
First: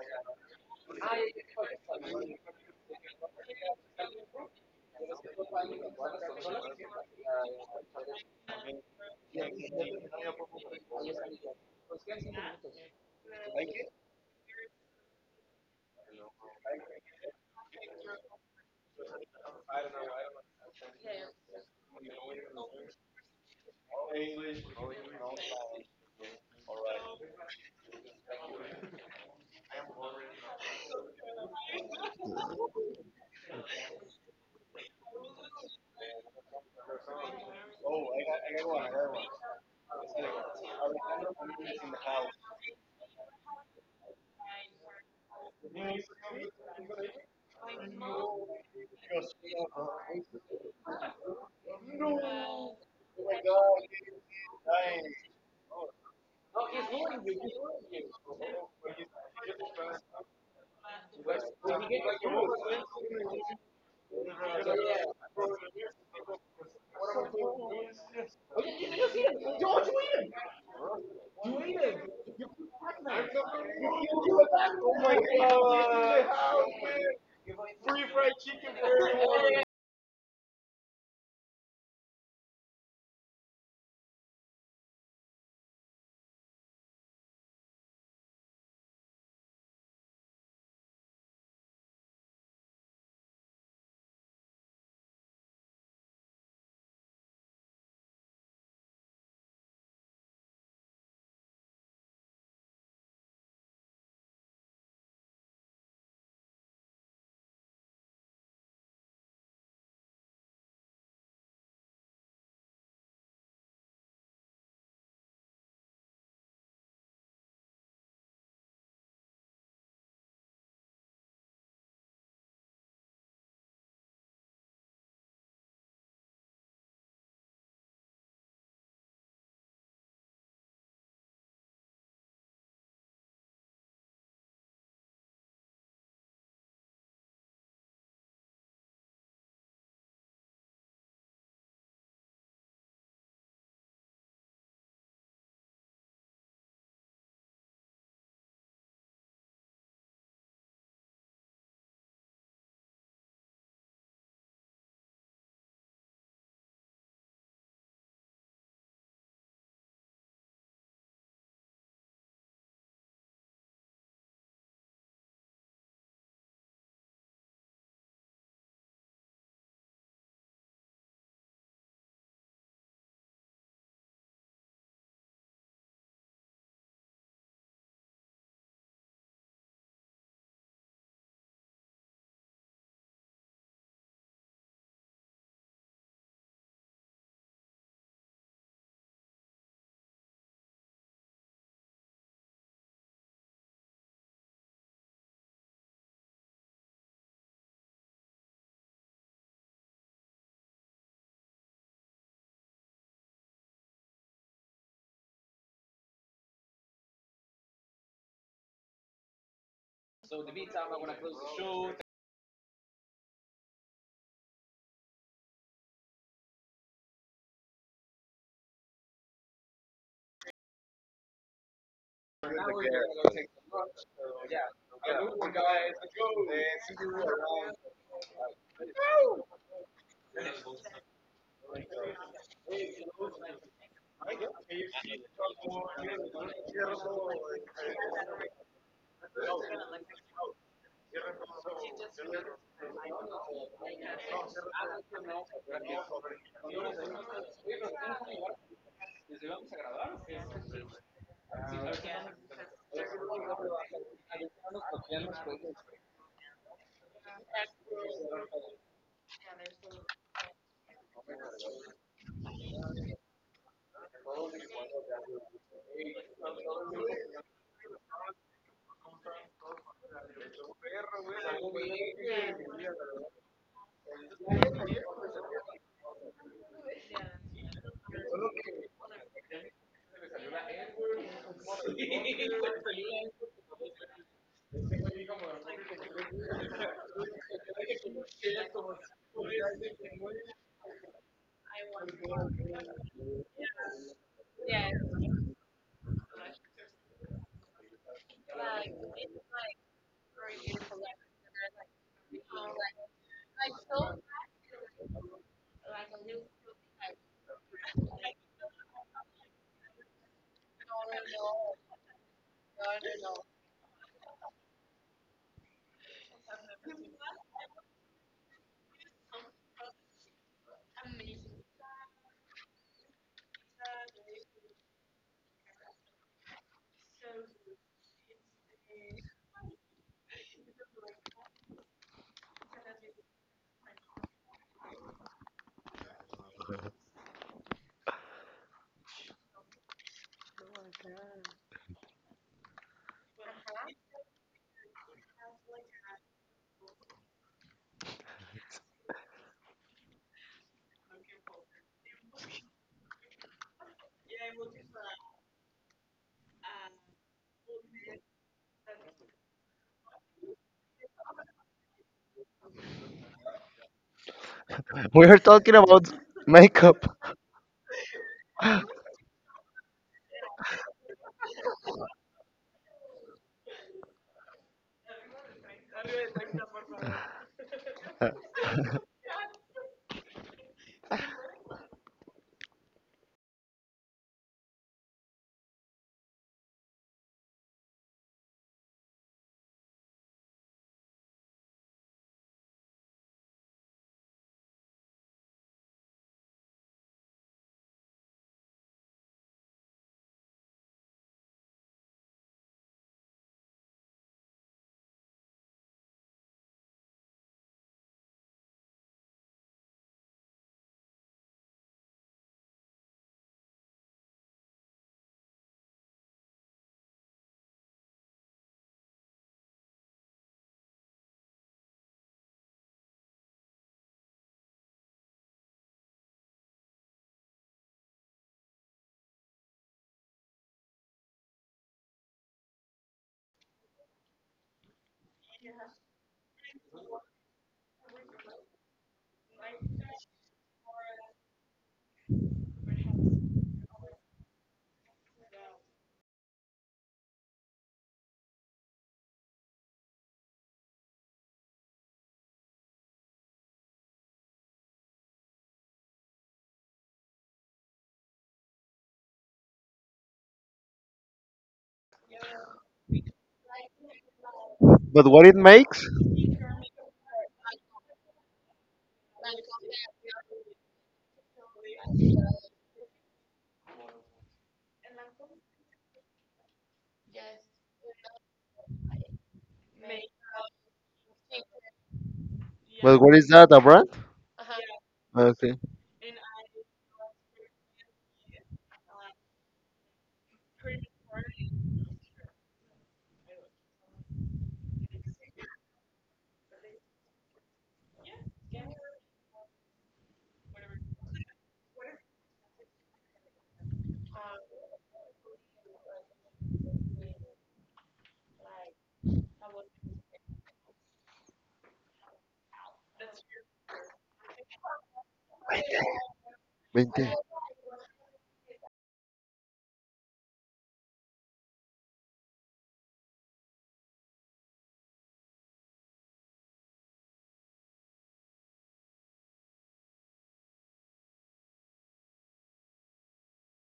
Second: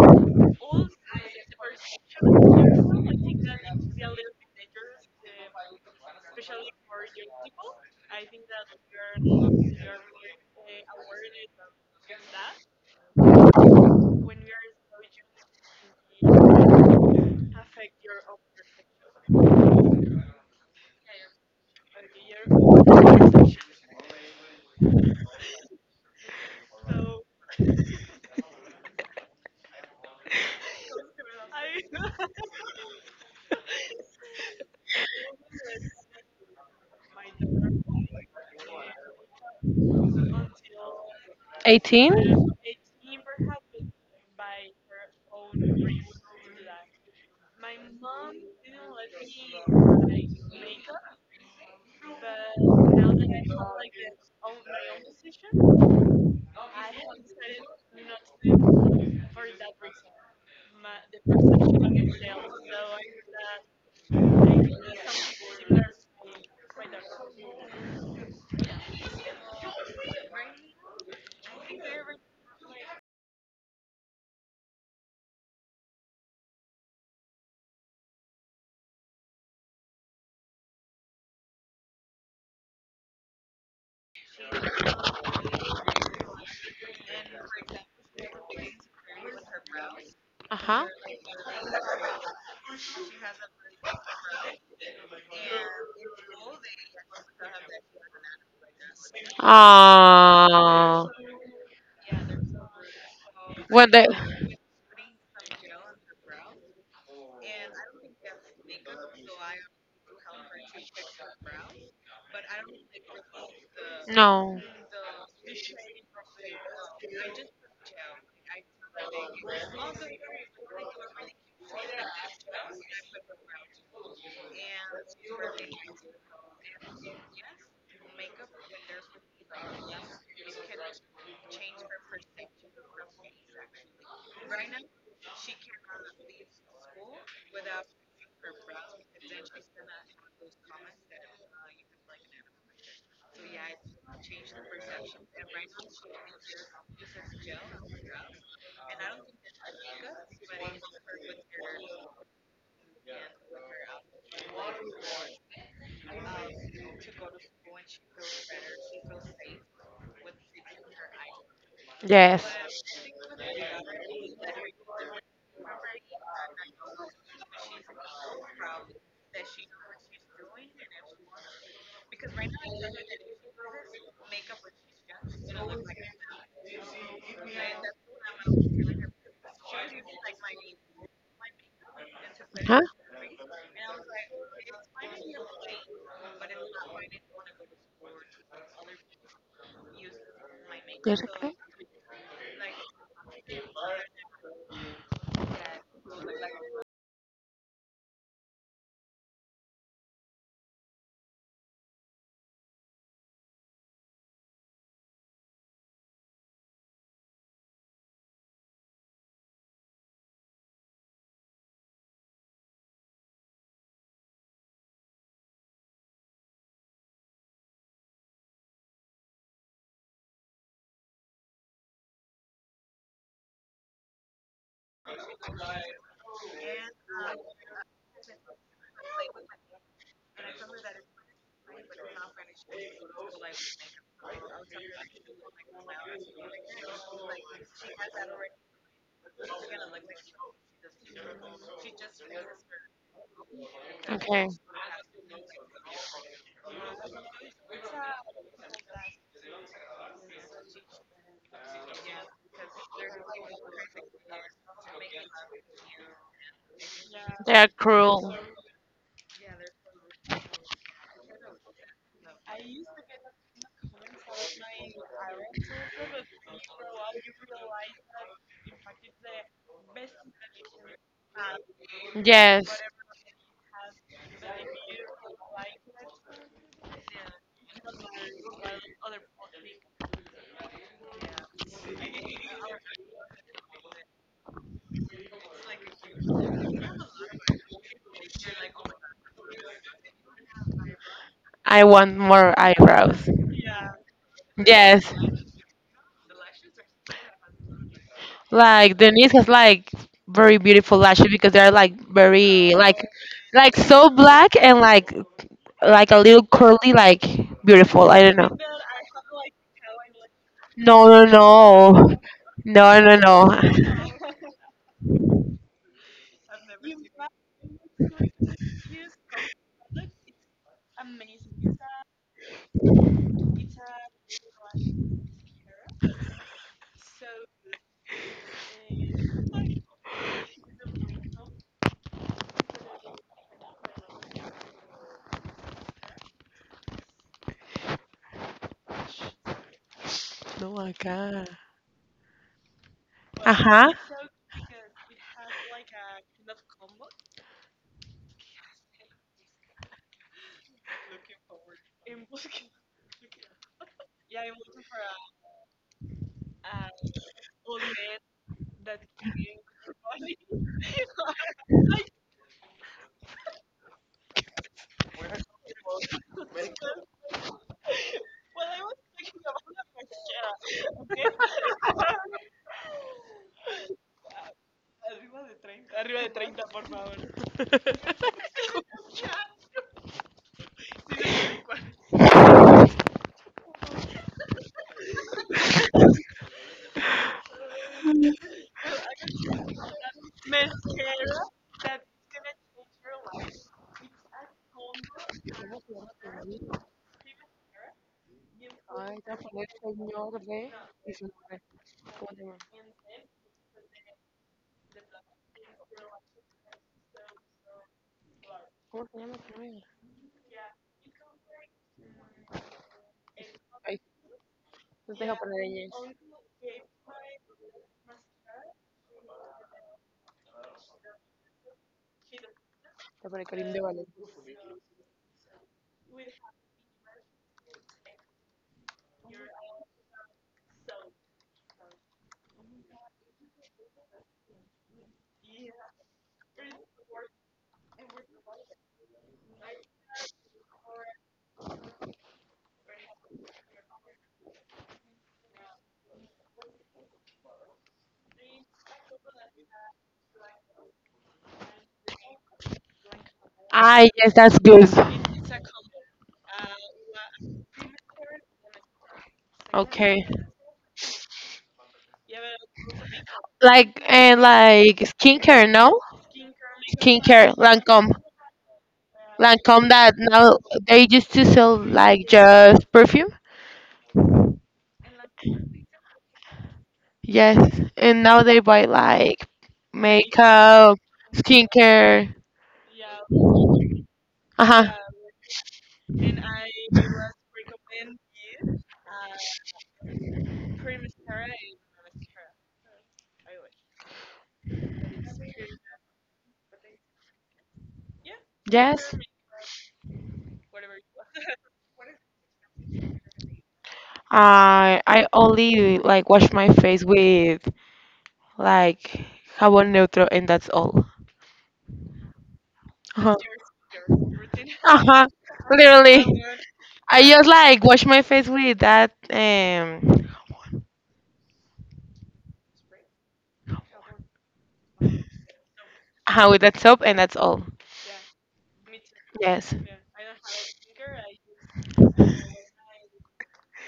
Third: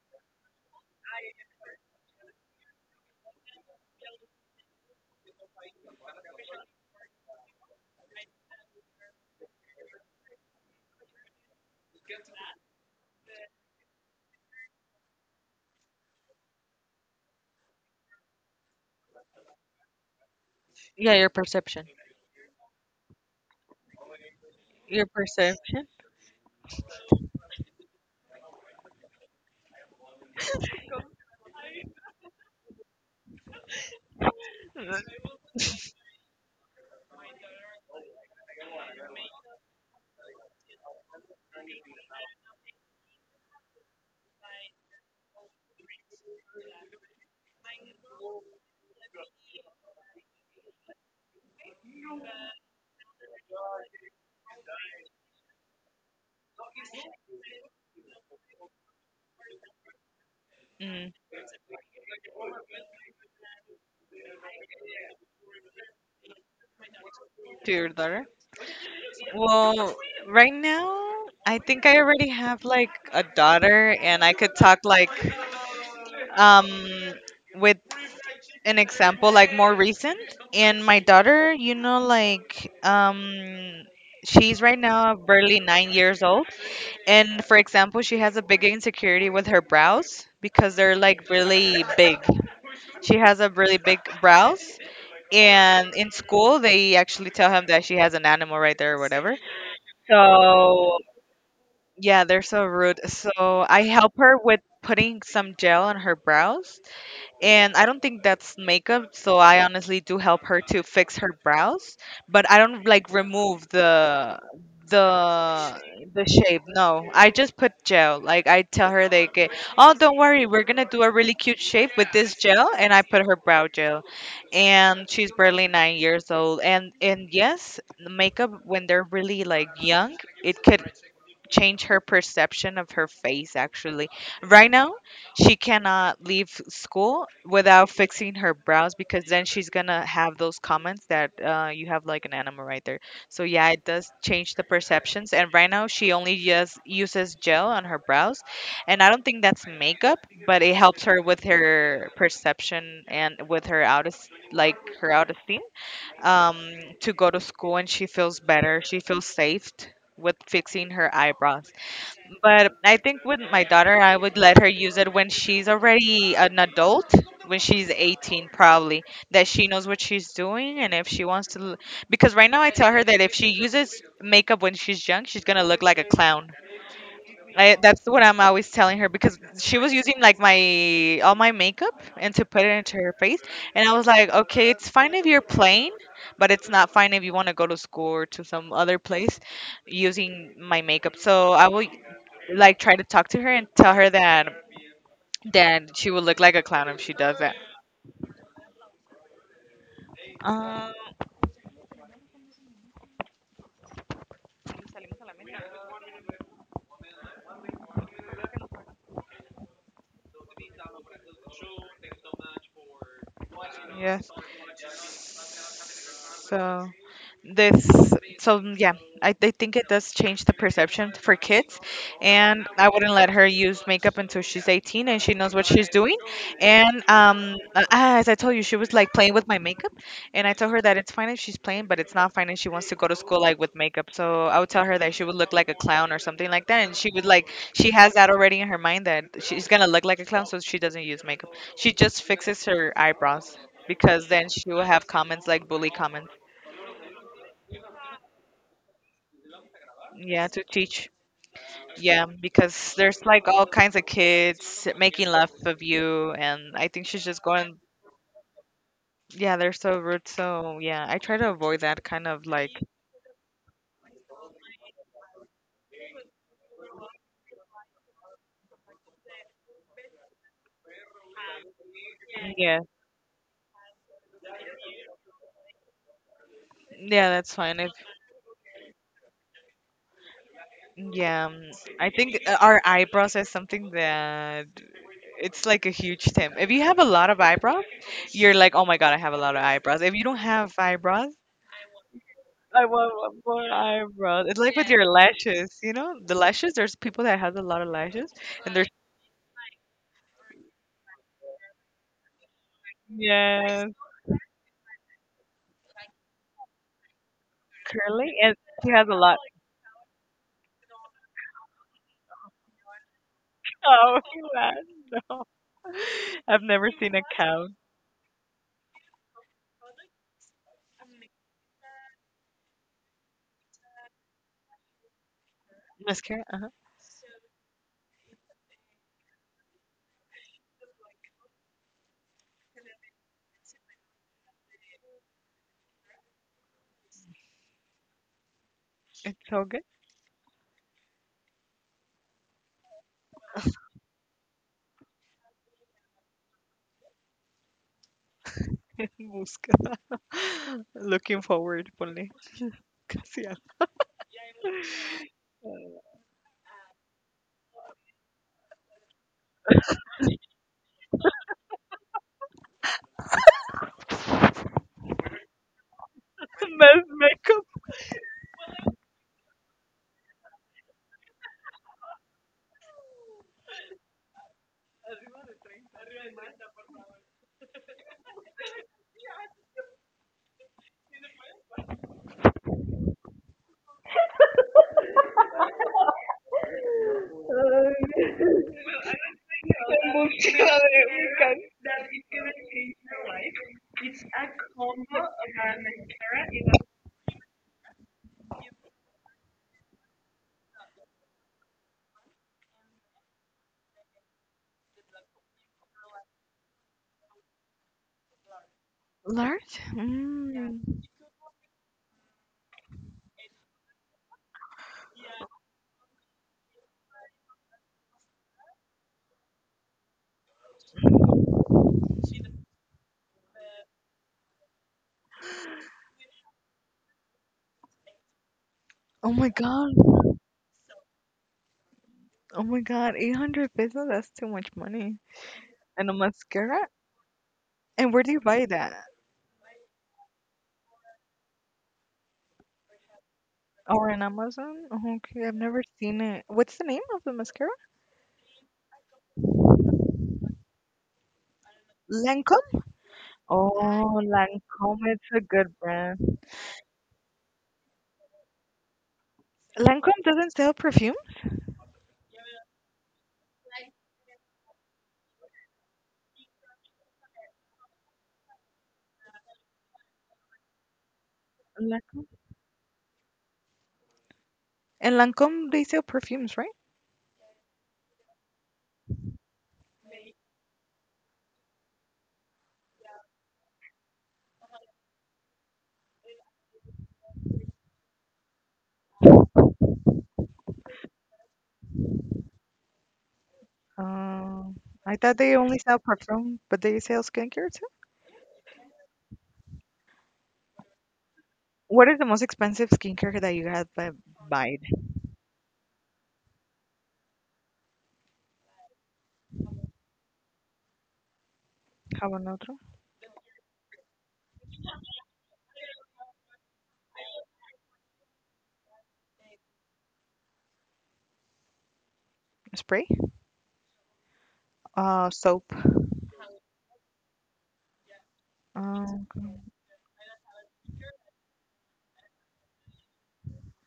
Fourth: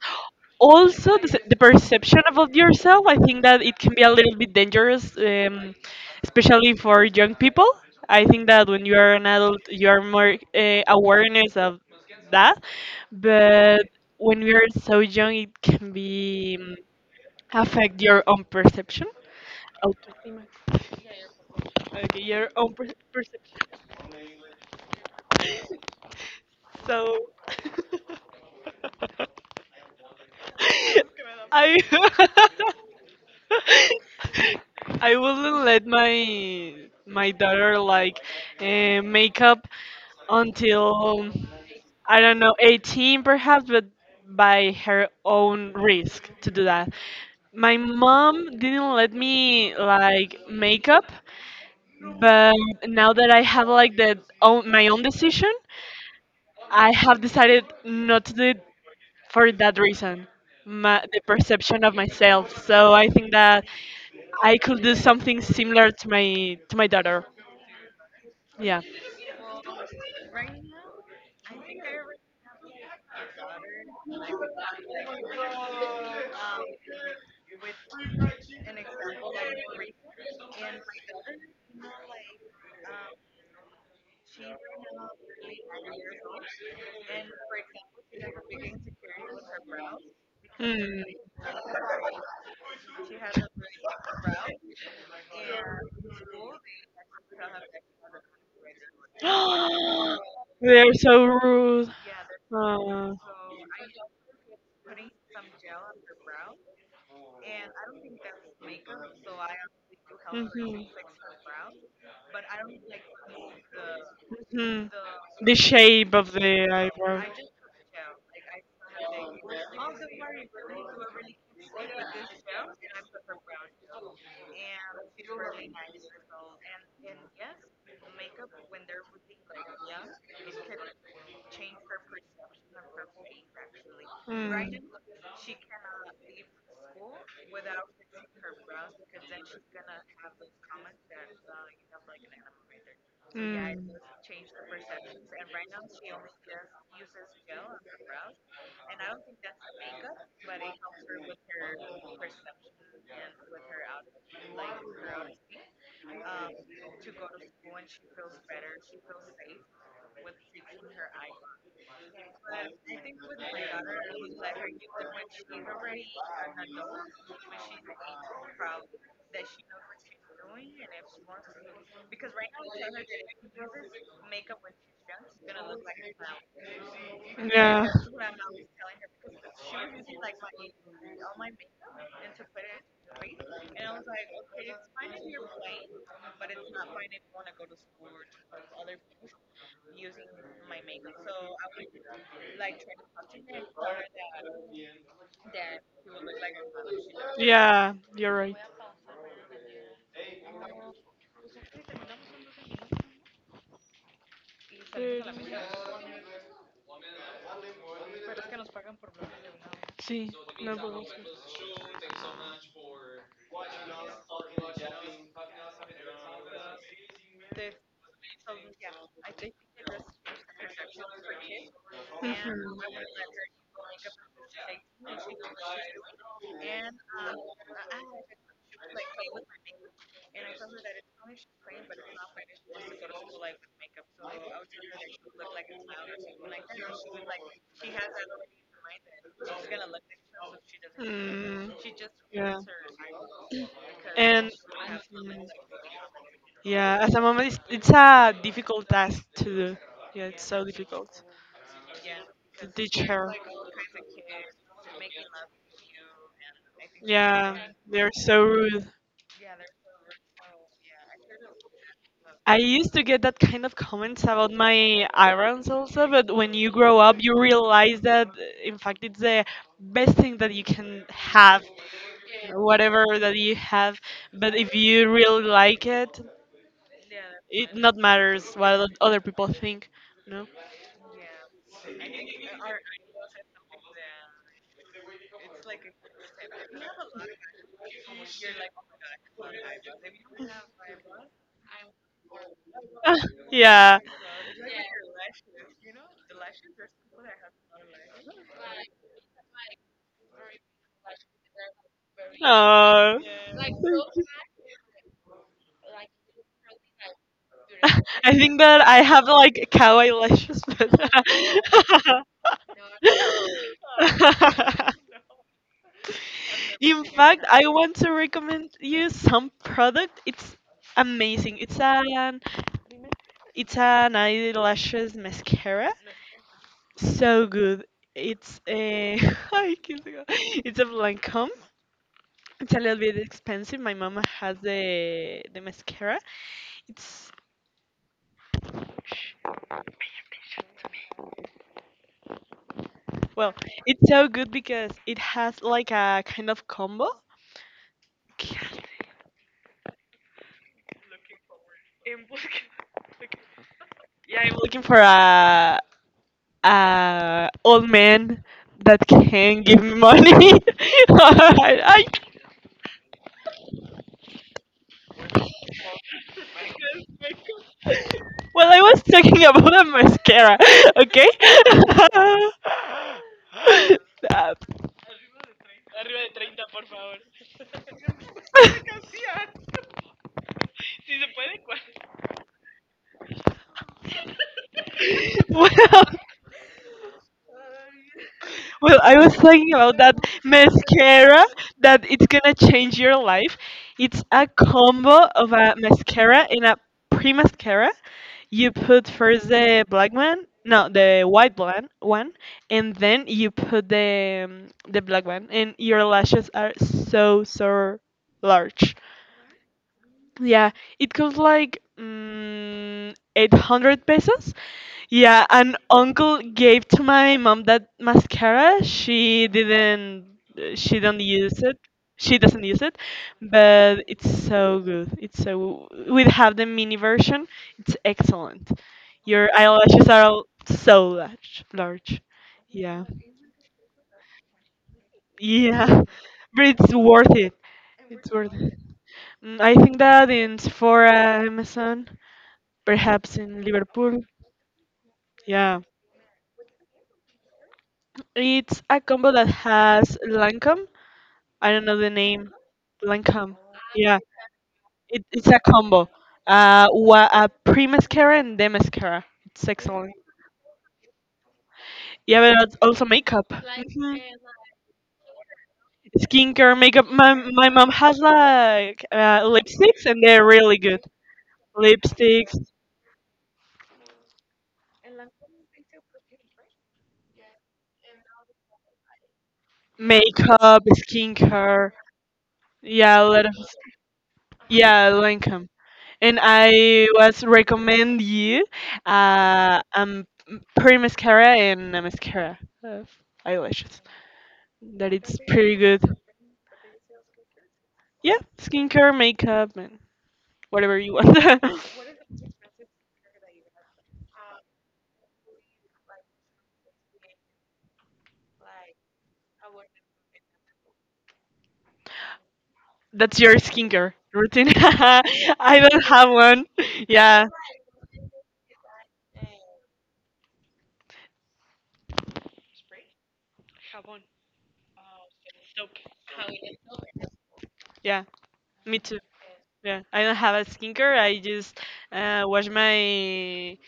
Also, the, s- the perception about yourself, I think that it can be a little bit dangerous, um, especially for young people. I think that when you are an adult, you are more uh, awareness of that, but when we are so young, it can be um, affect your own perception. Autoestima. Yeah. Okay, your own pers- So I I wouldn't let my my daughter like uh, make up until eighteen. I don't know eighteen perhaps, but by her own risk to do that. My mom didn't let me like make up, but now that I have like that own my own decision, I have decided not to do it for that reason, my, Mm, the perception of myself. So I think that I could do something similar to my to my daughter. to your daughter? Yeah. Well, right now, I think I already have like a daughter, and I could talk like um with an example like more recent. And my daughter, you know, like um she's right now barely nine years old. And for example, she has a big insecurity with her brows Uh because huh. they're Mm. like really big. She has a really big brows. And in school, they actually tell him that she has an animal right there or whatever. They're So, Ah, so rude. yeah, they're so rude. Uh, So, I when the help her with putting some gel on her brows, and I don't think that's makeup, so I honestly do help her to mhm. fix her brows, but I don't like remove the no. Mhm. The the shape the of shape. the No, eyebrow. I just put gel. Like I tell her like, eh, "Oh, don't worry. We're going to do a really cute shape with this gel." And I put her brow gel. And she's barely nine years old. And and yes, makeup when they're really like young, it could change her perception of her face actually. Right Mm. now she cannot leave school without fixing her brows, because then she's gonna have those comments that, uh, you have like an animal right there. So yeah, it does change the perceptions, and right now she only just uses gel on her brows, and I don't think that's makeup, but it helps her with her perception and with her out like her autoesteem, um, to go to school, and she feels better. She feels safe with fixing her eyebrows. Yes. But I think with my daughter, I would let her use it when she's already an adult, when she's eighteen, probably, that she knows what she's doing. And if she wants to, l- because right now I tell her that if she uses makeup when she's young, she's going to look like a clown. And I, yeah. that's what I'm always telling her because she was using like my all my makeup and to put it Huh? into her face, and I was like, okay, it's fine if you're playing, but it's not fine if you want to go to school or to some other place using my makeup. Yes, okay. So I will like try to talk to her and tell her that that she will look like a clown if she does that. Yeah, you're right. Um, See, no bubbles. yes. So. This so mm, yeah I, I think it does change the perception for kids, and I wouldn't let her use makeup until she's eighteen and she knows what she's doing. And um uh, ah, as I told you, she was like playing with my makeup. And I told her that it's fine if she's playing, but it's not fine if she wants to go to school like with makeup. So I would tell her that she would look like a clown or something like that, and she would like, she has that already in her mind that she's gonna look like a clown, so she doesn't use makeup. She just fixes her eyebrows, because Okay. then And she will have comments mhm. like bully comments. Yeah, as a mom, it's, it's a difficult task to do. Yeah, it's Yeah, to so teach. difficult Yeah, to because teach there's her. like all kinds of kids making love of you, and I think she's just Yeah, They're going. they're cruel. so rude. Yeah, they're so rude. So yeah, I try to avoid that kind of I like. used to get that kind of comments about my irons also, but when you grow up, you realize that in fact it's the best thing that you can have, Yeah, Yes. whatever that you have. But if you really like it, yeah, that's it fine. If, not matters what other people think, you know? yeah, um, I think uh, our eyebrows is something that it's like a huge thing. If you have a lot of eyebrows, you're like, oh my god, I have a lot of eyebrows. If you don't have eyebrows, I want more I eyebrows. want more Yeah. eyebrows. It's like with your Yes. lashes, you know, the lashes. There's people that have a lot of lashes, and there's Like Denise has like very beautiful lashes because they're like very like No. like yes, so black and like like a little curly, like beautiful. I I curly, don't know. and think that she I has a have lot. like cow eyelashes, but No, no, no. No, no, no. Oh, he No, I've never in seen a fact, I cow want to recommend you some product. It's amazing. It's an it's an eyelashes mascara. mascara. Ah, So good. It's a I can't think of- it's a Lancome. It's a little bit expensive. My mama has the the mascara. It's it's so good. No, acá. Well, Ajá. Ah, it's so good because it has like a kind of combo. Okay, Busca. Looking forward, ponle. Casi hasta. I'm looking for a, a old man that can give me money. I, I, We are talking about Más makeup, makeup. well, I was talking about a mascara, okay? Stop. well, well, I was talking about that mascara that it's gonna change your life. It's a combo of yes, a mascara and a pre mascara. You put first the black one, no, the white one, one, and then you put the um, the black one, and your lashes are so so large. Large? Yeah, Mm. it costs like mm, eight hundred pesos. Yeah, an uncle gave to my mom that mascara. She didn't she don't use it. She doesn't use it, but it's so good. It's so We have the mini version. It's excellent. Oh my Your god. eyelashes are all so large, large. Oh my Yeah. god. eight hundred pesos? That's too much money. Yeah. And a But mascara? it's worth it. And where It's do you worth buy it. that? Mm, I think that in Sephora, Amazon, perhaps in Or Liverpool. in Amazon? Oh, okay, I've Yeah. never seen it. What's the name of the mascara? It's a combo that has Lancome. I don't know the name. Lancome? Lancome. Yeah, Oh, that's good. Lancome. it, It's a it's a good combo. brand. Uh, wa- a pre mascara and day mascara. It's excellent. Okay. Lancome doesn't sell perfume? Yeah, but it's also makeup. Like Mhm. and like but what it skincare, no? makes? Skincare, makeup. My Skincare, my mom Lancome. has like uh, Lancome lipsticks, that and they're now really good. they used to sell like Lan- Lipsticks, just perfume. And Lancome, they sell perfumes, right? Yes, and now they buy like makeup, makeup, skincare. skincare. But Yeah, a what lot is of. that, a brand? Uh huh. Yeah, Lancome. Okay, And I was recommend you uh um pre mascara and a mascara of eyelashes Um, that I thought it's they pretty only sell good. perfume, but they sell skincare too. Yeah, Yes, skincare, makeup, and whatever you want. What is the most expensive skincare that you have bu- buyed? I I only like wash my face with like jabón neutro, and that's all. Jabón otro? Uh huh. That's your skincare routine. Uh huh. I don't Literally, have one. I twenty. Yeah, just like wash my face with that um, Spray? Uh, soap. uh with that soap, and that's all. yeah, me too. Um, Yes. Yeah, I don't have a skincare. I just uh, wash my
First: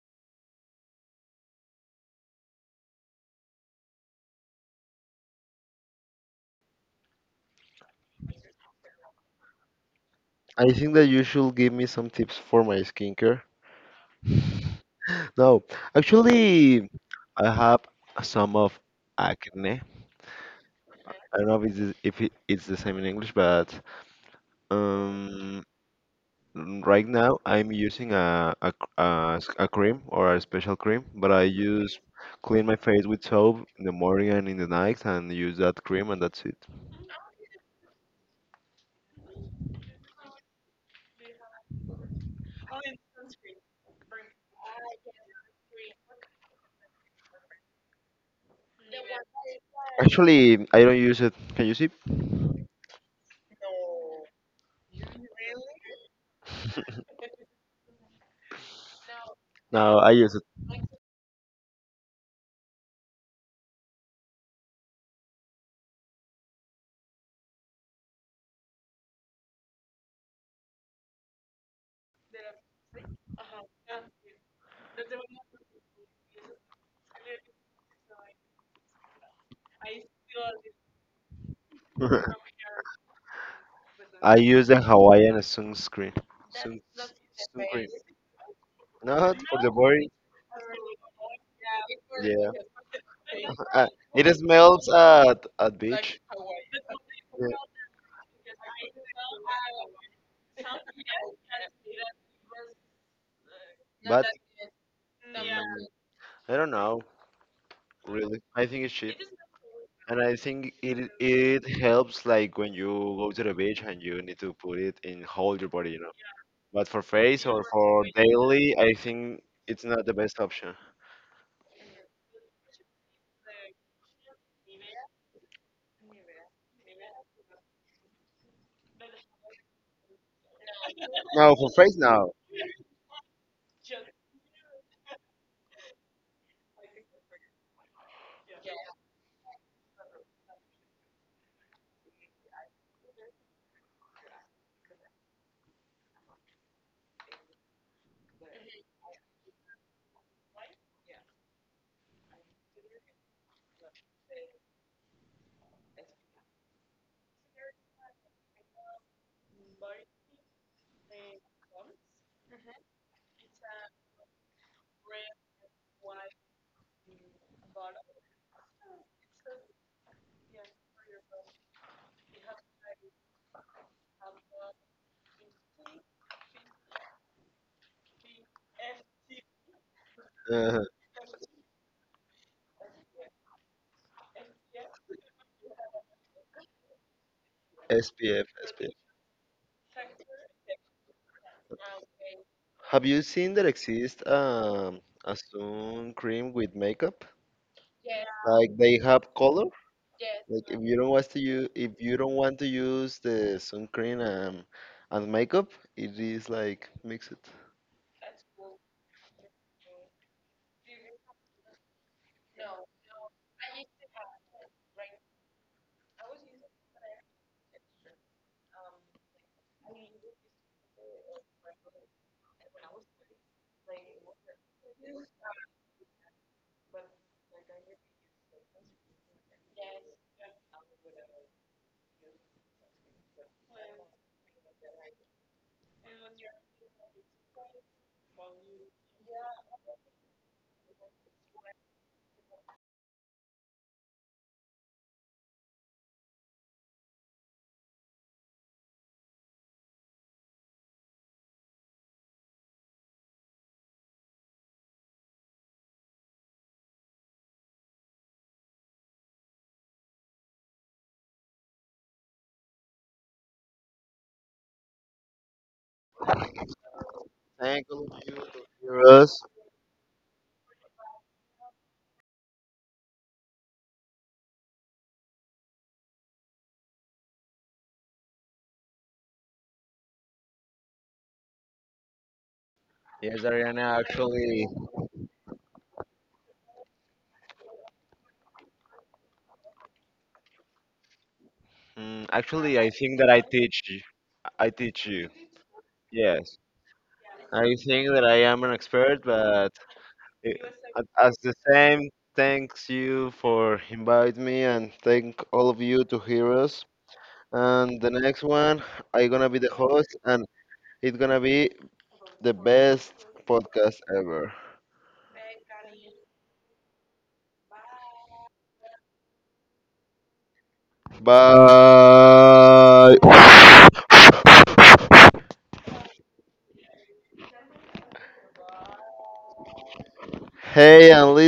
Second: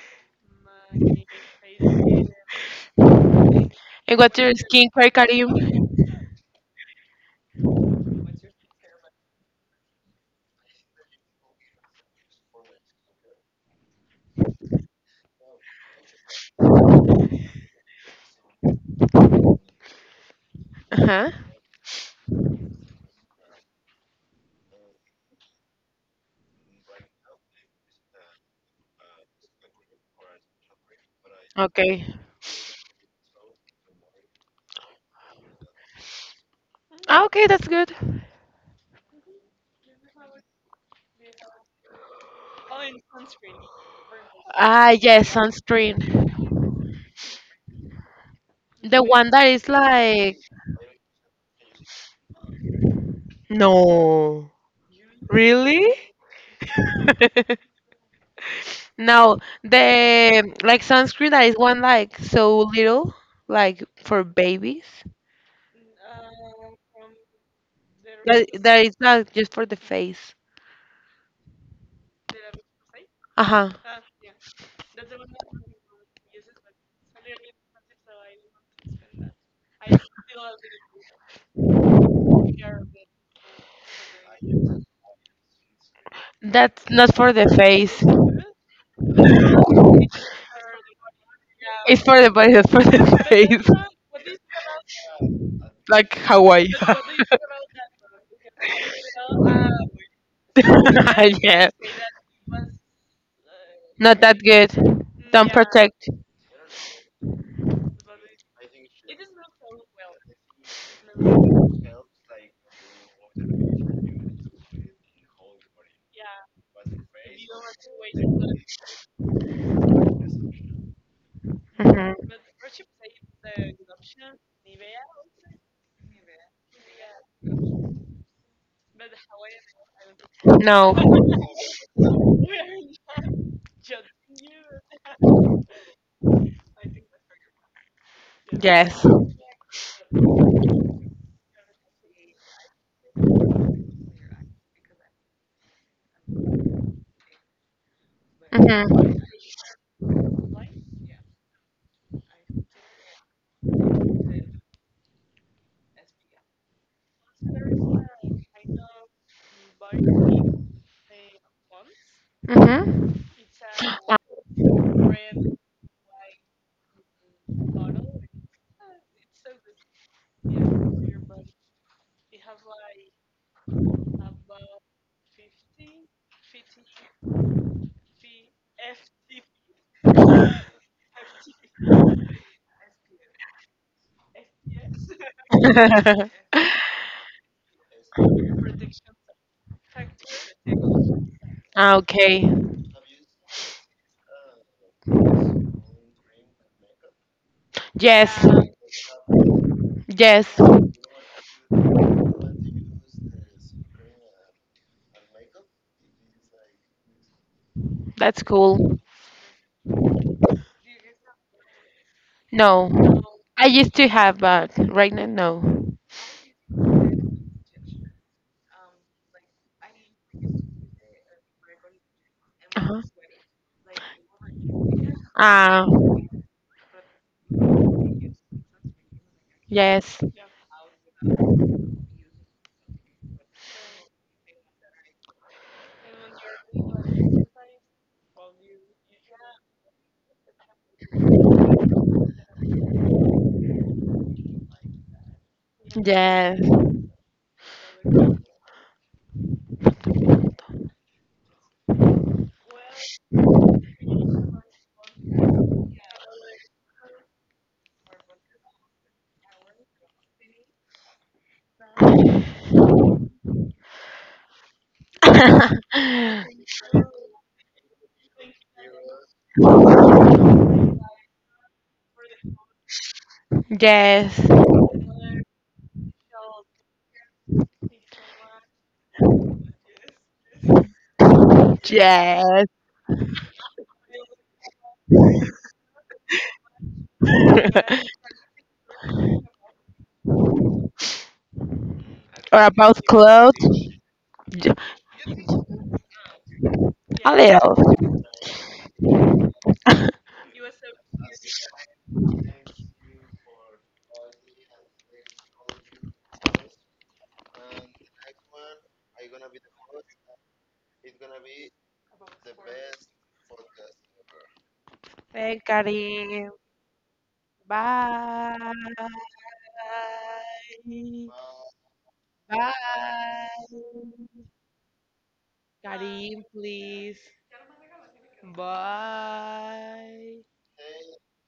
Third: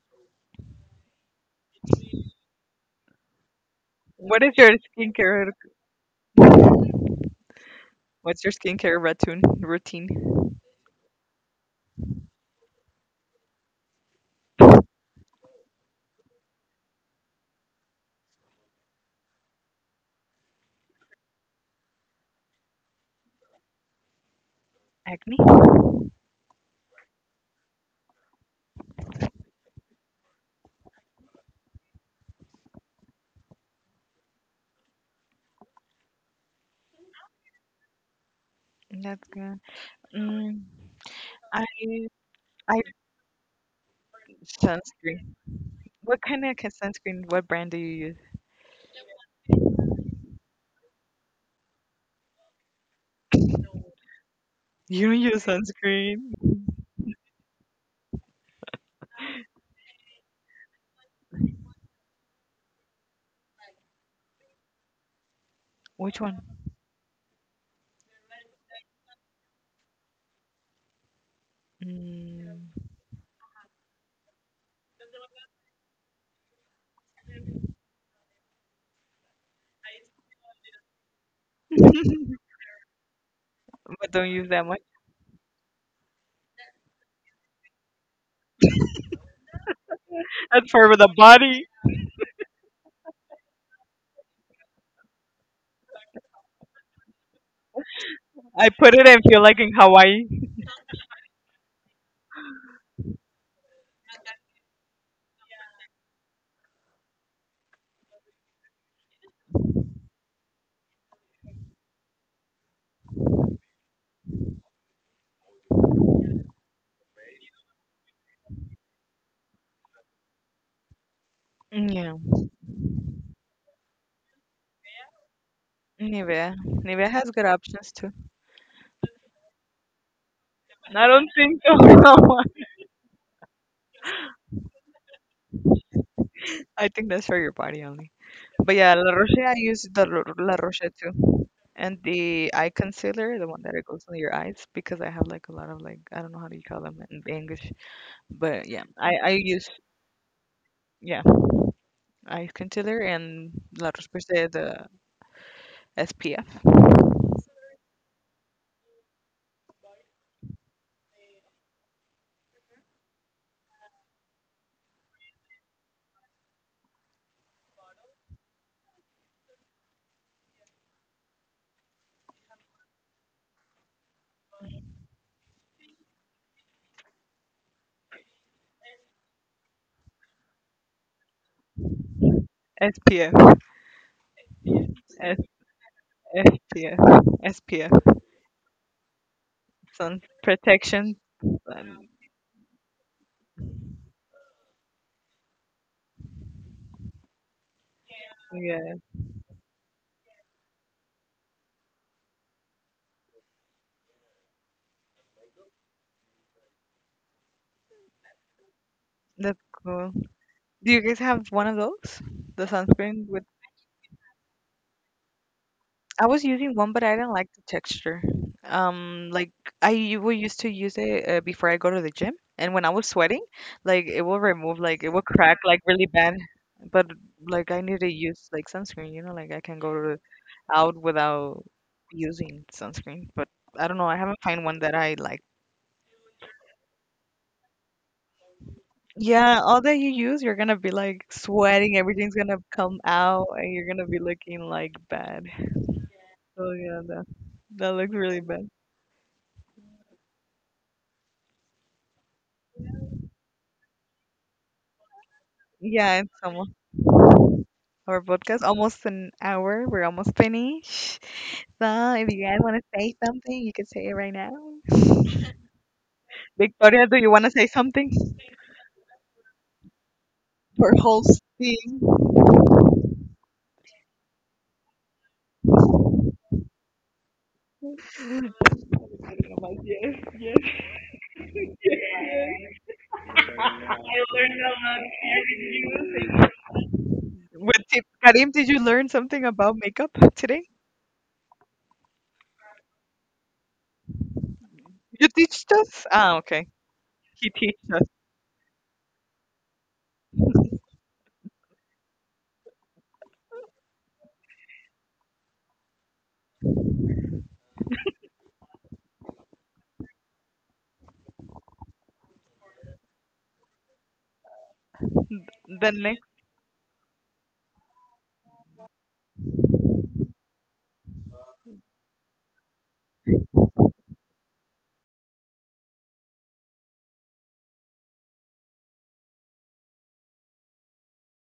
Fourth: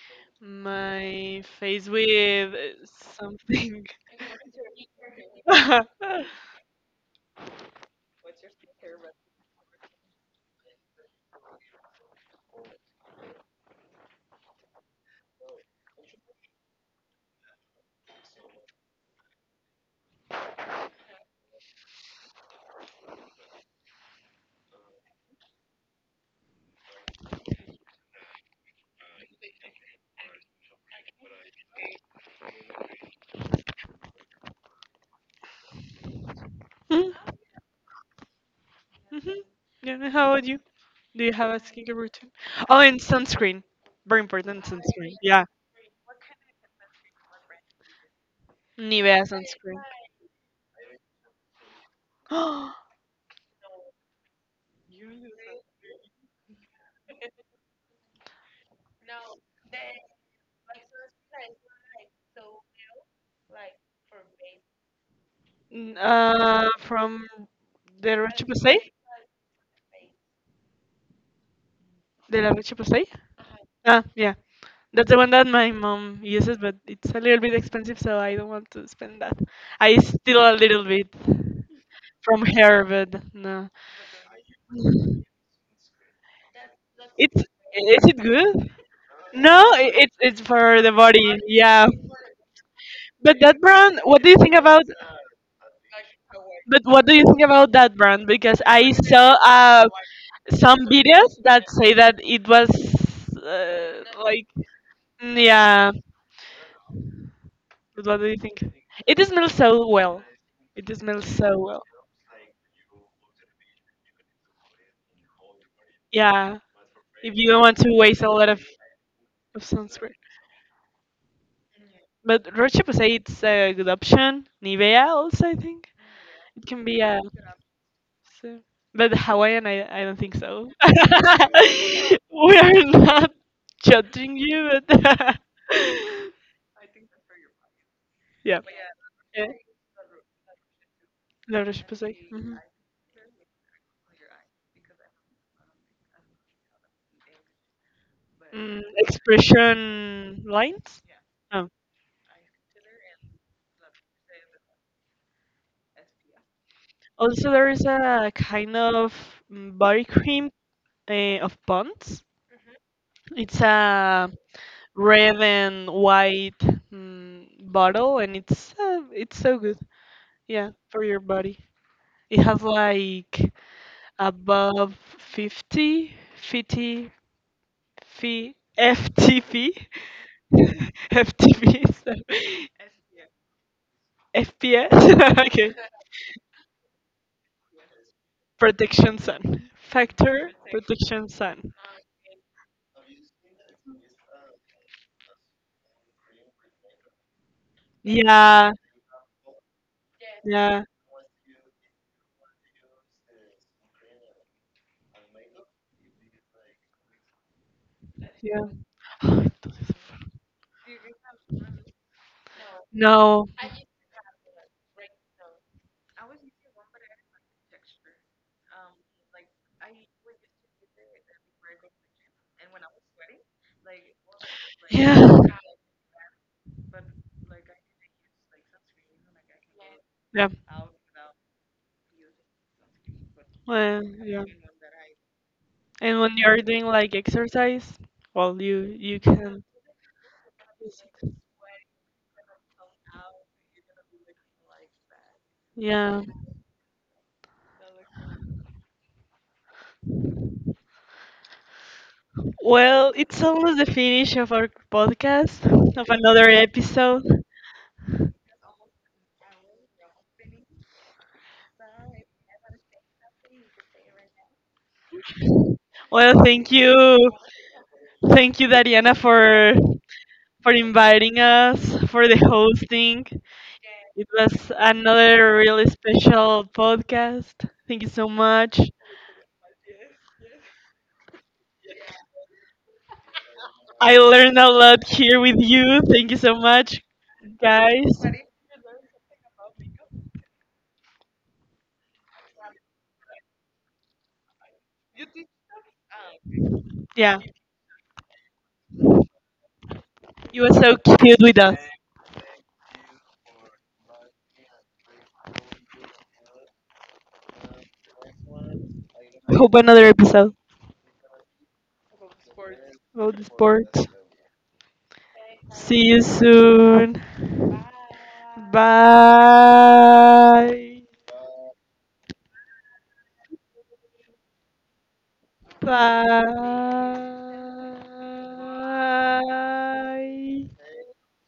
my face with uh, something. And what's what is your your skincare, skincare? Karim? What's your skincare routine? Routine? I think that you should give me some tips for my skincare. No, actually, I have some of acne. Uh huh. I don't know if it's, if it, it's the same in English, but Acne? um, right now I'm using a, a, c- a s- a cream or a special cream, but I use Okay. clean my face with soap in the morning and in the night and use that cream and that's it. Ah, Mhm, okay, that's good. That's mhm. good. Yeah, how about you? Mm, Do you have a I skincare routine? I Oh, and sunscreen. Very important Ah, sunscreen. yes, sunscreen. Yeah. sunscreen. What kind of ca- sunscreen? What brand do you use? The Nivea one that is sunscreen. like. Actually, I don't use it. Can you see? No. You don't use Really? sunscreen. Now, No, I use it. the like sunscreen that is one like so little, like for babies. N- Which one? Uh, from the Leche That Pasay? that is not just for the face. De la Mm. Leche Pasay? Uh-huh. Ah, yeah. That's the one that my mom uses, but it's a little bit expensive, so I don't want to spend that. I steal a little bit from her, but no. But don't I use that use much. a Hawaiian sunscreen. Sun, That's not for It's the Sunscreen. face. Is it good? Not No, for the i- body. it's it's That's for the for the body. body, Yeah. It's for the Yeah. body, that's for the But that face. Uh, brand, what it do you think about? smells at at Like beach. Hawaii. But what do you think Yeah. about that brand? Because I I put it and saw feel like in uh, Hawaii. some videos that Yeah. say that it was uh, Not But that like good. mm, Don't mm, yeah. protect. I don't know But what do you really. think? I think it's It cheap. smells so well. And I think It it smells so it well. helps like when you go to the beach and you need to put it in whole your body, you know. Yeah, But for if face you don't or want to for waste a lot of, daily, I think of it's not sunscreen. the best option. Yeah, Hmm. But Roche Posay, it's a good option. Nivea also, I think. Nivea. It can be Nivea a. has good options too. So. But Hawaiian, I, I don't think so. No. I don't No, think for so. face now. We are not judging you, but. I think that's for your body only. Yeah. But yeah, Yes. La Roche, Yeah. I use the Ro- La Roche too. La Roche And Posay. the Hmm. eye concealer, the one that it goes on your eyes, because I have like a lot of like, I don't know how do you call them in English. But Mm, yeah, Hmm. I, I use, Expression lines. yeah, Oh. eye concealer and La Roche Posay, the SPF. Also, there is a kind of mm, body cream uh, of Pond's. Hmm. It's a red and white mm, bottle, and it's uh, it's so good. Yeah, for your body. It has like above fifty, fifty, 50 ftv Uh, ftv so SPF. fps okay. SPF, SPF, S P F, Protection sun sun factor protection. protection sun. Ah, Sun. okay. Have you seen that exist um, a sun cream with makeup? Yes. Yeah. Like Yeah, they have color. Yes. Like if Yeah. you don't want to use if you don't want to use the sun cream and, and makeup, it is like mix it. That's Yeah. cool. that's cool. Do you guys have one of those? The No. sunscreen with No. I used to have, but right now, no. I was using one, but I didn't like the texture. Um, like I u- will used to use it uh, before I go to the gym, and when I Uh-huh. was sweating, like it will remove, like it will Yeah. crack, like Ah, really bad. But like I need to use like sunscreen, you know, like I can go to, yes. Yeah. out without using sunscreen. But I don't Well, know, I haven't yeah. found one that I like. And when you're doing like exercise, well you you Yeah, can. all that you use, you're gonna be like sweating, everything's gonna come out, and you're gonna be looking like bad. Yeah. Yes. Oh yeah, that that looks really bad. Well, it's almost the finish of our podcast, of Yeah, it's another almost episode. our podcast, almost an hour. We're almost finished. So if you guys wanna say something, you can say it right now. Well, thank Victoria, do you, you wanna say Thank something? all of you thank that you, hear Dariana, us. for for For inviting us hosting. for the hosting. It Yes. was another really special podcast. Thank you so much. Yes. Yes, Ariana, I learned actually, a lot here with you. Thank you so much, What tip guys. Karim, did you learn something about makeup today? Mm, or actually, I about think that I clothes? teach, I J- teach You you. teach us? Ah, Yes, okay. A Yeah, He I little. teaches us. think that I am an expert, but i- you were so A- As cute the with us. same, thanks you for inviting me and thank all of you to hear us. And the next one, I gonna be the Hope another host and episode it's gonna be the best about the podcast sports. ever. Thank The See you next Karim. soon. Bye. Bye. Bye. Bye. Karim, please. Bye. Bye. Hey, and listen.